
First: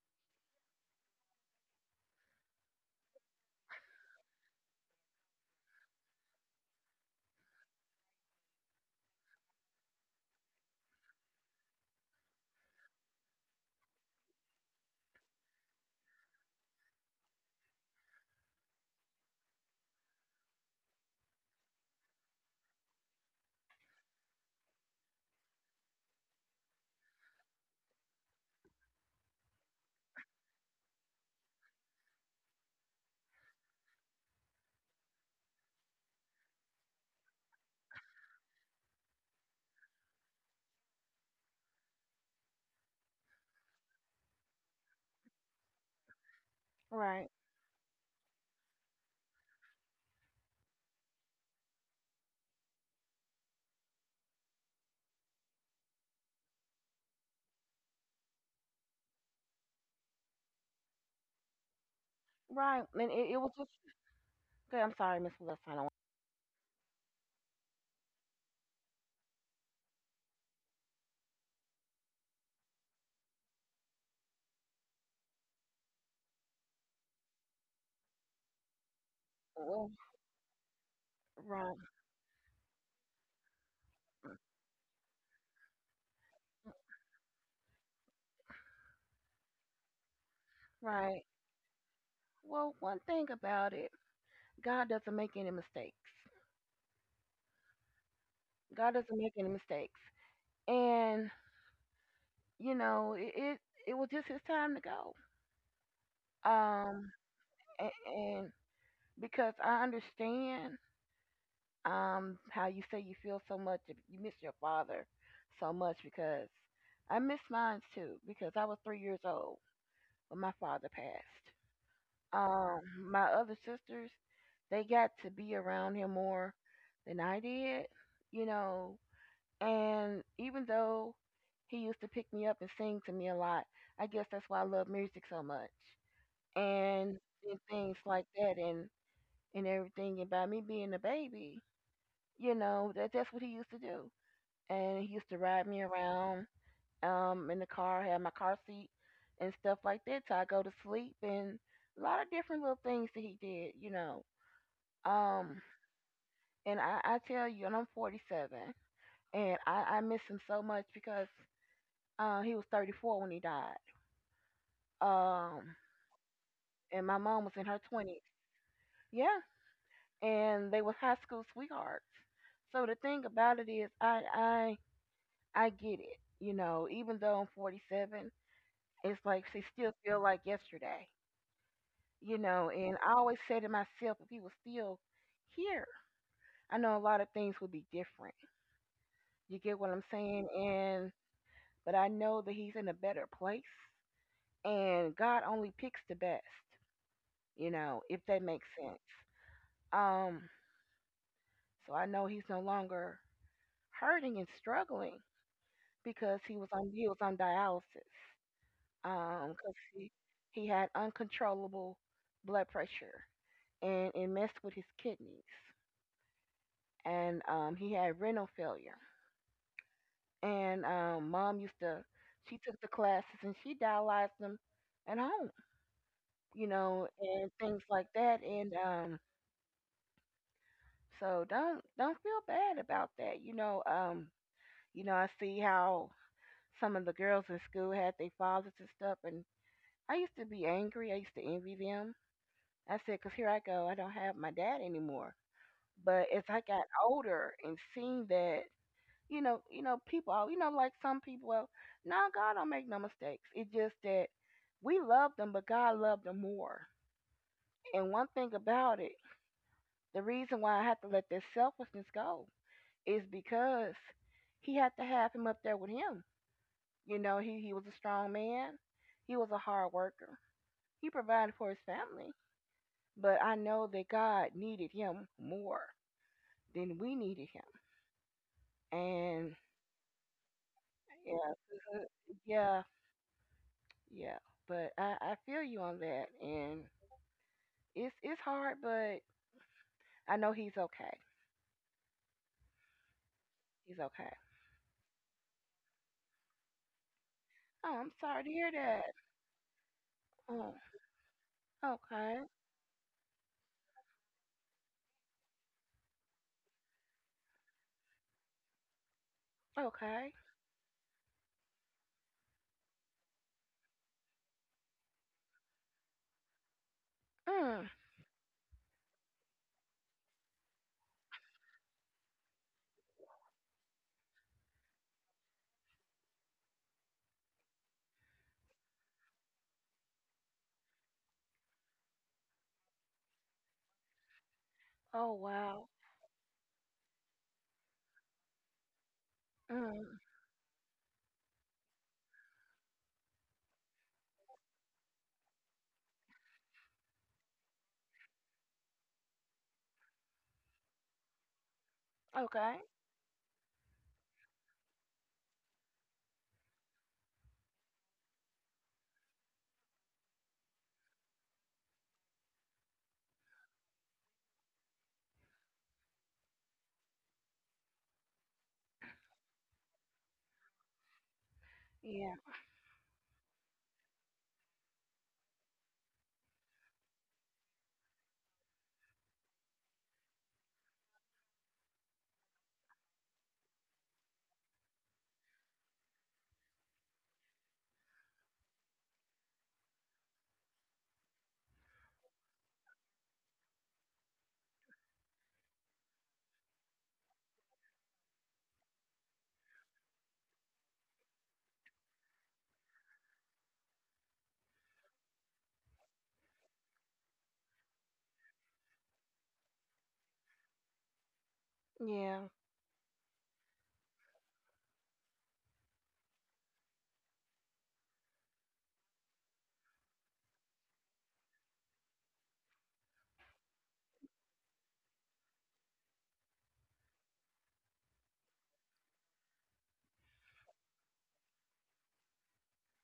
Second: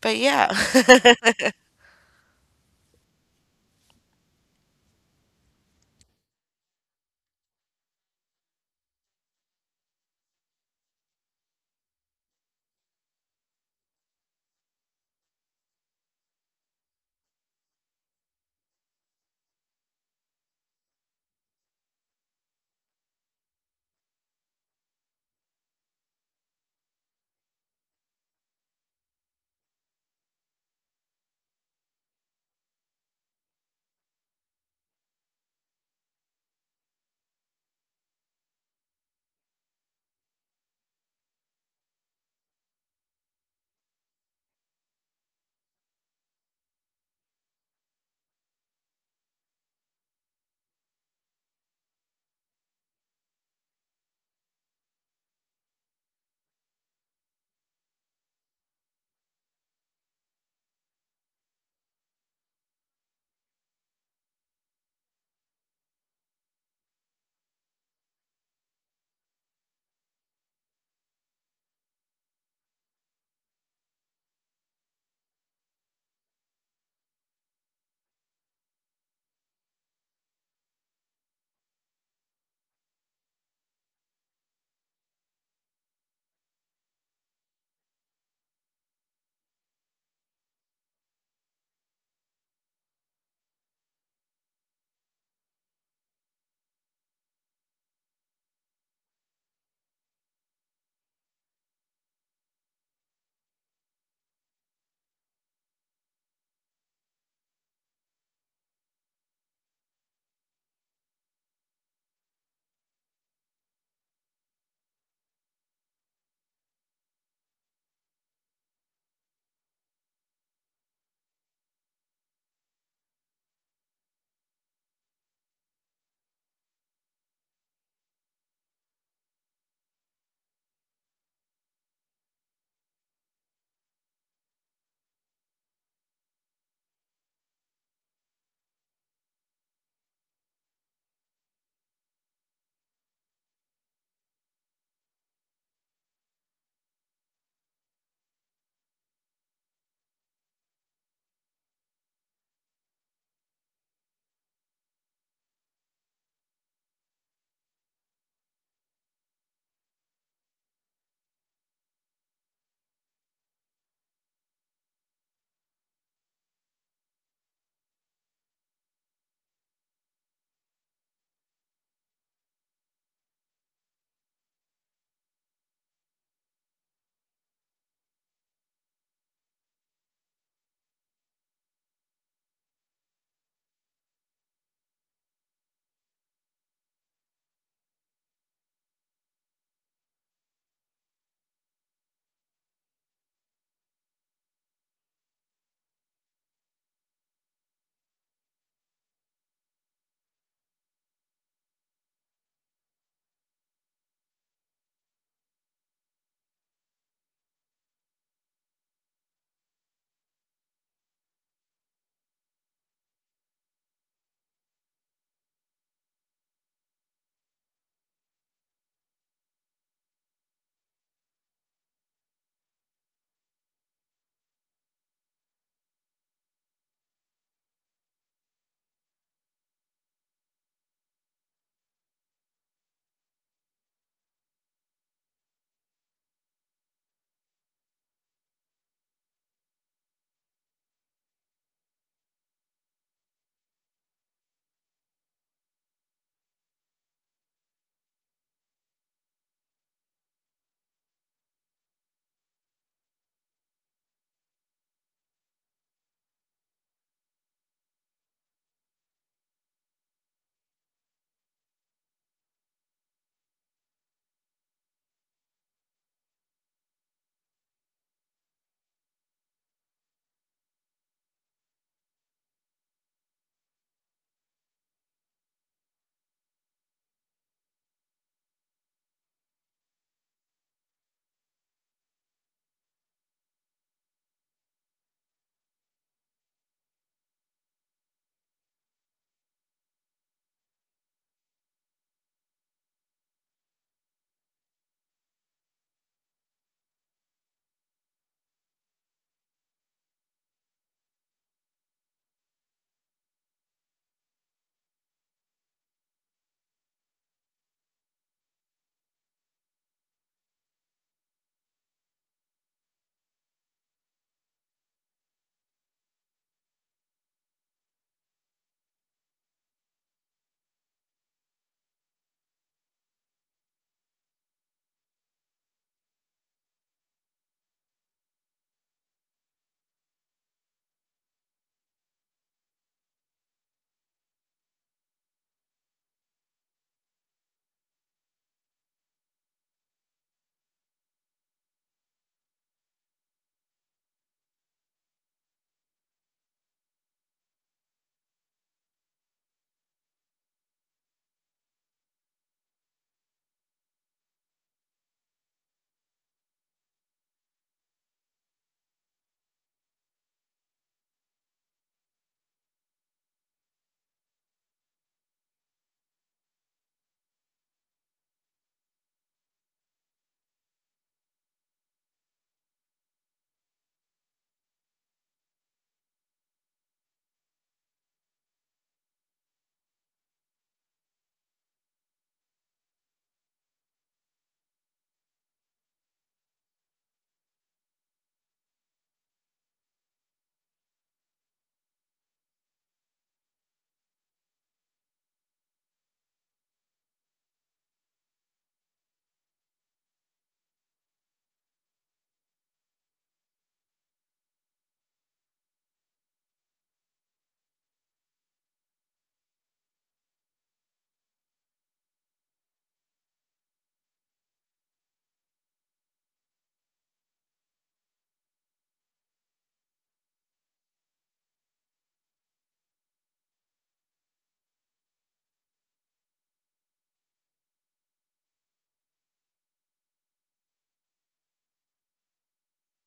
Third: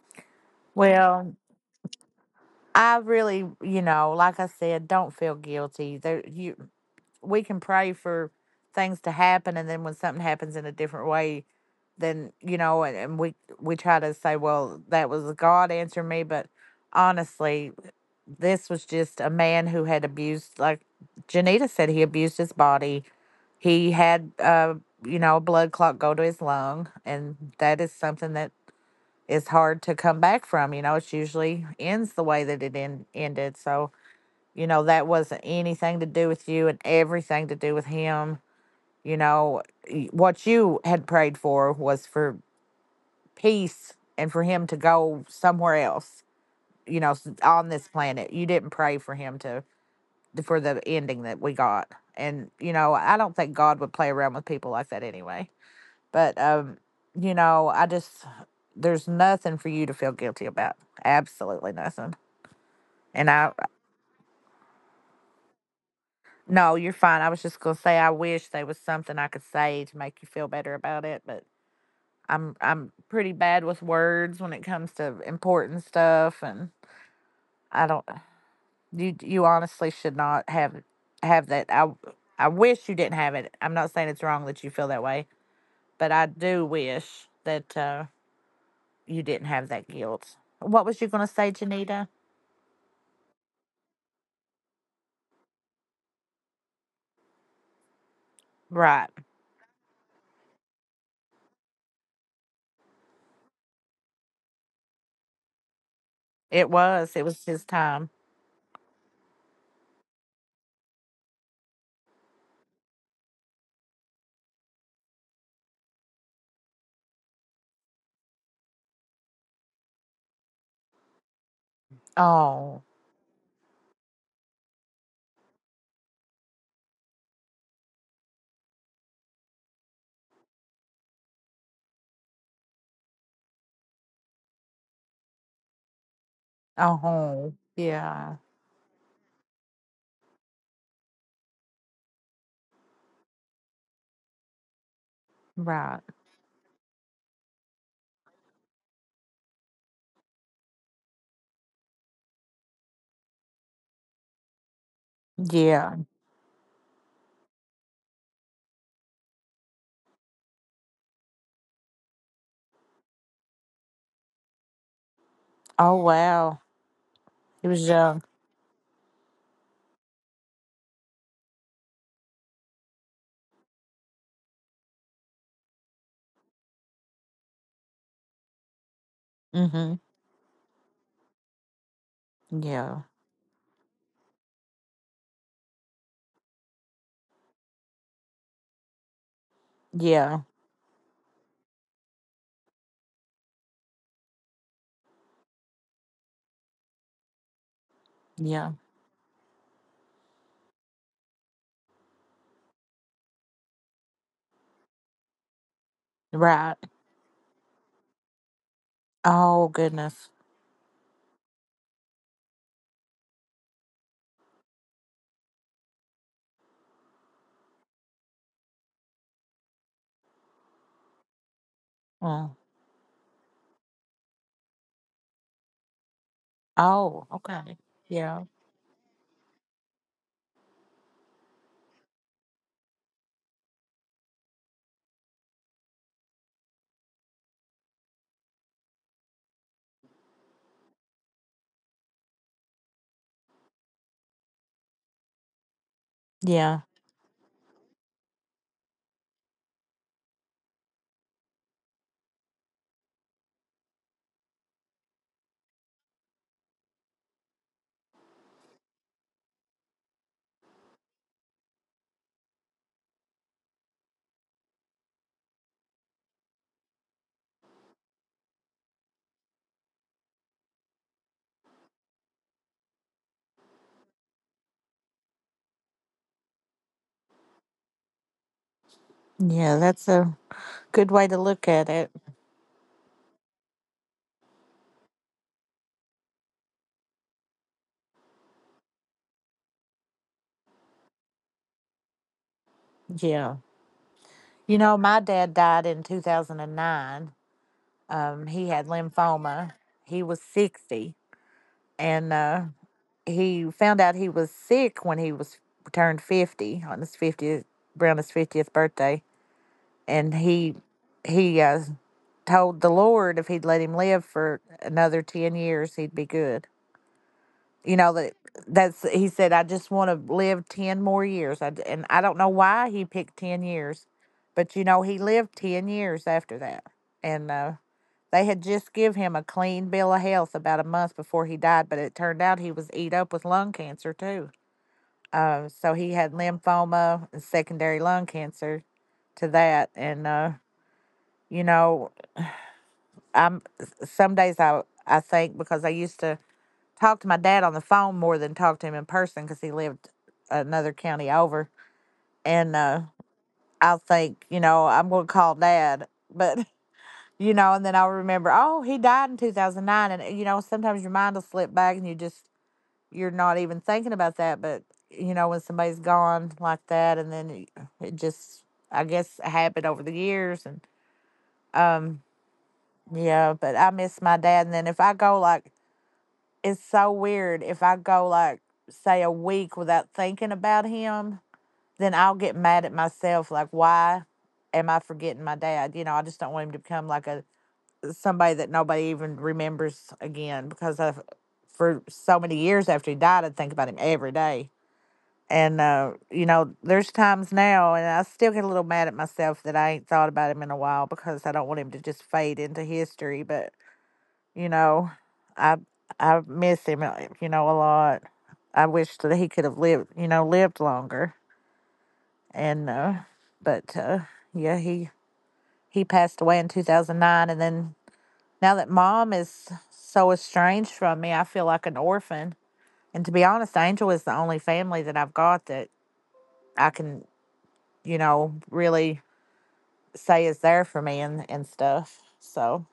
Speaker 1: But yeah,
Speaker 2: well, I really, you know, like I said, don't feel guilty there. You We can pray for things to happen, and then when something happens in a different way, then, you know, and, and we we try to say, well, that was God answering me. But honestly, this was just a man who had abused, like Janita said, he abused his body. He had, uh, you know, a blood clot go to his lung, and that is something that is hard to come back from. You know, it usually ends the way that it end, ended. So, you know, that wasn't anything to do with you, and everything to do with him. You know, y- what you had prayed for was for peace and for him to go somewhere else, you know,
Speaker 3: Right,
Speaker 2: s- on this planet. You didn't pray for him to, for the ending that we got. And you know, I don't think God would play around with people like that anyway. But um, you know, I just there's nothing for you to feel guilty about. Absolutely nothing.
Speaker 3: right, and it,
Speaker 2: And
Speaker 3: it was
Speaker 2: I,
Speaker 3: just. Okay, I'm sorry, Miss Lewis. I don't.
Speaker 2: no, you're fine. I was just gonna say I wish there was something I could say to make you feel better about it, but I'm I'm pretty bad with words when it comes to important stuff, and I don't, you you
Speaker 3: Well,
Speaker 2: honestly should not have have that.
Speaker 3: right,
Speaker 2: I I wish you didn't have it. I'm not saying it's wrong that you feel that way, but I do wish that uh, you didn't have that guilt. What was you
Speaker 3: right.
Speaker 2: going to say, Janita?
Speaker 3: Well, one thing about it, God doesn't make any mistakes. God
Speaker 2: Right.
Speaker 3: doesn't make any mistakes, and you know, it it, it was just his time to go.
Speaker 2: It
Speaker 3: Um,
Speaker 2: was. It was his
Speaker 3: and,
Speaker 2: time.
Speaker 3: and because I understand um how you say you feel so much, you miss your father so much because I miss mine too because I was three years old when my father passed. Um,
Speaker 2: Oh.
Speaker 3: my other sisters, they got to be around him more than I did, you know. And even though he used to pick me up and sing to me a lot, I guess that's why I love music so much and and
Speaker 2: Oh.
Speaker 3: things like
Speaker 2: Yeah.
Speaker 3: that and and everything, and by me being a baby, you know that that's what he used to do. And he used to ride me
Speaker 2: Right.
Speaker 3: around um in the car, have my car seat and stuff like that till I go to sleep, and a lot of different little things that he did, you know. um
Speaker 2: Yeah.
Speaker 3: and i i tell you, and I'm forty-seven, and i i miss him so much because uh, he was thirty-four when he died, um
Speaker 2: Oh, wow.
Speaker 3: and my mom was in
Speaker 2: He
Speaker 3: her
Speaker 2: was
Speaker 3: twenties.
Speaker 2: young.
Speaker 3: Yeah, and they was high school sweethearts. So the thing about it is, I I I get it. You know, even though I'm forty-seven, it's like she
Speaker 2: Mm
Speaker 3: still
Speaker 2: hmm.
Speaker 3: feel like yesterday. You know, and
Speaker 2: Yeah.
Speaker 3: I always say to myself, if he was still here, I know a lot of things would be different. You get what I'm saying?
Speaker 2: Yeah.
Speaker 3: And but I know that he's in a better place, and God only picks the best. You know, if that makes
Speaker 2: Yeah.
Speaker 3: sense. Um, so I know he's no longer hurting and struggling because he was
Speaker 2: Right.
Speaker 3: on he was on dialysis, um, because
Speaker 2: Oh,
Speaker 3: he
Speaker 2: goodness.
Speaker 3: he had uncontrollable blood pressure and it messed with his kidneys, and um, he had renal failure, and um, mom used to she
Speaker 2: Oh.
Speaker 3: took the classes and she dialyzed them at home, you know,
Speaker 2: Oh,
Speaker 3: and things
Speaker 2: okay.
Speaker 3: like that,
Speaker 2: Yeah.
Speaker 3: and um, so don't don't feel bad about that, you know. Um, you know, I see how some of the girls in school had their fathers and stuff, and I used to be angry, I used to envy them. I said, because here I go, I don't have my dad anymore. But as I got
Speaker 2: Yeah.
Speaker 3: older and seeing that, you know, you know, people, are- you know, like some people, well, no, God don't make no mistakes. It's just that we love them, but God loved them more. And one thing about it, the reason why I had to let this selfishness go is because he had to have him up there with him. You know, he, he was a strong man. He was a hard worker. He provided for his family. But I know that God needed him more then we needed him. And
Speaker 2: Yeah. That's a good way to
Speaker 3: yeah,
Speaker 2: look at it.
Speaker 3: yeah, yeah. But I, I feel you on that, and it's it's hard, but I know he's okay.
Speaker 2: Yeah.
Speaker 3: He's okay.
Speaker 2: You know, my dad died in two thousand nine.
Speaker 3: Oh, I'm sorry to
Speaker 2: Um,
Speaker 3: hear
Speaker 2: he had
Speaker 3: that.
Speaker 2: lymphoma. He was
Speaker 3: Oh,
Speaker 2: sixty, and
Speaker 3: okay,
Speaker 2: uh, he found out he was sick when he was, turned fifty on his fiftieth, around his fiftieth birthday.
Speaker 3: okay.
Speaker 2: And he he uh, told the Lord if he'd let him live for another ten years, he'd be good.
Speaker 3: Mm.
Speaker 2: You know, that that's he said. I just want to live ten more years. I, and I don't know why he picked ten years, but you know he lived ten years after that. And uh, they had just give him a clean bill of health about a month before he died, but it turned out he was eat up with lung cancer too.
Speaker 3: Oh
Speaker 2: Um,
Speaker 3: wow.
Speaker 2: so he had lymphoma and secondary lung cancer to that.
Speaker 3: Mm.
Speaker 2: And uh, you know, I'm some days I I think, because I used to talk to my dad on the phone more than talk to him in person, because he lived another county over.
Speaker 3: Okay.
Speaker 2: And uh, I'll think, you know, I'm gonna call dad, but, you know, and then I'll remember, oh, he died in two thousand nine. And, you know, sometimes your mind will slip back and you just, you're not even thinking about that. But, you know, when somebody's gone like that, and then it just, I guess, happened over the years. And, um,
Speaker 3: Yeah,
Speaker 2: yeah, but I miss my dad. And then if I go like, it's so weird. If I go like, say, a week without thinking about him, then I'll get mad at myself. Like, why am I forgetting my dad? You know, I just don't want him to become like a, somebody that nobody even remembers again, because I, for so many years after he died, I'd think about him every day. And, uh, you know, there's times now, and I still get a little mad at myself that I ain't thought about him in a while, because I don't want him to just fade into history. But, you know, I I miss him, uh, you know, a lot. I wish that he could have lived, you know, lived longer.
Speaker 3: yeah,
Speaker 2: And, uh, but, uh, yeah, he, he passed away in two thousand nine. And then now that mom is so estranged from me, I feel like an orphan. And to be honest, Angel is the only family that I've got that I can, you know, really say is there for me, and, and stuff. So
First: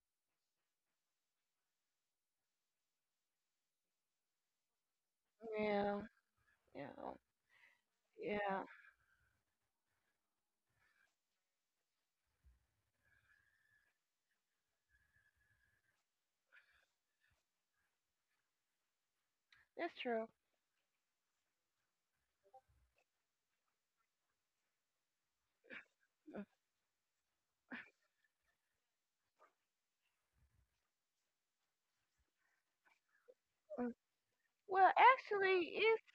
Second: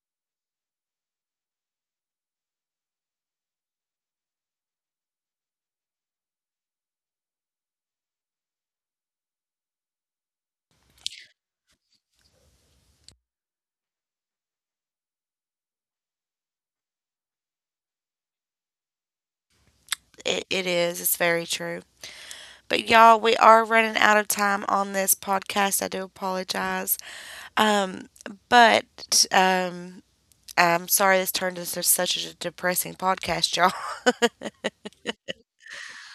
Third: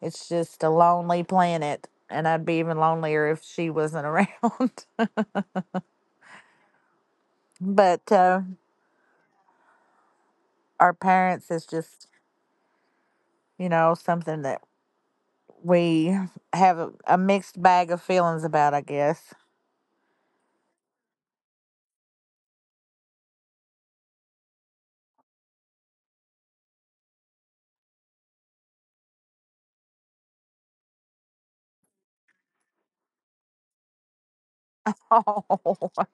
Speaker 2: it's just a lonely planet. And I'd be even lonelier if she wasn't around.
Speaker 3: yeah, yeah,
Speaker 2: But uh,
Speaker 3: yeah.
Speaker 2: our parents is just, you know, something that we have a, a mixed bag of feelings about, I guess.
Speaker 3: That's true.
Speaker 1: it, it is. It's very true. But y'all, we are running out of time on this podcast. I do
Speaker 3: Mm,
Speaker 1: apologize. Um, but um, I'm sorry this turned into such a depressing podcast, y'all.
Speaker 3: mm. Well, actually,
Speaker 2: Oh,
Speaker 3: it's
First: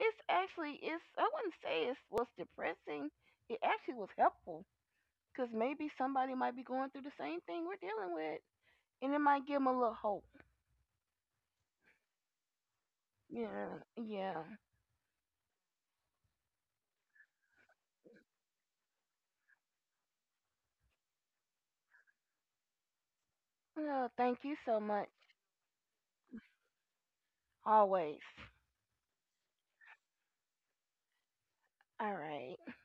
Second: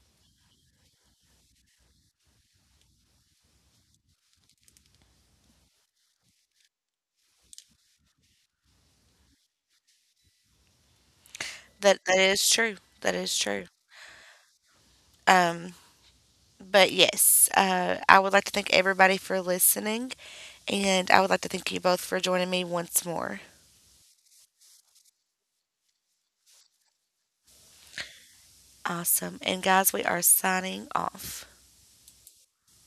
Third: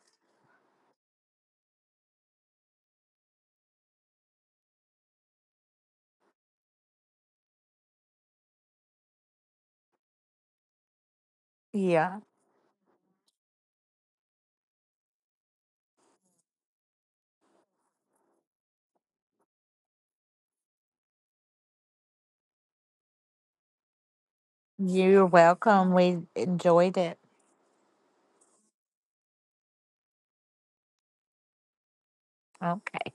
Speaker 3: it's actually, it's I wouldn't say it was depressing. It actually was helpful because maybe somebody might be going through the same thing we're dealing with, and it might give them a little hope.
Speaker 1: That that
Speaker 2: yeah.
Speaker 1: is true. That is true.
Speaker 3: Yeah, yeah.
Speaker 1: Um, but yes, uh, I would like to thank everybody for listening, and I would like to thank you both for joining me once more.
Speaker 3: Well, thank you so much,
Speaker 2: You're welcome. We enjoyed it.
Speaker 3: always.
Speaker 1: Awesome. And guys, we are signing off.
Speaker 3: All right.
Speaker 2: Okay.